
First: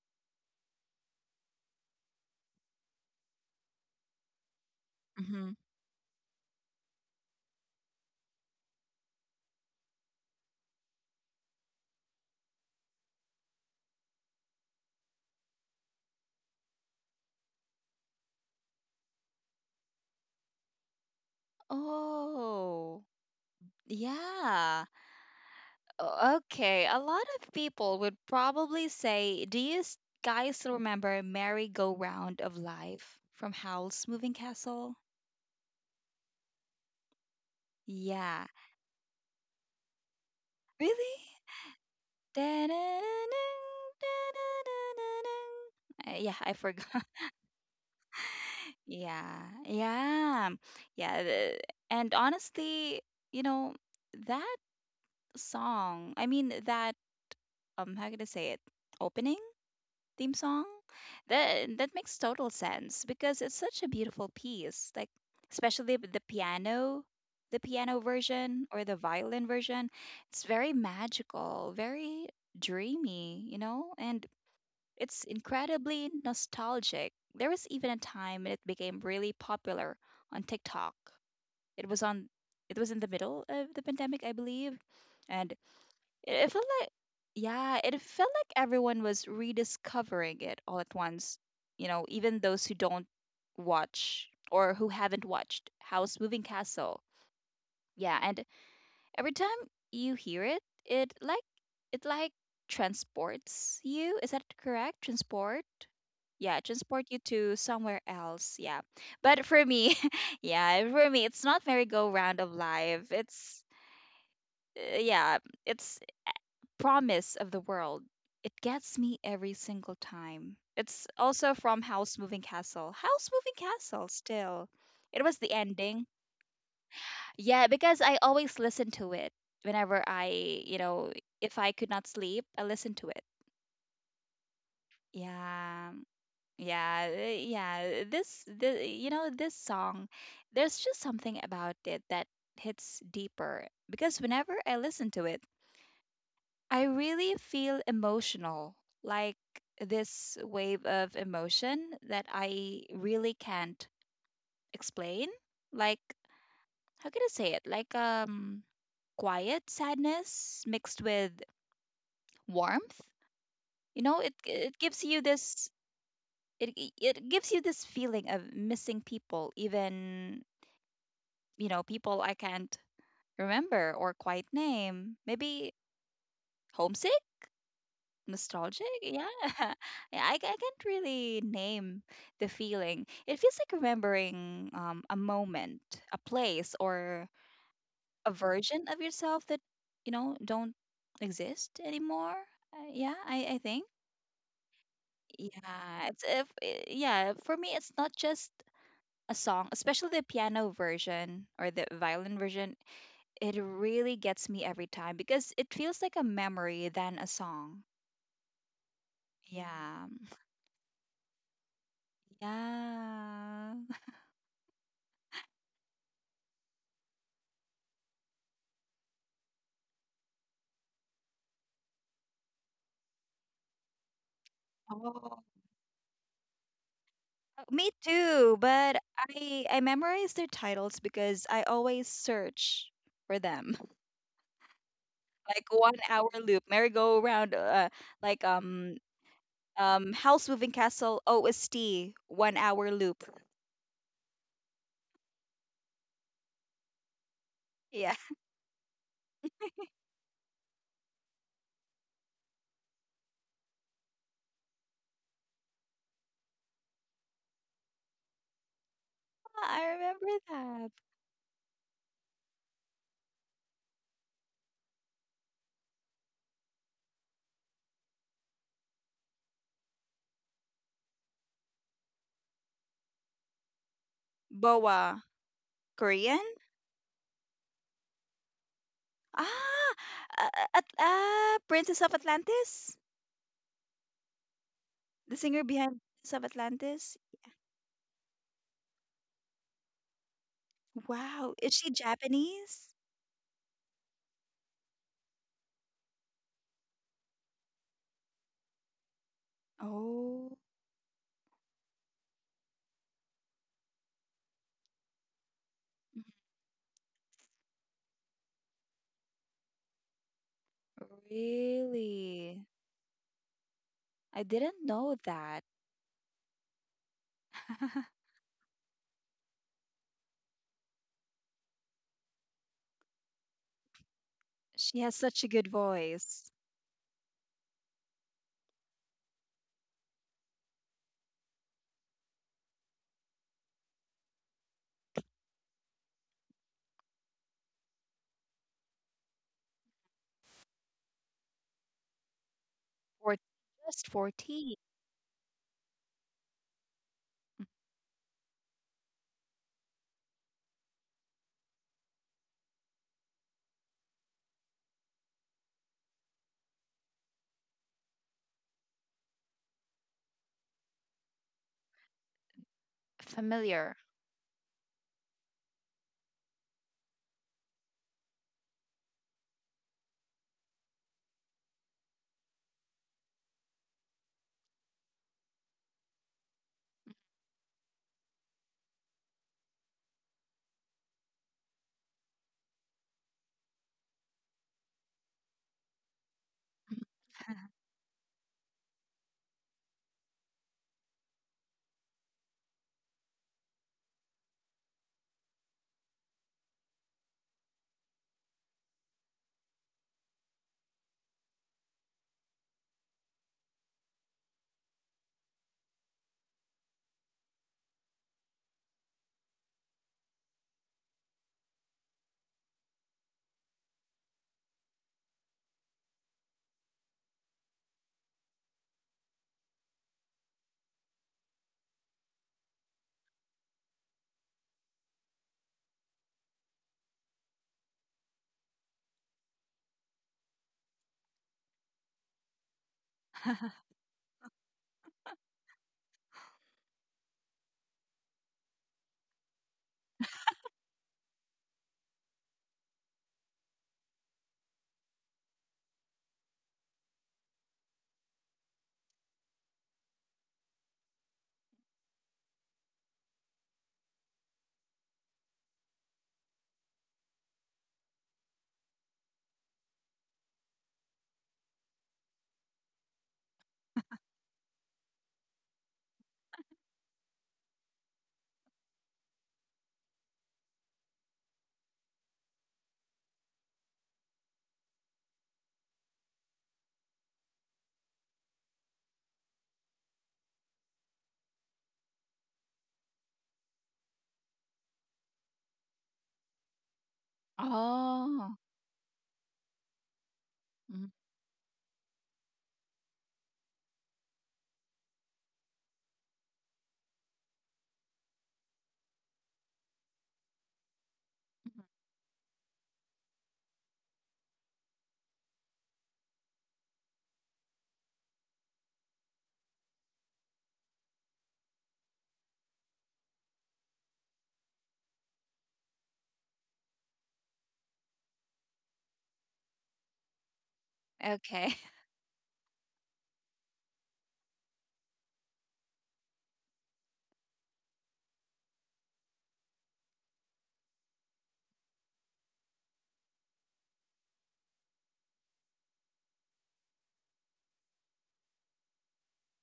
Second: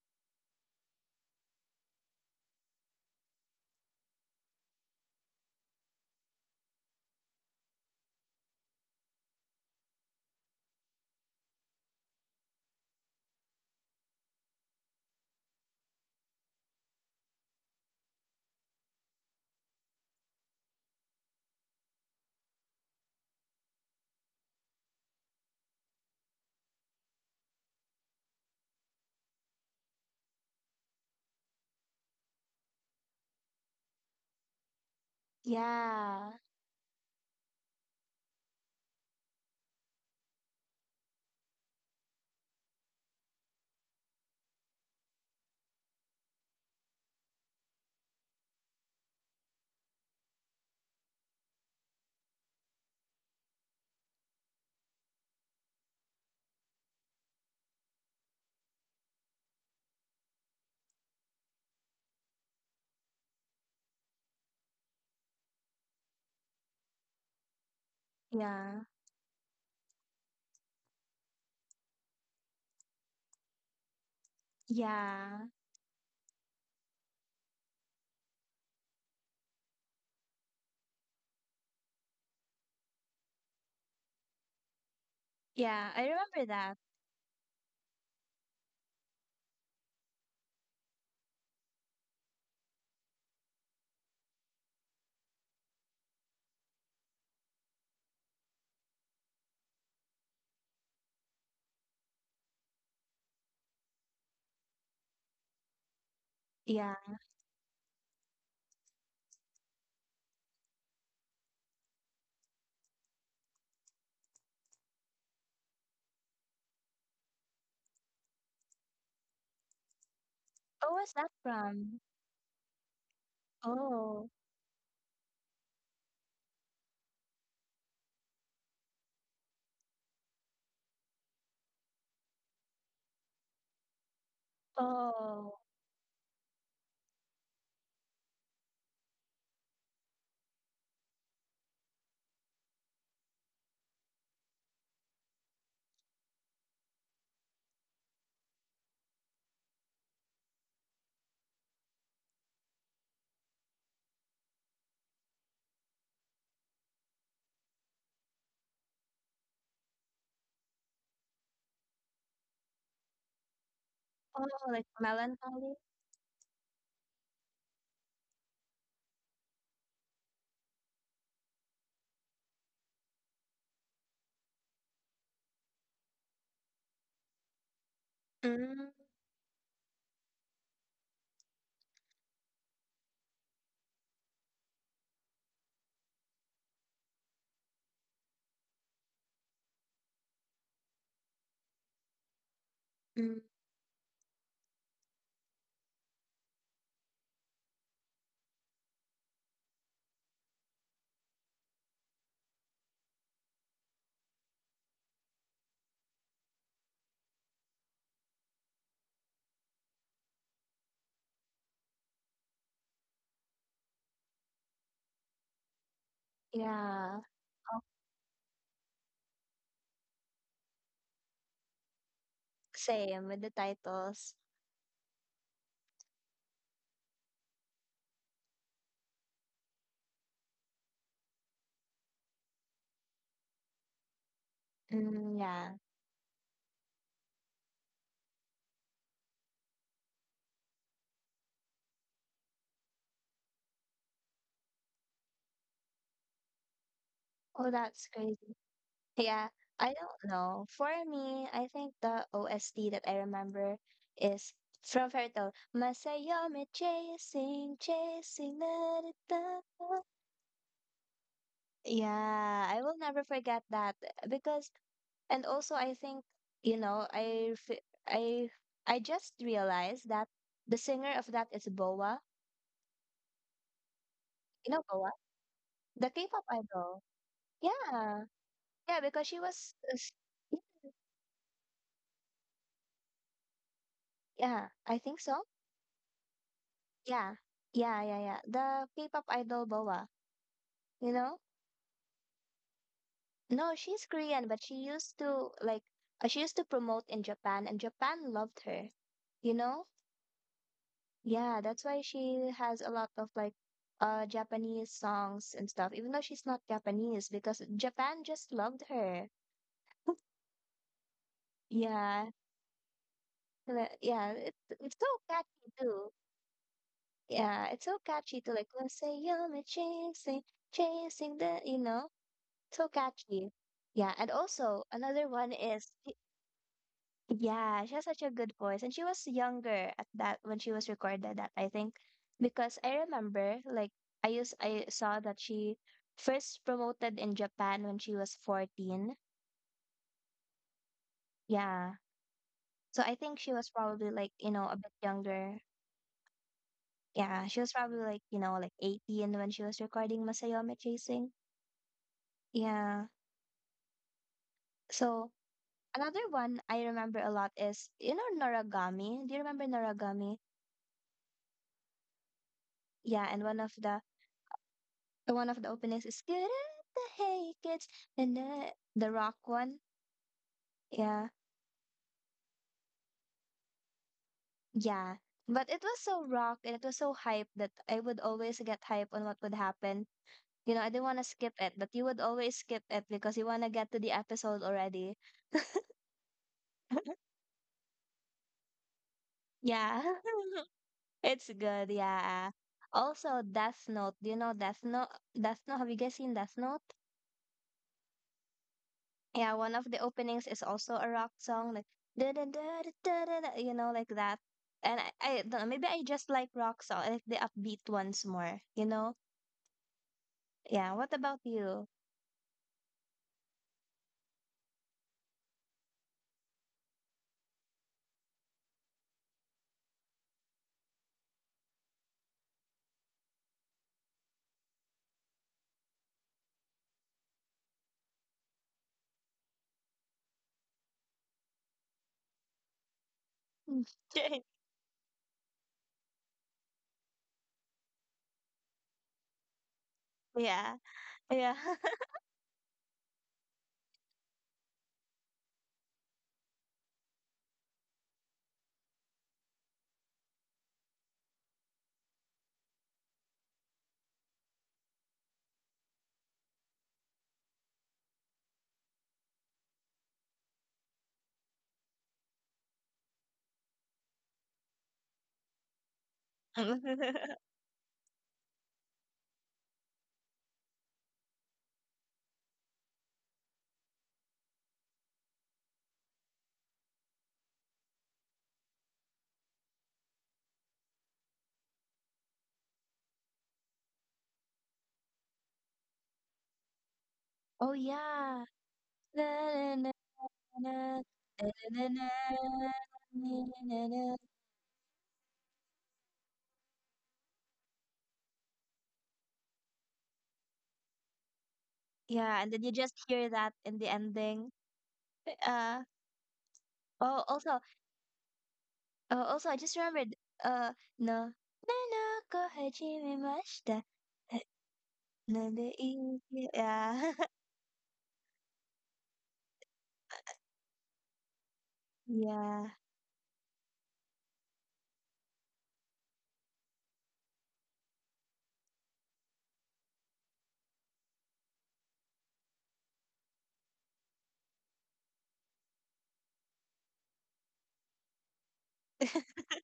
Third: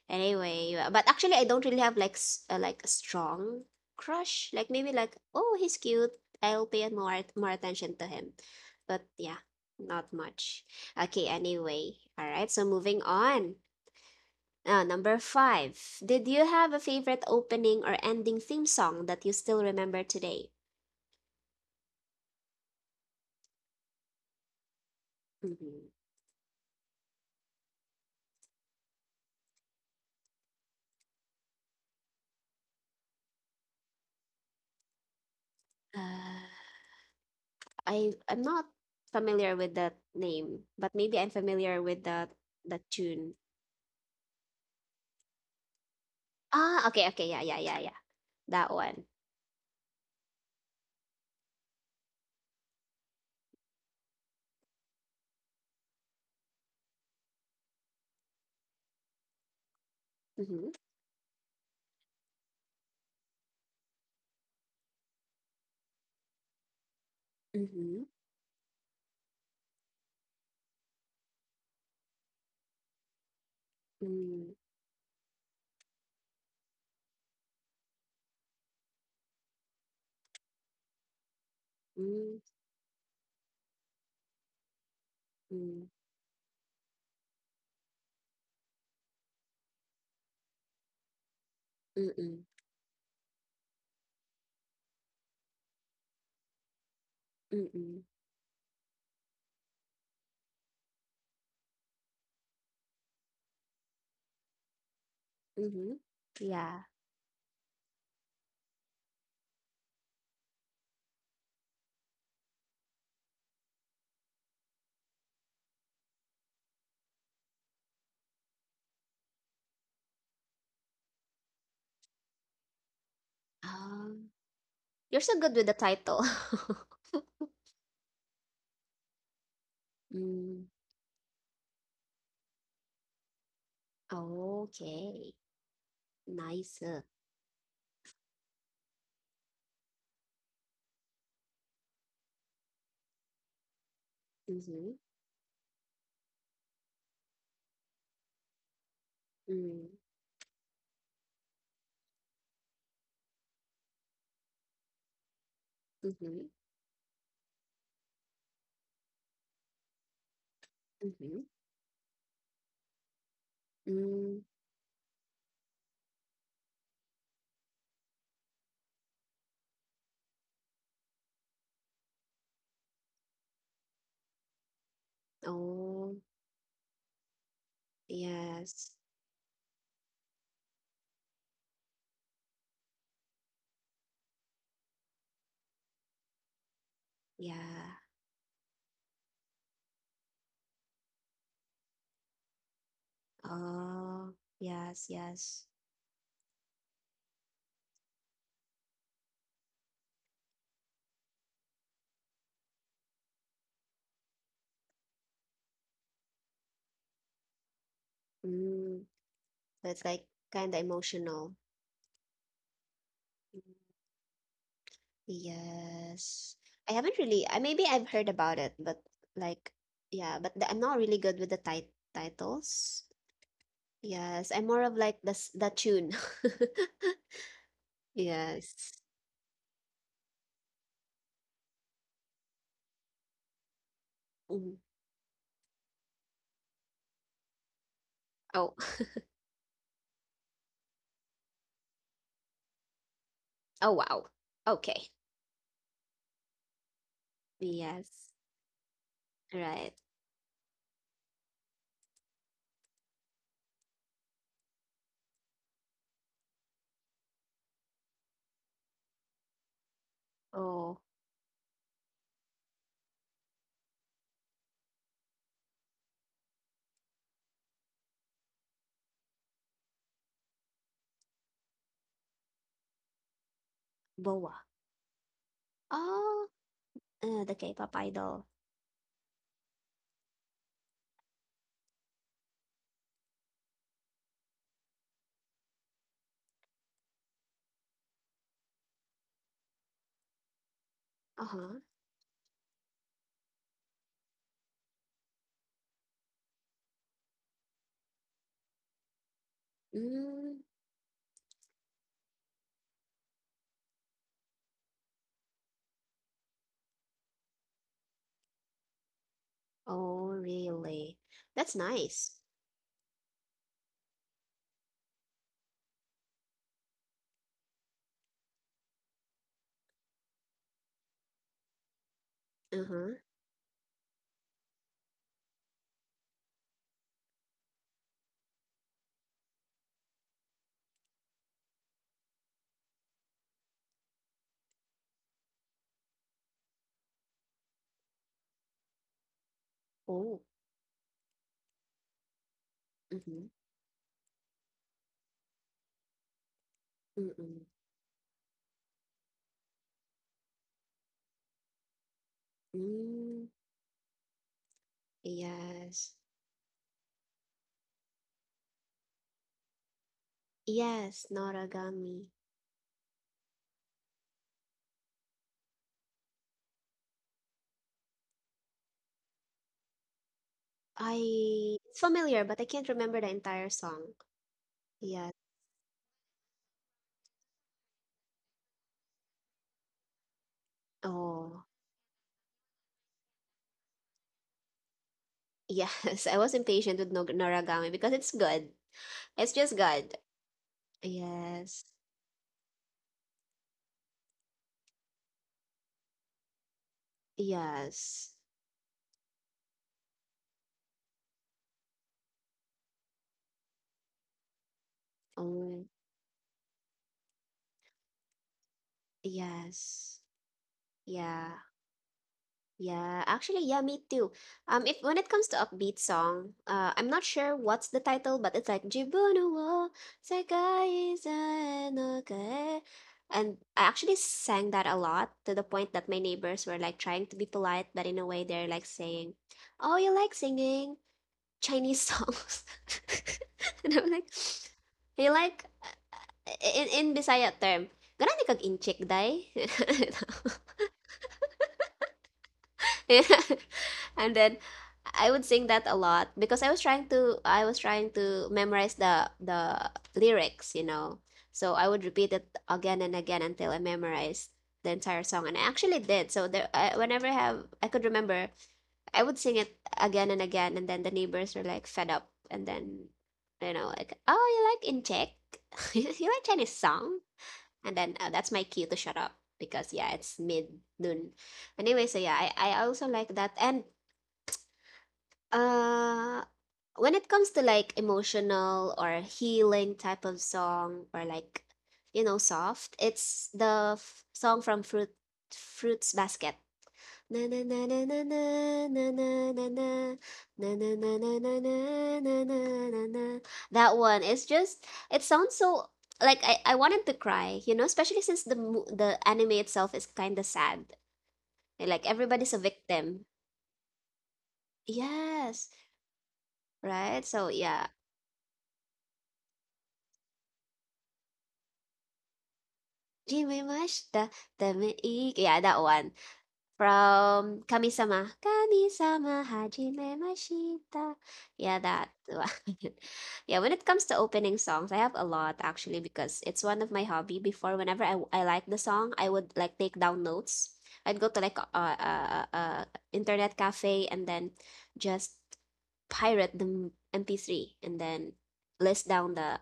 [SPEAKER 1] Anyway, yeah, but actually I don't really have like s- uh, like a strong crush. Like maybe like,
[SPEAKER 2] Hmm.
[SPEAKER 1] oh, he's cute. I'll pay more more attention to him. But yeah, not much. Okay, anyway. All right, so moving on. Uh, number five. Did you have a favorite opening or ending theme song that you still remember today?
[SPEAKER 2] Oh. Yeah.
[SPEAKER 1] Hmm.
[SPEAKER 2] O- Okay. A lot of people would probably say, "Do you s- guys still remember Merry Go Round of Life from Howl's Moving Castle?"
[SPEAKER 3] Yeah,
[SPEAKER 1] I I'm
[SPEAKER 2] Yeah.
[SPEAKER 1] not familiar with that name, but maybe
[SPEAKER 2] Really?
[SPEAKER 1] I'm familiar with that the tune.
[SPEAKER 2] Da-da-da-da-da-da-da-da-da. Uh, yeah, I
[SPEAKER 1] Ah, okay,
[SPEAKER 2] forgot.
[SPEAKER 1] okay, yeah, yeah, yeah, yeah, that one.
[SPEAKER 2] Yeah, yeah, yeah. the- And honestly, you know, that song, I mean, that, um, how can I say it? Opening theme song,
[SPEAKER 1] Mm-hmm.
[SPEAKER 2] that, that makes total sense because it's such a beautiful piece. Like, especially with the piano, the
[SPEAKER 1] Mm-hmm.
[SPEAKER 2] piano version
[SPEAKER 3] yeah,
[SPEAKER 2] or the violin version, it's very magical, very dreamy, you know? And It's
[SPEAKER 3] yeah,
[SPEAKER 2] incredibly nostalgic. There was even a time when it became really popular on TikTok. It was on
[SPEAKER 1] Mm-hmm.
[SPEAKER 2] it was in the middle of the pandemic, I believe, and
[SPEAKER 1] Mm-hmm.
[SPEAKER 3] yeah. I
[SPEAKER 2] it,
[SPEAKER 3] remember
[SPEAKER 2] it felt
[SPEAKER 3] that.
[SPEAKER 2] like, yeah, it felt like everyone was rediscovering it all at once. You know, even
[SPEAKER 1] Mm-hmm.
[SPEAKER 2] those who don't watch or who haven't watched House Moving Castle.
[SPEAKER 1] Mm-hmm.
[SPEAKER 2] Yeah, and Every time you hear it, it like it like transports you. Is that correct? Transport?
[SPEAKER 1] Mm-hmm.
[SPEAKER 2] Yeah,
[SPEAKER 1] Yeah.
[SPEAKER 3] Yeah.
[SPEAKER 2] transport you to somewhere else. Yeah. But for me, yeah, for me it's not merry-go-round of life. It's uh, yeah, it's a promise of the world. It gets me every single time.
[SPEAKER 3] Oh,
[SPEAKER 2] It's
[SPEAKER 3] what's that
[SPEAKER 2] also from
[SPEAKER 3] from?
[SPEAKER 2] House Moving Castle. House Moving Castle
[SPEAKER 3] Oh.
[SPEAKER 1] Um,
[SPEAKER 2] still. It
[SPEAKER 1] you're
[SPEAKER 2] was
[SPEAKER 1] so
[SPEAKER 2] the
[SPEAKER 1] good with the
[SPEAKER 2] ending.
[SPEAKER 1] title.
[SPEAKER 2] Yeah, because I always listen to it whenever I,
[SPEAKER 1] Mm.
[SPEAKER 2] you know, if I could not sleep, I listen to it.
[SPEAKER 1] Okay.
[SPEAKER 3] Oh.
[SPEAKER 2] Yeah,
[SPEAKER 1] Nice.
[SPEAKER 2] yeah, eh, yeah. This, the, you know, this song, there's just something about it that hits deeper because whenever I
[SPEAKER 1] Mm-hmm.
[SPEAKER 2] listen to it, I really feel emotional, like
[SPEAKER 1] Mm.
[SPEAKER 2] this wave of emotion that I really can't explain. Like,
[SPEAKER 1] Mm-hmm.
[SPEAKER 2] how can I say it? Like, um, quiet sadness mixed with
[SPEAKER 1] Mm-hmm.
[SPEAKER 2] warmth. You know, it
[SPEAKER 1] Mm.
[SPEAKER 3] Oh,
[SPEAKER 2] it
[SPEAKER 3] like
[SPEAKER 2] gives you this
[SPEAKER 3] melancholy.
[SPEAKER 2] it it it gives you this feeling of missing people, even you know people I can't remember or quite name. Maybe
[SPEAKER 1] Oh,
[SPEAKER 2] homesick, nostalgic.
[SPEAKER 3] Mm.
[SPEAKER 1] yes.
[SPEAKER 2] Yeah, yeah. I I can't really name the feeling. It feels like remembering um a moment, a place, or
[SPEAKER 1] Yeah.
[SPEAKER 2] a version of yourself that you know don't exist anymore. Uh, yeah,
[SPEAKER 3] Mm,
[SPEAKER 2] I I think.
[SPEAKER 1] Oh, yes, yes.
[SPEAKER 2] Yeah, it's if eh, yeah, for me it's not just a song, especially the piano version or the violin version. It really gets me every time because it feels like a memory than a song.
[SPEAKER 1] Mm, that's
[SPEAKER 2] Yeah.
[SPEAKER 1] like kind of emotional. Mm,
[SPEAKER 2] Yeah.
[SPEAKER 1] yes. I
[SPEAKER 3] yeah.
[SPEAKER 1] haven't really, I
[SPEAKER 3] Oh,
[SPEAKER 1] maybe I've heard about it, but like, yeah, but the, I'm not really good with the tit titles.
[SPEAKER 3] same with the titles.
[SPEAKER 1] Yes, I'm more of like the
[SPEAKER 2] Oh.
[SPEAKER 1] s- the tune.
[SPEAKER 2] Me too,
[SPEAKER 1] Yes.
[SPEAKER 2] but I I memorize their titles because I always search for them.
[SPEAKER 1] Mm.
[SPEAKER 3] Mm,
[SPEAKER 2] Like
[SPEAKER 3] yeah.
[SPEAKER 2] one hour loop, merry-go-round, uh, like
[SPEAKER 1] Oh,
[SPEAKER 2] um um house moving castle O S T, one hour loop.
[SPEAKER 1] oh wow. Okay.
[SPEAKER 3] Oh, that's
[SPEAKER 2] Yeah.
[SPEAKER 1] Yes.
[SPEAKER 3] crazy. Yeah.
[SPEAKER 1] Right.
[SPEAKER 3] I don't know. For me, I think the O S T that I remember is from Fairy Tale. Masayomi chasing, chasing, da, da,
[SPEAKER 2] Ah,
[SPEAKER 3] da,
[SPEAKER 2] I
[SPEAKER 3] da.
[SPEAKER 2] remember that.
[SPEAKER 1] Oh,
[SPEAKER 3] Yeah, I will never forget that, uh, because, and also I think, you know, I f- I I just realized that the singer of that is Boa.
[SPEAKER 1] Boa.
[SPEAKER 3] You know Boa,
[SPEAKER 2] Boa,
[SPEAKER 3] the
[SPEAKER 2] Korean?
[SPEAKER 3] K-pop
[SPEAKER 1] Oh,
[SPEAKER 3] idol.
[SPEAKER 1] uh, the K-pop
[SPEAKER 3] Yeah,
[SPEAKER 1] idol.
[SPEAKER 3] yeah, because she was,
[SPEAKER 2] Ah,
[SPEAKER 3] uh,
[SPEAKER 2] uh, at, uh, Princess of Atlantis?
[SPEAKER 3] yeah, I think
[SPEAKER 2] The
[SPEAKER 3] so.
[SPEAKER 2] singer behind Princess of Atlantis?
[SPEAKER 3] Yeah, yeah, yeah, yeah. The K-pop idol Boa. You know,
[SPEAKER 2] Wow, is
[SPEAKER 1] Uh-huh.
[SPEAKER 2] she Japanese?
[SPEAKER 3] no, she's Korean, but she used to like, uh, she used to promote in Japan, and Japan loved her. You know,
[SPEAKER 2] Oh,
[SPEAKER 1] Mm.
[SPEAKER 3] yeah, that's why she has a lot of like uh Japanese songs and stuff, even though she's not Japanese because Japan just loved her.
[SPEAKER 1] Oh, really? That's
[SPEAKER 3] Yeah.
[SPEAKER 1] nice.
[SPEAKER 2] really?
[SPEAKER 3] le- Yeah,
[SPEAKER 2] I
[SPEAKER 3] it,
[SPEAKER 2] didn't
[SPEAKER 3] it's so
[SPEAKER 2] know that.
[SPEAKER 3] catchy too. Yeah, it's so catchy too. Like, let's say, you're me chasing, chasing the, you know, so
[SPEAKER 1] Uh-huh.
[SPEAKER 3] catchy. Yeah, and also
[SPEAKER 2] She has
[SPEAKER 3] another
[SPEAKER 2] such a
[SPEAKER 3] one
[SPEAKER 2] good
[SPEAKER 3] is.
[SPEAKER 2] voice.
[SPEAKER 3] Yeah, she has such a good voice. And she was younger at that when she was recorded that, I think. Because I remember like I used I saw that she first promoted in Japan when she was fourteen.
[SPEAKER 1] Oh.
[SPEAKER 3] Yeah. So I
[SPEAKER 2] Or
[SPEAKER 3] think
[SPEAKER 1] Mhm.
[SPEAKER 3] she was
[SPEAKER 2] just
[SPEAKER 3] probably like, you know, a
[SPEAKER 2] fourteen.
[SPEAKER 3] bit younger. Yeah, she
[SPEAKER 1] Mm-mm.
[SPEAKER 3] was probably like, you know, like eighteen when she was recording Masayome Chasing. Yeah.
[SPEAKER 1] Mm,
[SPEAKER 3] So
[SPEAKER 1] yes.
[SPEAKER 3] another one I remember a lot is, you know, Noragami. Do you remember Noragami?
[SPEAKER 1] Yes, Noragami.
[SPEAKER 3] Yeah, and one of
[SPEAKER 2] Familiar.
[SPEAKER 3] the. The one of the openings is good at the hey kids and the, the rock one. Yeah.
[SPEAKER 1] I it's familiar, but I can't remember the entire song.
[SPEAKER 3] Yeah.
[SPEAKER 1] Yeah.
[SPEAKER 3] But it was so rock and it was so hype that I would always get hype on what would happen. You know, I didn't want to skip
[SPEAKER 1] Oh,
[SPEAKER 3] it, but you would always skip it because you want to get to the episode already.
[SPEAKER 1] yes. I was impatient with Nog- Noragami because it's good. It's just
[SPEAKER 3] Yeah.
[SPEAKER 1] good.
[SPEAKER 3] It's
[SPEAKER 1] Yes.
[SPEAKER 3] good, yeah. Also, Death Note. Do you know Death Note? Death Note, have you guys seen Death Note?
[SPEAKER 1] Yes.
[SPEAKER 3] Yeah, one of the openings is also a rock song, like da da da da da da, da, you know, like that. And I, I don't know,
[SPEAKER 1] Oh,
[SPEAKER 3] maybe I just like rock song, I like the upbeat ones more, you know?
[SPEAKER 1] yes.
[SPEAKER 3] Yeah, what about
[SPEAKER 1] Yeah.
[SPEAKER 3] you?
[SPEAKER 1] Yeah, actually, yeah, me too. Um, if When it comes to upbeat song, uh, I'm not sure what's the title, but it's like "Jibunu wo sekai izanoke," and I actually sang that a lot to the point that my neighbors were like trying to be polite, but in a way they're like saying, "Oh, you like singing Chinese songs?" And I'm like, "You like uh, in in Bisaya term, ganani kag inchik day?"
[SPEAKER 3] Yeah, yeah.
[SPEAKER 1] And then I would sing that a lot because I was trying to I was trying to memorize the the lyrics, you know. So I would repeat it again and again until I memorized the entire song, and I actually did. So there, I, whenever I have I could remember, I would sing it again and again, and then the neighbors were like fed up, and then you know like, oh, you like in Czech, you like Chinese song, and then uh, that's my cue to shut up because yeah it's mid noon anyway. So yeah I, I also like that. And uh when it comes to like emotional or healing type of song, or like you know soft, it's the f- song from fruit fruits basket. Na na
[SPEAKER 3] Oh
[SPEAKER 1] na na na
[SPEAKER 3] yeah.
[SPEAKER 1] na
[SPEAKER 2] Oh,
[SPEAKER 1] na
[SPEAKER 3] Na,
[SPEAKER 1] na na na
[SPEAKER 3] na,
[SPEAKER 1] na
[SPEAKER 3] na,
[SPEAKER 1] na
[SPEAKER 2] mhm.
[SPEAKER 3] na,
[SPEAKER 1] na na
[SPEAKER 3] na, na,
[SPEAKER 1] na
[SPEAKER 3] na,
[SPEAKER 1] na na.
[SPEAKER 3] na, na,
[SPEAKER 1] That
[SPEAKER 3] na.
[SPEAKER 1] one, it's just it sounds so like I, I wanted to cry, you know, especially since the mo- the anime itself is kind of sad. Like
[SPEAKER 3] Yeah, and
[SPEAKER 1] everybody's a
[SPEAKER 3] then you just
[SPEAKER 1] victim.
[SPEAKER 3] hear that in the ending.
[SPEAKER 1] Yes,
[SPEAKER 3] Uh oh,
[SPEAKER 1] right? So
[SPEAKER 3] also.
[SPEAKER 1] yeah.
[SPEAKER 3] Uh, also, I just remembered. Uh, no. Nanako
[SPEAKER 1] Jimmy
[SPEAKER 3] hajimemashita.
[SPEAKER 1] Mash, da,
[SPEAKER 3] Eh,
[SPEAKER 1] da, me, yeah, that one.
[SPEAKER 3] nandai- Yeah.
[SPEAKER 1] From Kami-sama, "Kami-sama hajimemashita."
[SPEAKER 2] Okay.
[SPEAKER 1] Yeah, that.
[SPEAKER 3] Yeah.
[SPEAKER 1] Yeah, when it comes to opening songs, I have a lot actually because it's one of my hobby. Before, whenever I, I like the song, I would like take down notes. I'd go to like a, a, a, a internet cafe and then just pirate the m- MP3 and then list down the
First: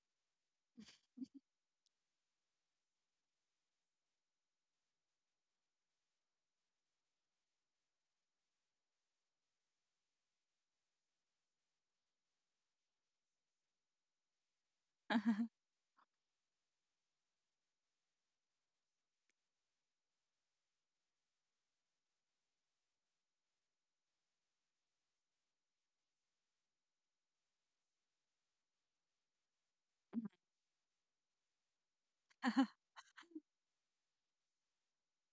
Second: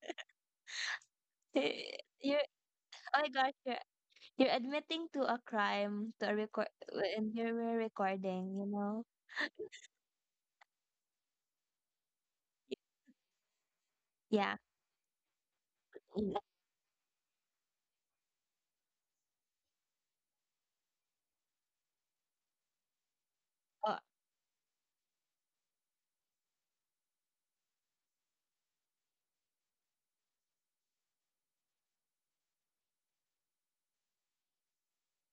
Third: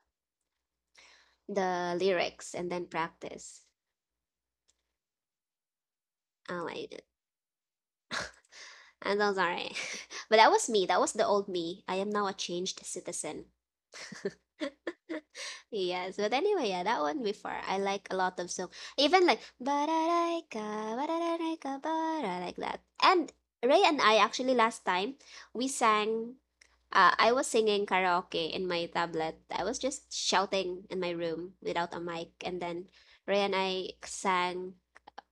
[SPEAKER 1] the
[SPEAKER 3] You're,
[SPEAKER 1] lyrics and then
[SPEAKER 3] oh my gosh,
[SPEAKER 1] practice.
[SPEAKER 3] you're, you're admitting to a crime, to a
[SPEAKER 1] Oh
[SPEAKER 3] record,
[SPEAKER 1] my.
[SPEAKER 3] and you're, we're recording, you know?
[SPEAKER 1] I'm so sorry. But that was me. That was the old me. I am now a changed citizen.
[SPEAKER 3] Yeah.
[SPEAKER 1] Yes, but
[SPEAKER 3] Mm.
[SPEAKER 1] anyway, yeah, that one before. I like a lot of song. Even like Bararaika, Bararaika, Bara, like that. And Ray
[SPEAKER 3] Oh,
[SPEAKER 1] and I actually last time we sang, uh, I was singing karaoke in my tablet. I was just shouting in my room without a mic, and then Ray and I sang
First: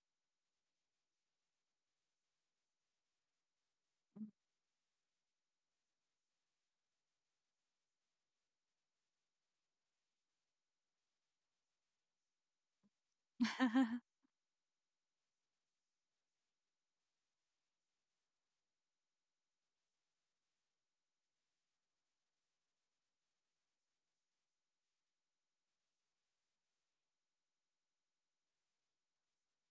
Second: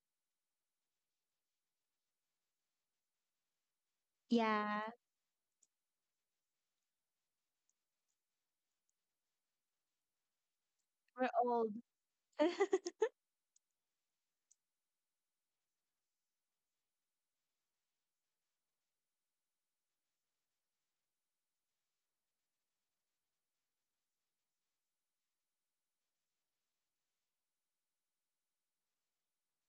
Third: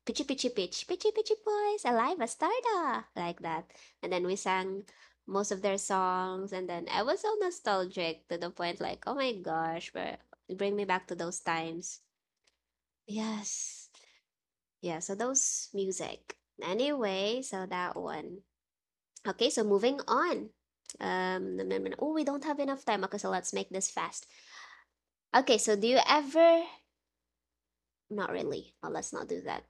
[SPEAKER 1] Pitchy pitchy Pitch, pitchy pitchy Boys, Alive Astarda, like that. And then we
[SPEAKER 3] yeah.
[SPEAKER 1] sang most of their songs, and then I was so nostalgic to the point like, oh my gosh, but bring me back to
[SPEAKER 3] We're
[SPEAKER 1] those
[SPEAKER 3] old.
[SPEAKER 1] times. Yes, yeah. So those music. Anyway, so that one. Okay, so moving on. Um, nom, oh, we don't have enough time. Okay, so let's make this fast. Okay, so do you ever? Not really. Well, let's not do that.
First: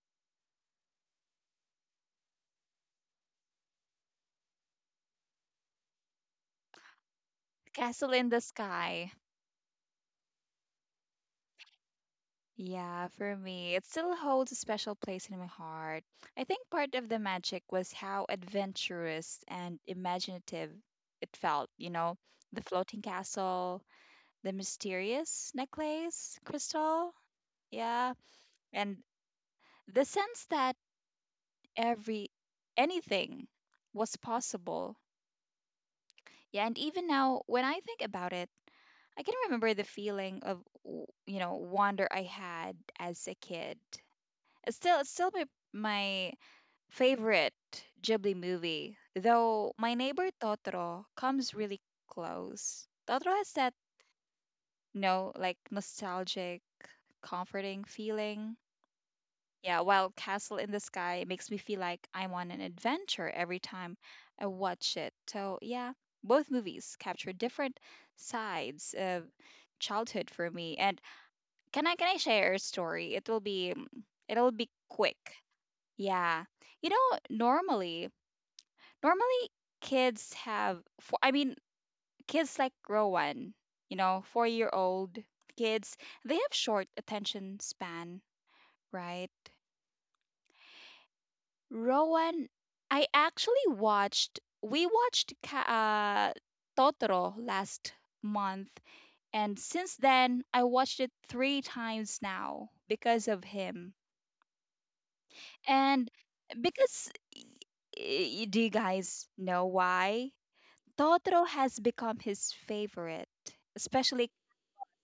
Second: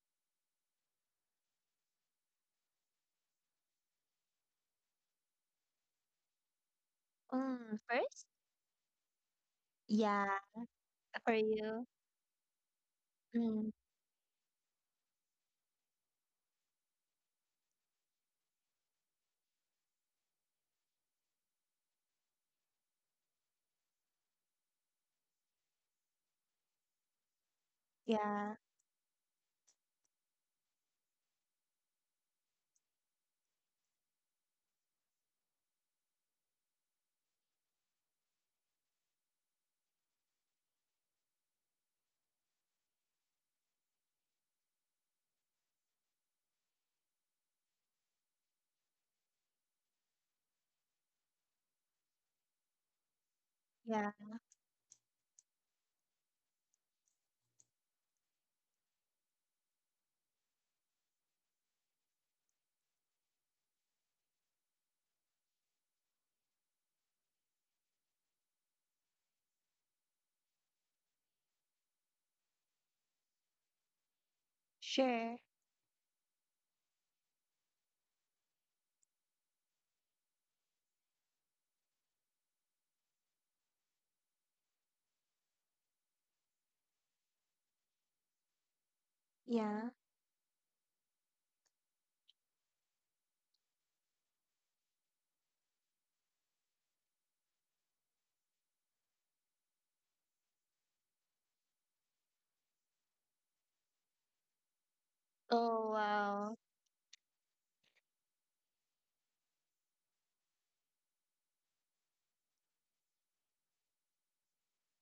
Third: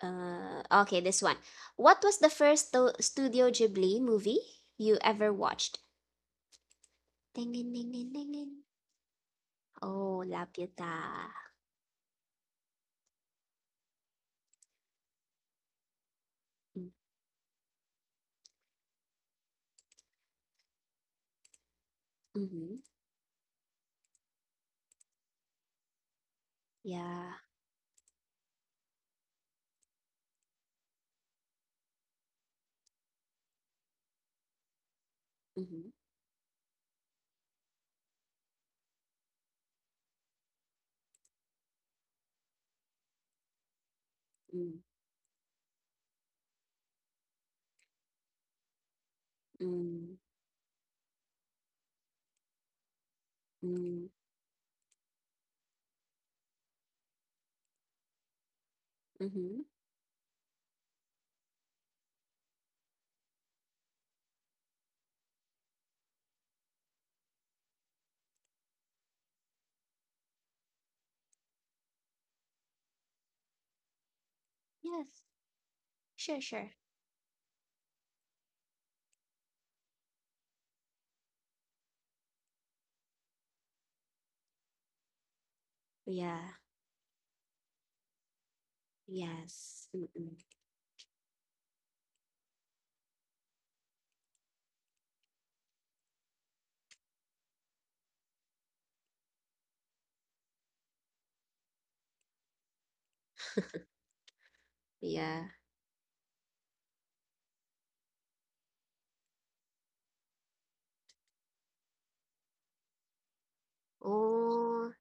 [SPEAKER 1] Uh, okay, this one. What was the first to- Studio Ghibli movie you ever watched? Ding, ding,
[SPEAKER 3] Mm,
[SPEAKER 1] ding, ding,
[SPEAKER 2] Castle
[SPEAKER 3] first?
[SPEAKER 2] in
[SPEAKER 1] ding,
[SPEAKER 2] the
[SPEAKER 1] ding.
[SPEAKER 2] Sky.
[SPEAKER 1] Oh,
[SPEAKER 3] Yeah.
[SPEAKER 1] Laputa.
[SPEAKER 3] For you?
[SPEAKER 2] Yeah, for
[SPEAKER 3] Mm,
[SPEAKER 2] me, it still holds a special place in my heart. I think part of the magic was how adventurous and imaginative it felt, you know, the
[SPEAKER 1] Mm-hmm.
[SPEAKER 2] floating castle, the mysterious necklace, crystal,
[SPEAKER 1] Yeah.
[SPEAKER 2] yeah,
[SPEAKER 3] yeah.
[SPEAKER 2] and the sense that every anything was possible.
[SPEAKER 1] Mm-hmm.
[SPEAKER 2] Yeah, and even now when I think about it, I can remember the feeling of, w- you know, wonder I had as a kid. It's still it's still my my favorite Ghibli movie, though My
[SPEAKER 1] Mm-hmm.
[SPEAKER 2] Neighbor Totoro comes really close. Totoro has that,
[SPEAKER 3] Yeah.
[SPEAKER 2] no, like nostalgic, comforting feeling.
[SPEAKER 1] Mm-hmm.
[SPEAKER 2] Yeah, while Castle in the Sky makes me feel like I'm on an adventure every time I watch it. So, yeah, both movies capture different sides of childhood for me. And can I can I share a story? It will be it'll be
[SPEAKER 1] Yes.
[SPEAKER 2] quick.
[SPEAKER 3] Sure.
[SPEAKER 1] Sure,
[SPEAKER 2] Yeah.
[SPEAKER 1] sure.
[SPEAKER 2] You know, normally normally kids have four, I mean kids like Rowan, you know four year old kids, they
[SPEAKER 1] Yeah.
[SPEAKER 2] have short attention span, right?
[SPEAKER 1] Yes.
[SPEAKER 3] Yeah.
[SPEAKER 1] Mm-mm.
[SPEAKER 2] Rowan, I actually watched we watched Ka- uh, Totoro last month, and since then I watched it three times now because of him.
[SPEAKER 1] Yeah.
[SPEAKER 3] Oh,
[SPEAKER 2] And
[SPEAKER 3] wow.
[SPEAKER 2] because y- y- do you guys know why Totoro has become his favorite, especially
[SPEAKER 1] Oh.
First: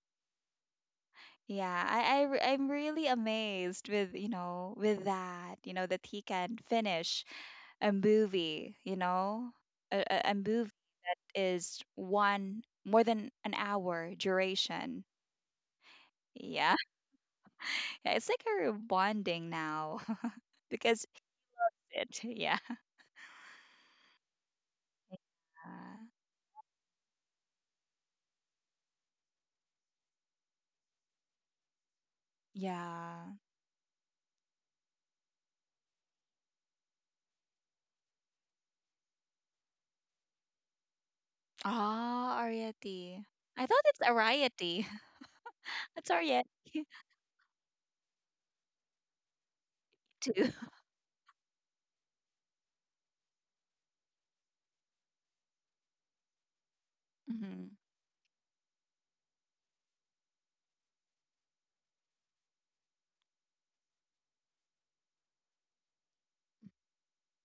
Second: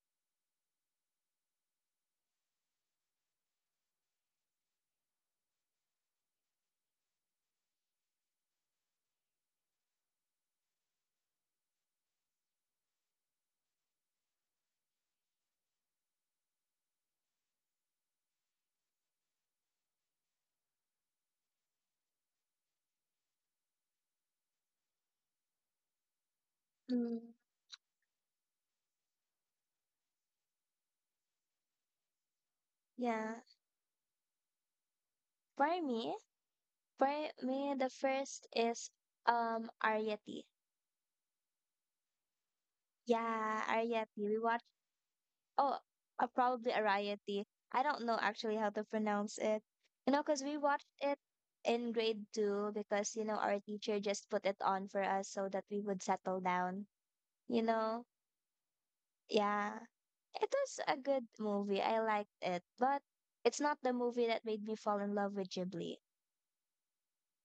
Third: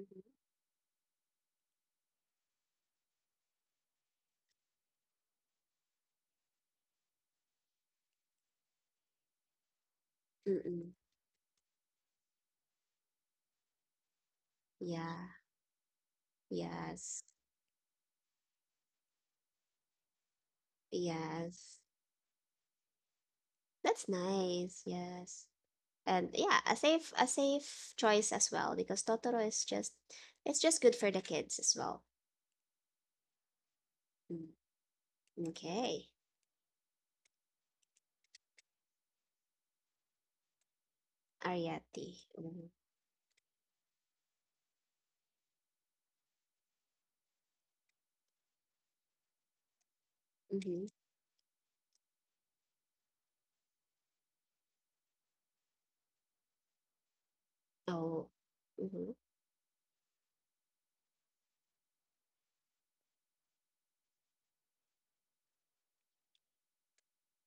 [SPEAKER 1] Mm-hmm.
[SPEAKER 2] yeah, I, I re- I'm really amazed with, you know, with that, you know, that he can finish a movie, you know. A, a, a movie
[SPEAKER 1] Mm-mm.
[SPEAKER 2] is one more than an hour duration.
[SPEAKER 1] Yeah.
[SPEAKER 2] Yeah.
[SPEAKER 1] Yes.
[SPEAKER 2] Yeah, it's like a bonding now because
[SPEAKER 1] Yes.
[SPEAKER 2] it, yeah.
[SPEAKER 1] That's nice. Yes.
[SPEAKER 2] Uh,
[SPEAKER 1] And yeah, a safe a
[SPEAKER 3] Mm,
[SPEAKER 1] safe choice as well, because Totoro is just, it's just good for the kids as well.
[SPEAKER 3] yeah.
[SPEAKER 2] Yeah.
[SPEAKER 1] Mm,
[SPEAKER 3] For
[SPEAKER 1] okay.
[SPEAKER 3] me? For me, the first is um Ariety.
[SPEAKER 1] Ariati.
[SPEAKER 2] Ah, Ariety.
[SPEAKER 3] Yeah,
[SPEAKER 2] I thought it's
[SPEAKER 3] Ariety. We watch
[SPEAKER 2] Ariety.
[SPEAKER 3] oh
[SPEAKER 2] It's
[SPEAKER 3] uh, probably
[SPEAKER 2] Ariety
[SPEAKER 3] Ariety. I don't know actually how to pronounce it. You know, because
[SPEAKER 2] too.
[SPEAKER 3] we
[SPEAKER 1] Mm-hmm.
[SPEAKER 3] watched it in grade two because you know our teacher just put it on for us so that we would settle down. You
[SPEAKER 2] Mhm.
[SPEAKER 3] know,
[SPEAKER 1] So, mm-hmm.
[SPEAKER 3] yeah, it was a good movie. I liked it, but it's not the movie that made me fall in love with Ghibli.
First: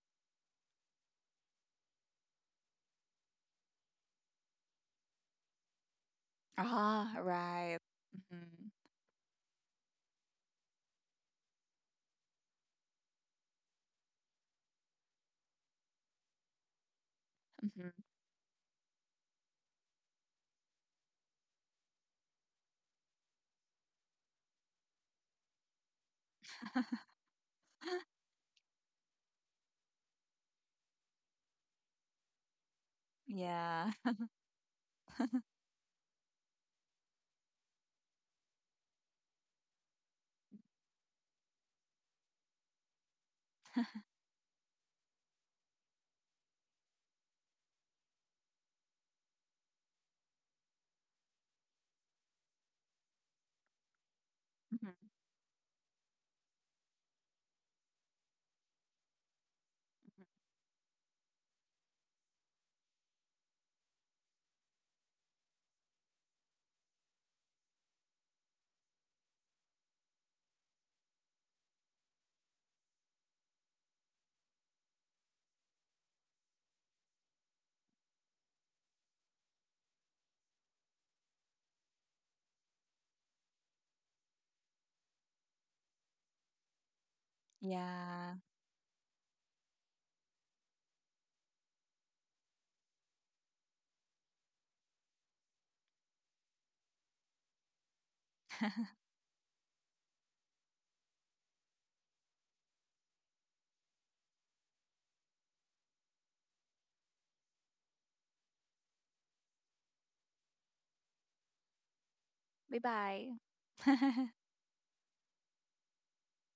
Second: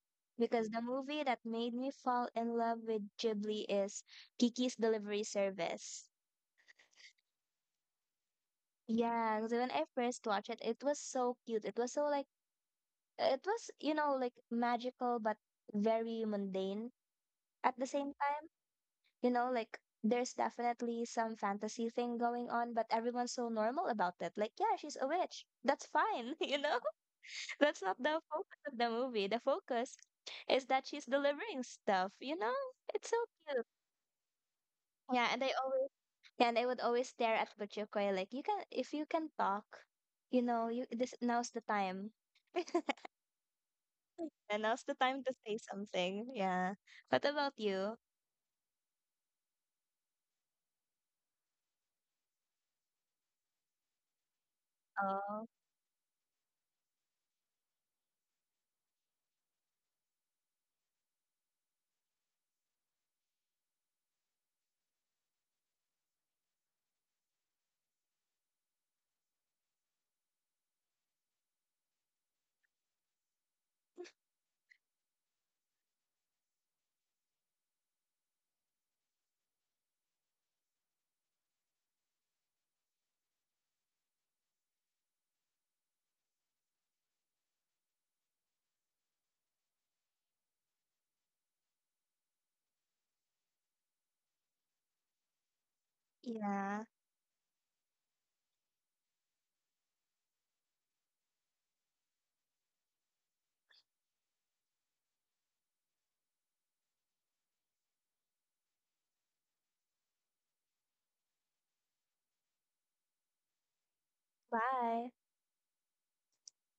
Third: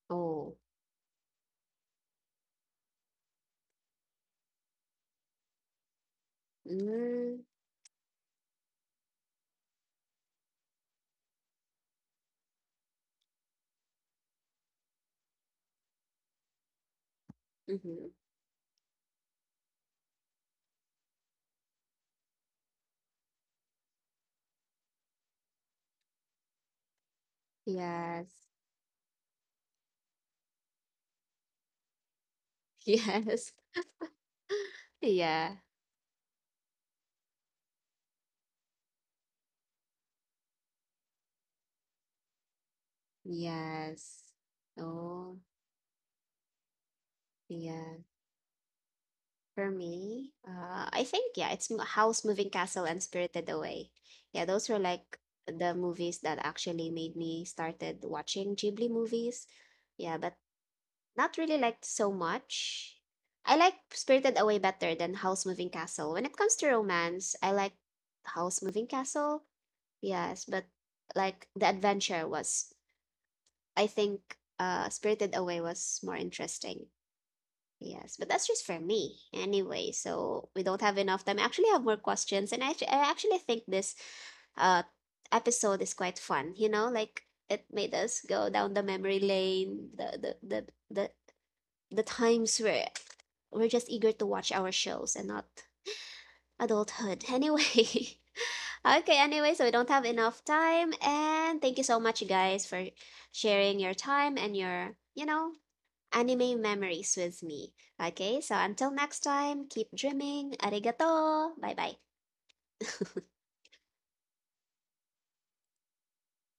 [SPEAKER 1] Oh, mm-hmm. Oh.
[SPEAKER 3] Because the movie that made me fall in love with Ghibli is Kiki's Delivery Service.
[SPEAKER 2] Ah,
[SPEAKER 1] Mm.
[SPEAKER 2] right. Mhm.
[SPEAKER 3] Yeah, so when I first watched it, it was so cute. It was so like it was, you know, like magical but very mundane at the
[SPEAKER 2] Mhm.
[SPEAKER 1] Mm-hmm.
[SPEAKER 3] same time. You know, like there's definitely some fantasy thing going on, but everyone's so normal about it. Like, yeah, she's a witch. That's fine, you know? That's not the
[SPEAKER 1] Yes.
[SPEAKER 3] focus of the movie. The focus is that she's delivering stuff, you know? It's so
[SPEAKER 1] Yes.
[SPEAKER 3] cute.
[SPEAKER 2] Yeah.
[SPEAKER 3] Yeah, and they
[SPEAKER 1] Yeah.
[SPEAKER 3] always yeah, and they would always stare at Butchukoy like, you can, if you can talk, you know, you, this, now's the time.
[SPEAKER 1] Yes.
[SPEAKER 3] And now's the time to
[SPEAKER 1] Oh,
[SPEAKER 3] say something. Yeah. What about you?
[SPEAKER 1] yeah. For me, uh, I think yeah, it's M- House, Moving Castle, and Spirited Away. Yeah, those were
[SPEAKER 2] Mhm.
[SPEAKER 1] like
[SPEAKER 3] Oh,
[SPEAKER 1] the movies that actually made me started watching Ghibli movies. Yeah, but not really liked so much. I like Spirited Away better than House, Moving Castle. When it comes to romance, I like House, Moving Castle. Yes, but like the adventure was, I think, uh, Spirited Away was more interesting. Yes, but that's just for me anyway. So we don't have enough time. I actually have more questions, and I, actu- I actually think this uh episode is quite fun. You know, like it made us
[SPEAKER 2] Yeah.
[SPEAKER 1] go down the memory lane. The the the the, the times where we're just eager to watch our shows and not
[SPEAKER 3] yeah.
[SPEAKER 1] adulthood. Anyway. Okay, anyway, so we don't have enough time, and thank you so much you guys for sharing your time and your, you know, anime memories with me. Okay, so until next time, keep dreaming. Arigato. Bye bye.
[SPEAKER 2] Bye-bye.
[SPEAKER 3] Bye.